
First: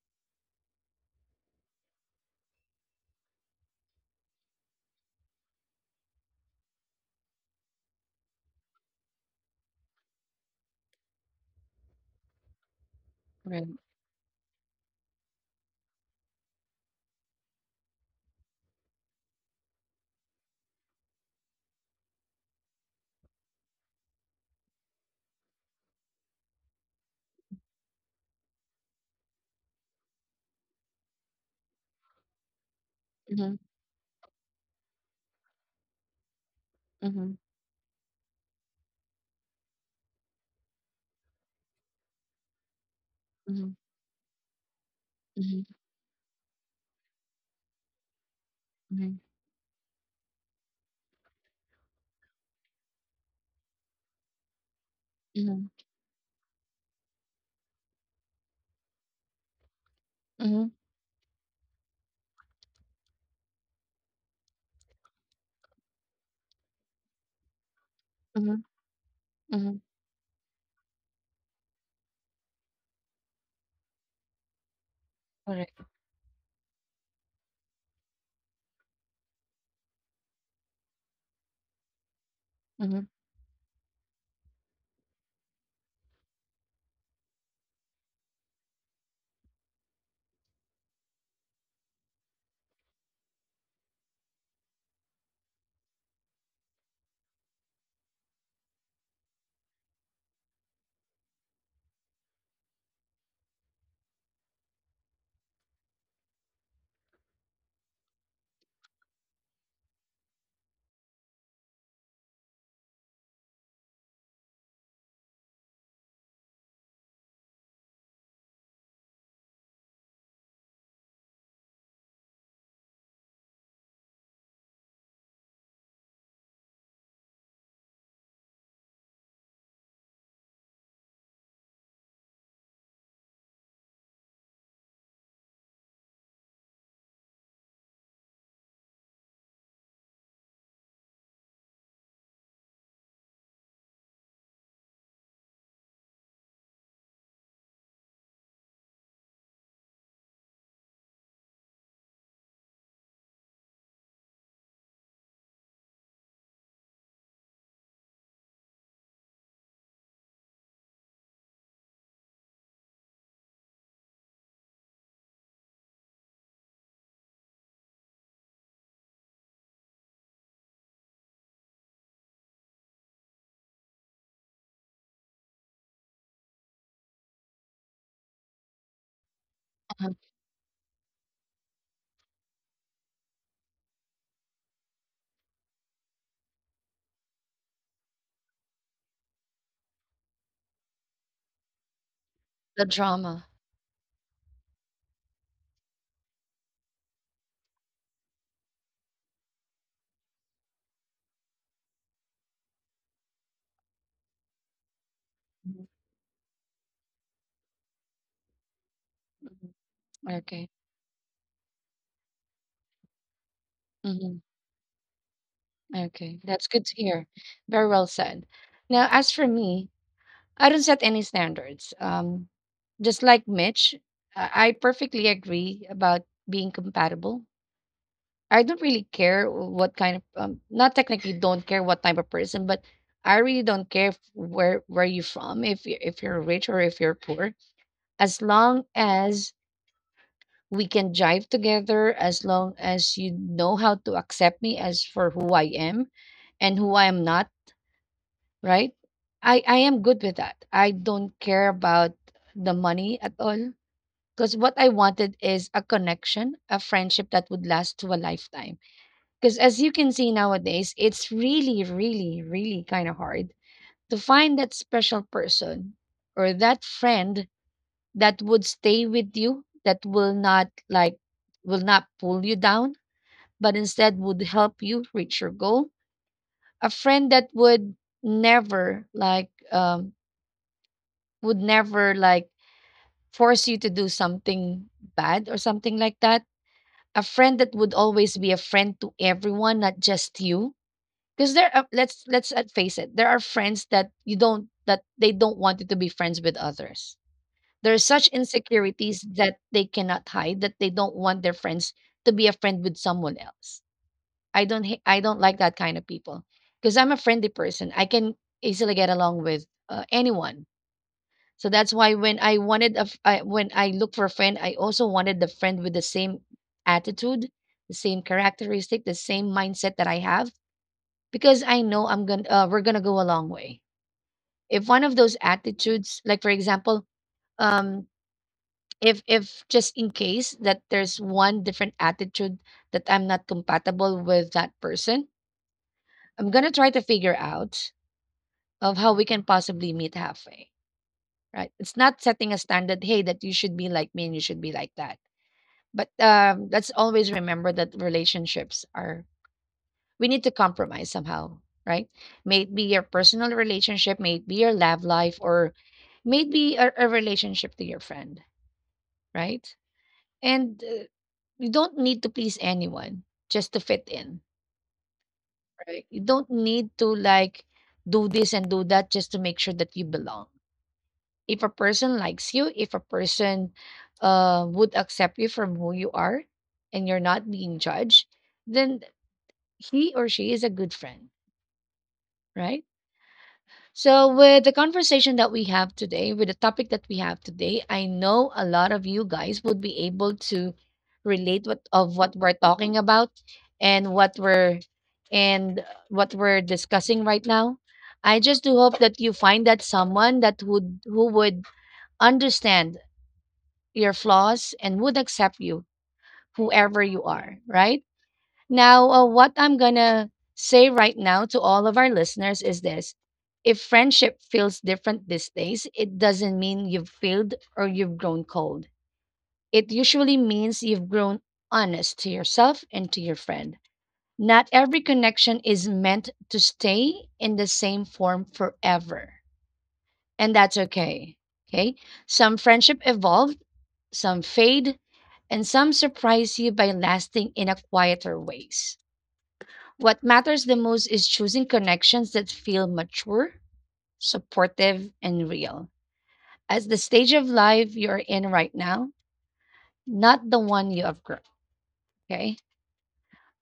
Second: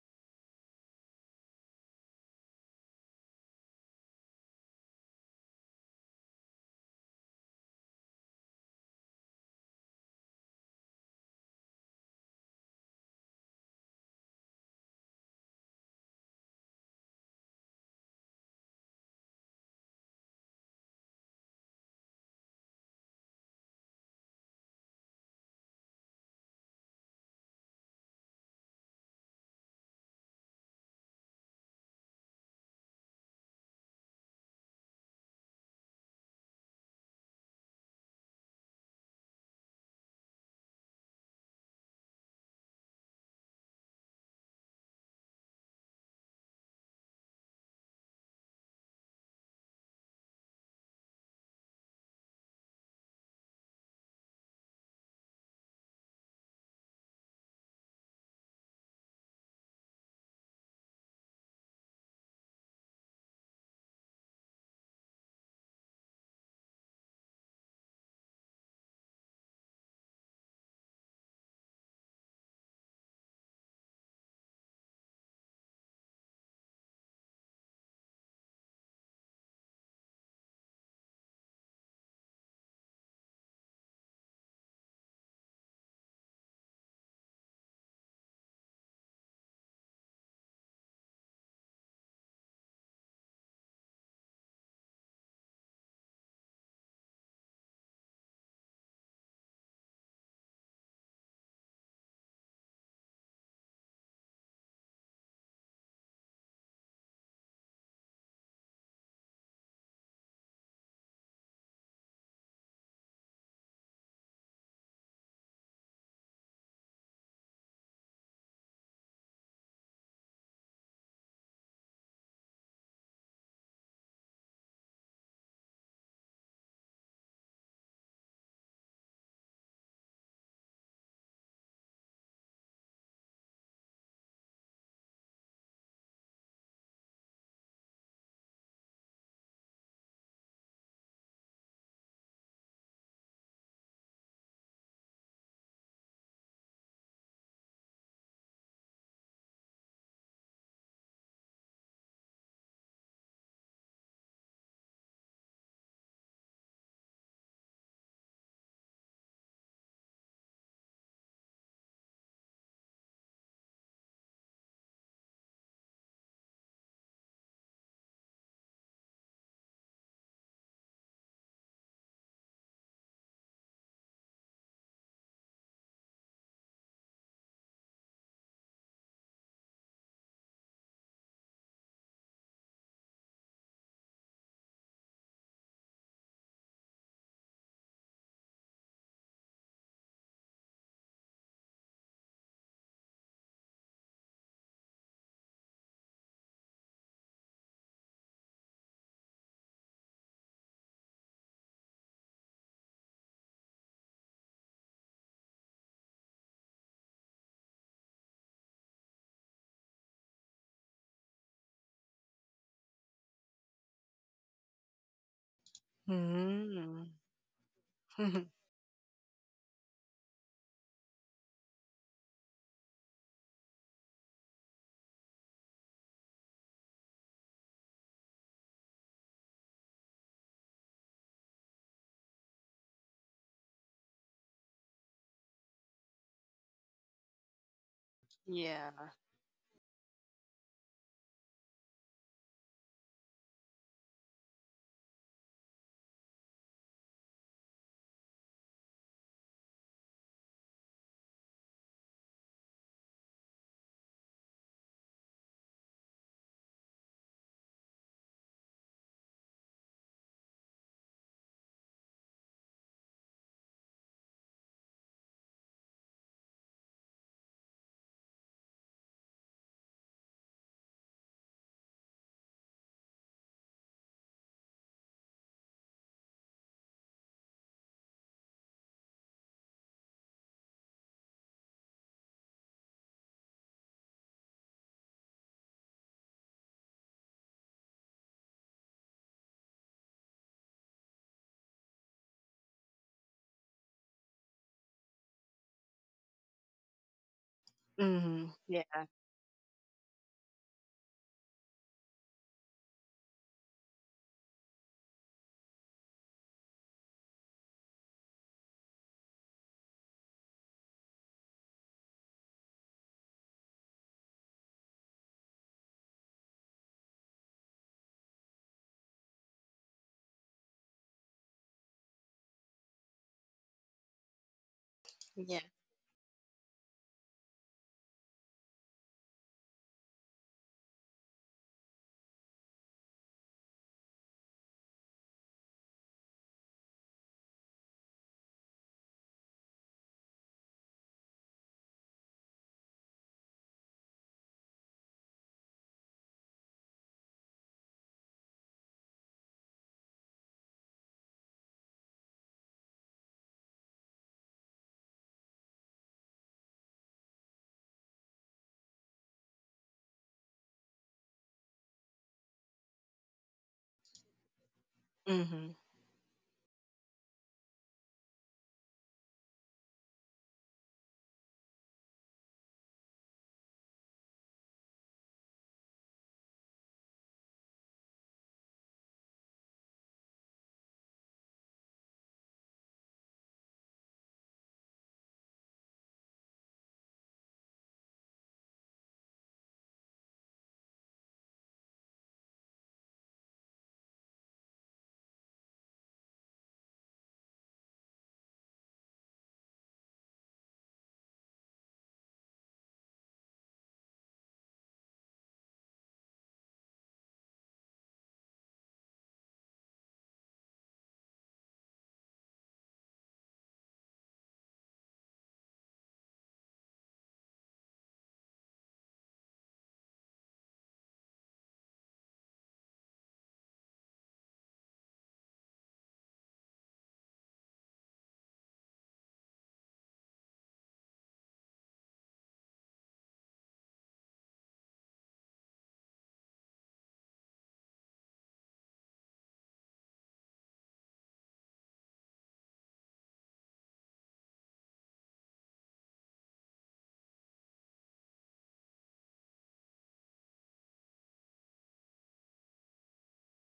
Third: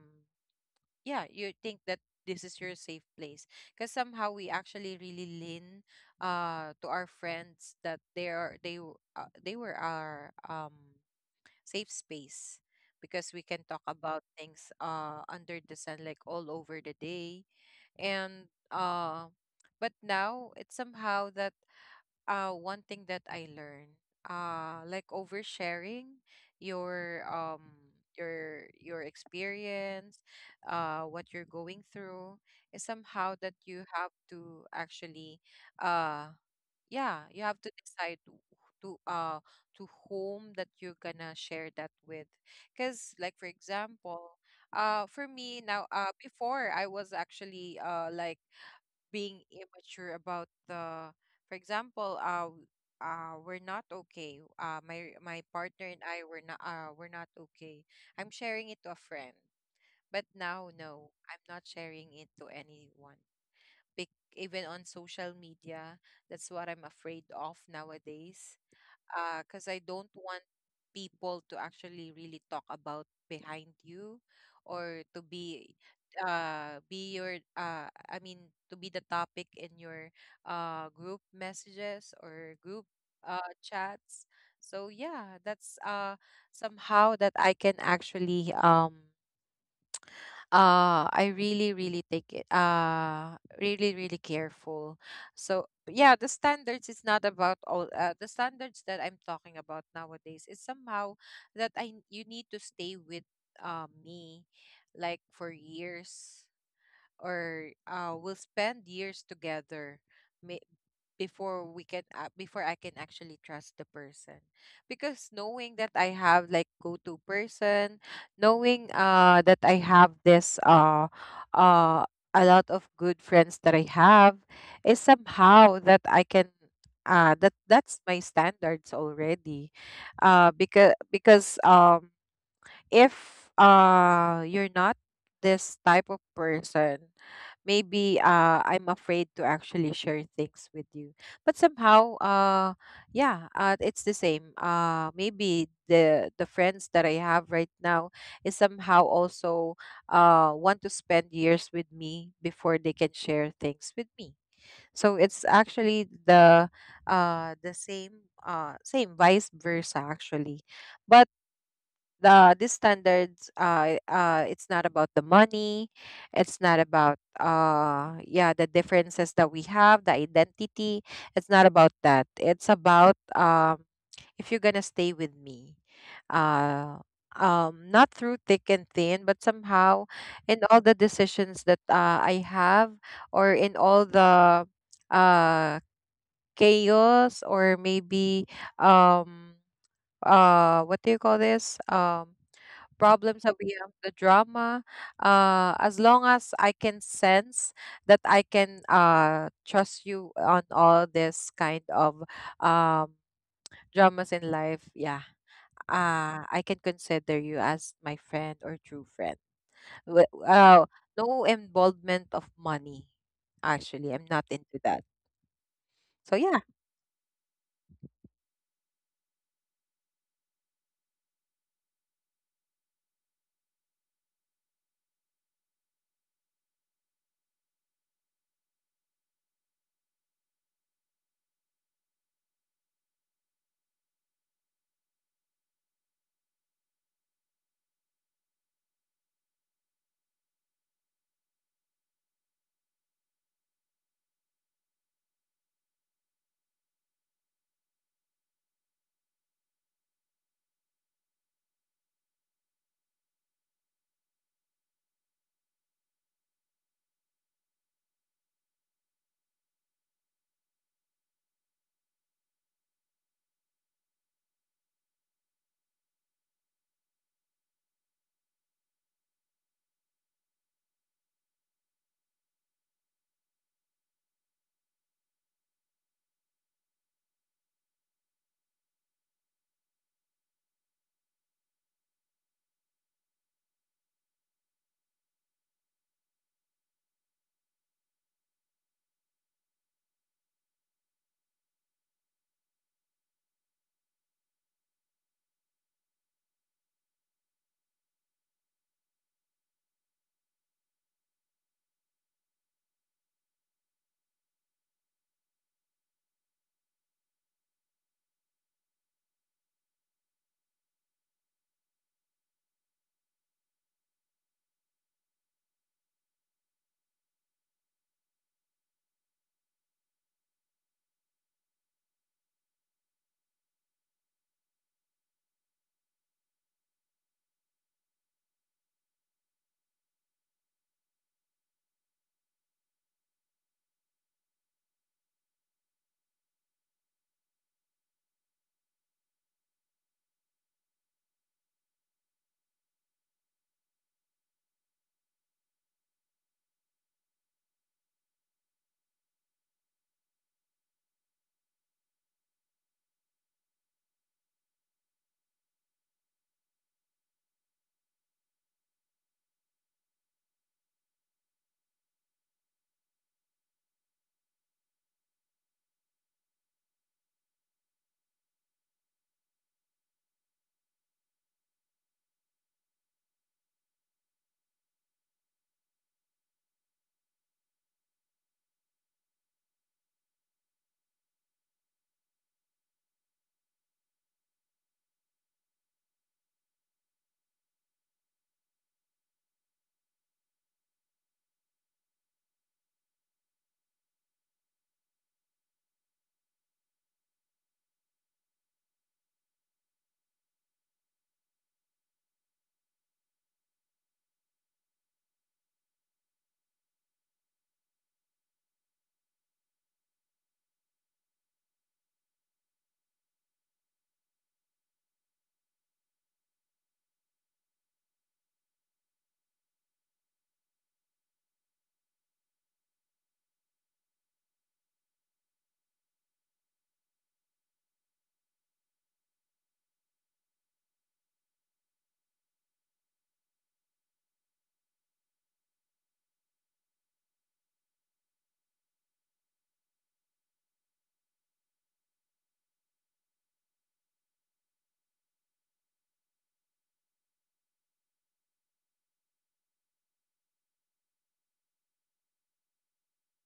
yeah, you think that this is your safe place, because somehow we actually really lean to our friends that they are they w- they were our safe space, because we can
Right.
talk about things under the sun, like all over the day. And but now it's somehow that one thing that I learned, like, oversharing your experience, what you're going through, is somehow that
Mhm,
you have to actually, uh yeah,
mhm,
you have to decide to uh to whom that you're gonna share that with. Because, like, for
mhm,
example, for me
mhm,
now, before I was actually like
mhm,
being immature about the— for example, we're not okay, my
mhm,
partner and I were not we're not okay, I'm sharing it to a friend. But now,
mhm,
no, I'm not sharing it to anyone. Big, even on social media. That's what I'm afraid of nowadays,
mhm,
because I
mhm.
don't want people to actually really talk about behind you, or to
Correct.
be your— I mean, to be the topic in your group messages or group
Mhm.
chats. So yeah, that's somehow that I can actually, I really, really take it, really, really careful. So yeah, the standards is not about all— the standards that I'm talking about nowadays is somehow that I you need to stay with me like for years, or we'll spend years together, may— before we can— before I can actually trust the person, because knowing that I have like go-to person, knowing that I have this uh a lot of good friends that I have is somehow that I can that that's my standards already, because if you're not this type of person, maybe I'm afraid to actually share things with you. But somehow, yeah, it's the same. Maybe the friends that I have right now is somehow also want to spend years with me before they can share things with me. So it's actually the— the same, same vice versa actually. But these standards, it's not about the money. It's not about yeah, the differences that we have, the identity. It's not about that, it's about if you're gonna stay with me, uh not through thick and thin, but
Uh-huh.
somehow in all the decisions that I have, or in all the uh chaos, or maybe, um what do you call this,
The drama.
problem sabihin of the drama. As long as I can sense that I can trust you on all this kind of um, dramas in life, yeah,
Mhm,
I can consider you as my friend or true friend.
mhm.
Wi-
Okay.
Uh, no involvement of money, actually. I'm
Mhm.
not into that.
Okay.
So,
That's
yeah.
good to
Mm.
hear. Very well said. Now, as for me, I don't set any standards. Just like Mitch, I perfectly agree about being compatible. I don't really care what kind of not technically don't care what type of person, but I really don't care where you from, if you if you're rich or if you're poor, as
yeah.
long as we can jive together, as long as you know how to accept me as for who I am and who I am not, right? I am good with that. I don't care about the money at all because what I wanted is a connection, a friendship that would last to a lifetime. Because as you can see nowadays, it's really, really, really kind of hard to find that special person or that friend that would stay with you, that will not like, will not pull you down, but instead would help you reach your goal. A friend that never like, um, would never like force you to do something bad or something like that. A friend that would always be a friend to everyone, not just you because there are, let's face it, there are friends that you don't that they don't want you to be friends with others. There are such
Mm-hmm.
insecurities that they cannot hide, that they don't want their friends to be a friend with someone else. I don't like that kind of people because I'm a friendly person. I can easily get along with anyone. So that's why when I wanted a f- I, when I look for a friend, I also wanted the friend with the same attitude, the same characteristic, the same mindset that I have, because I know I'm gonna we're gonna go a long way. If one of those
Yeah.
attitudes, like for example, um, if just in case that there's one different attitude that I'm not compatible with that person, I'm gonna try to figure out of how we can possibly meet halfway. Right? It's not setting a standard. Hey, that you should be like me and you should be like that. But let's always remember that relationships are, we need to compromise somehow, right? May it be your personal relationship, may it be your love life, or may it be a relationship to your friend, right? And you don't need to please anyone just to fit in,
Hmm.
right? You don't need to like do this and do that just to make sure that you belong. If a person likes you, if a person would accept you from who you are and you're not being judged, then he or she is a good friend, right? So, with the conversation that we have today, with the topic that we have today, I know a lot of you guys would be able to relate what of what we're talking about and what we're and what we're discussing right now. I just do hope that you find that someone that would who would understand your flaws and would accept you, whoever you are, right? Now, what I'm gonna say right now to all of our listeners is this: if friendship feels different these days, it doesn't mean you've failed or you've grown cold. It usually means you've grown honest to yourself and to your friend. Not every connection is meant to stay in the same form forever, and that's okay. Okay? Some friendship evolve, some fade, and some surprise you by lasting in a quieter ways. What matters the most is choosing connections that feel mature, supportive, and real. As the stage of life you're in right now, not the one you have grown. Okay.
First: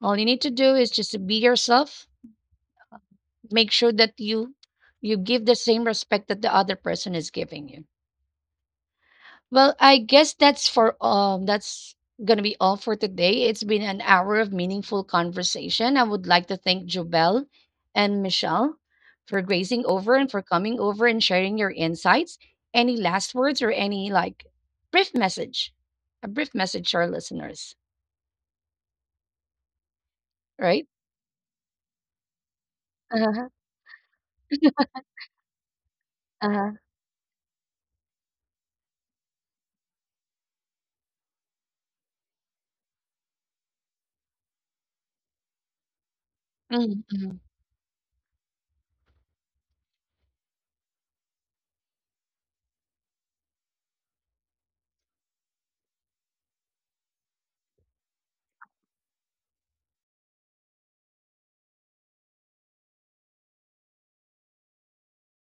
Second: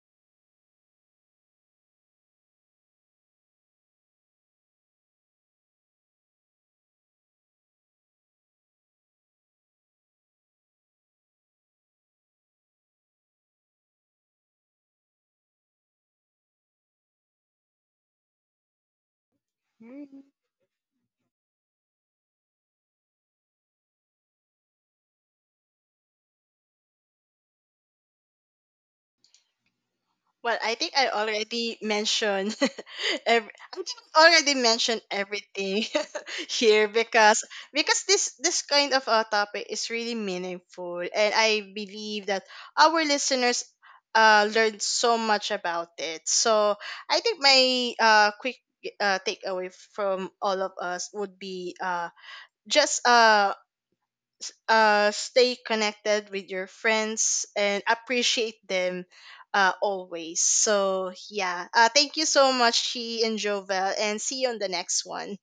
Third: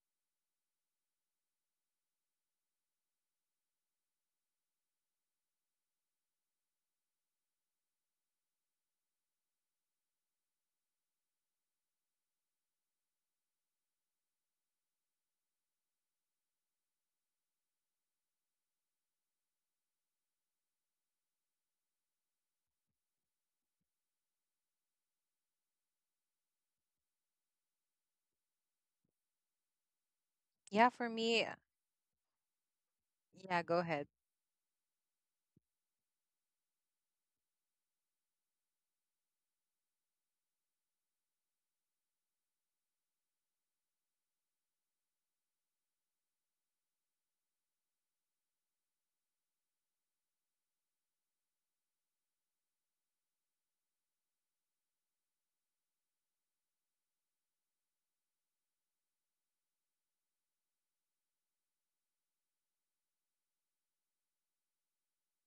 All you need to do is just to be yourself. Make sure that you give the same respect that the other person is giving you. Well, I guess that's gonna be all for today. It's been an hour of meaningful conversation. I would like to thank Jobel and Michelle for grazing over and for coming over and sharing your insights. Any last words or any like brief message? A brief message to our listeners,
Well, I
right?
Yeah,
think I
for me—
already mentioned
Uh-huh.
every,
yeah,
I
go
think
ahead.
I already mentioned everything
Uh-huh.
here, because this kind of a topic is really meaningful, and I believe that our listeners learned so much about it. So
Mhm,
I think
mhm.
my quick takeaway from all of us would be just stay connected with your friends and appreciate them, always. So, yeah. Thank you so much, Chi and Jovel, and see you on the next one.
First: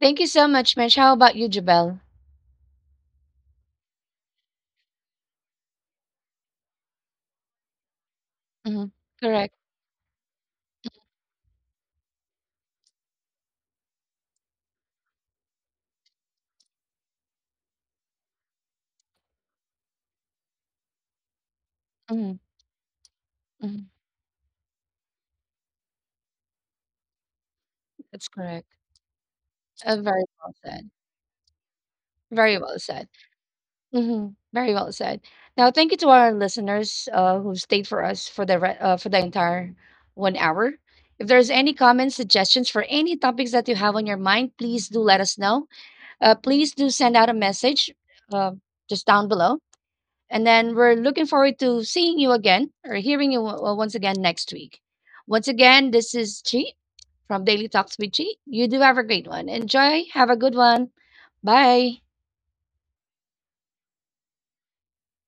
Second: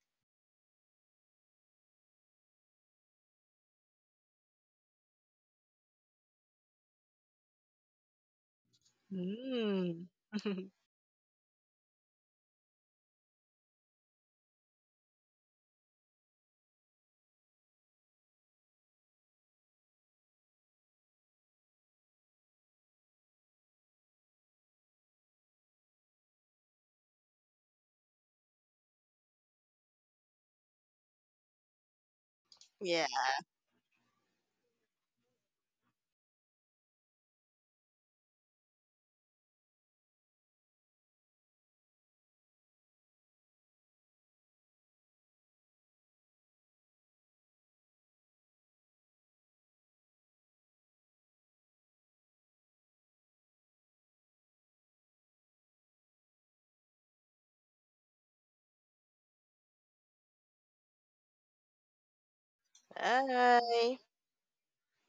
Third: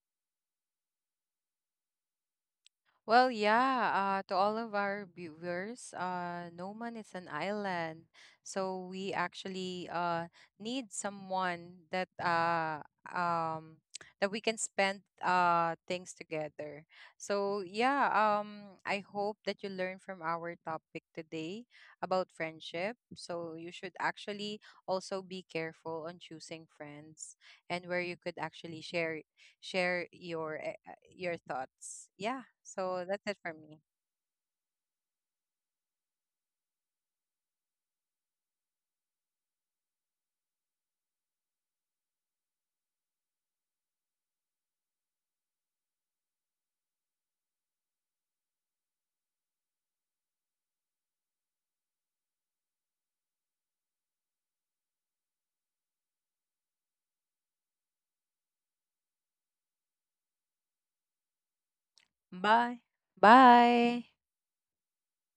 Thank you so much, Mitch. How about you, Jobel?
Well, yeah, to all of our viewers, no man is an island. So
Mhm.
we
Correct.
actually
Mm.
need someone that, um, that we can spend things together. So yeah, I hope that you learn from our topic today about
Mhm,
friendship. So you
mhm.
should actually also be careful on choosing friends and where you
That's
could
correct.
actually share share
Very well
your
said.
your thoughts. Yeah.
Very well
yeah.
So
said.
that's it for me.
Mhm. Very well said. Now, thank you to our listeners who stayed for us for for the entire 1 hour. If there's any comments, suggestions for any topics that you have on your mind, please do let us know. Please do send out a message uh, just down below, and then we're looking forward to seeing you again or hearing you once again next week. Once again, this is Chi from Daily Talks with Chi. You do have a great one. Enjoy. Have a good one. Bye.
Bye.
Bye.
Bye.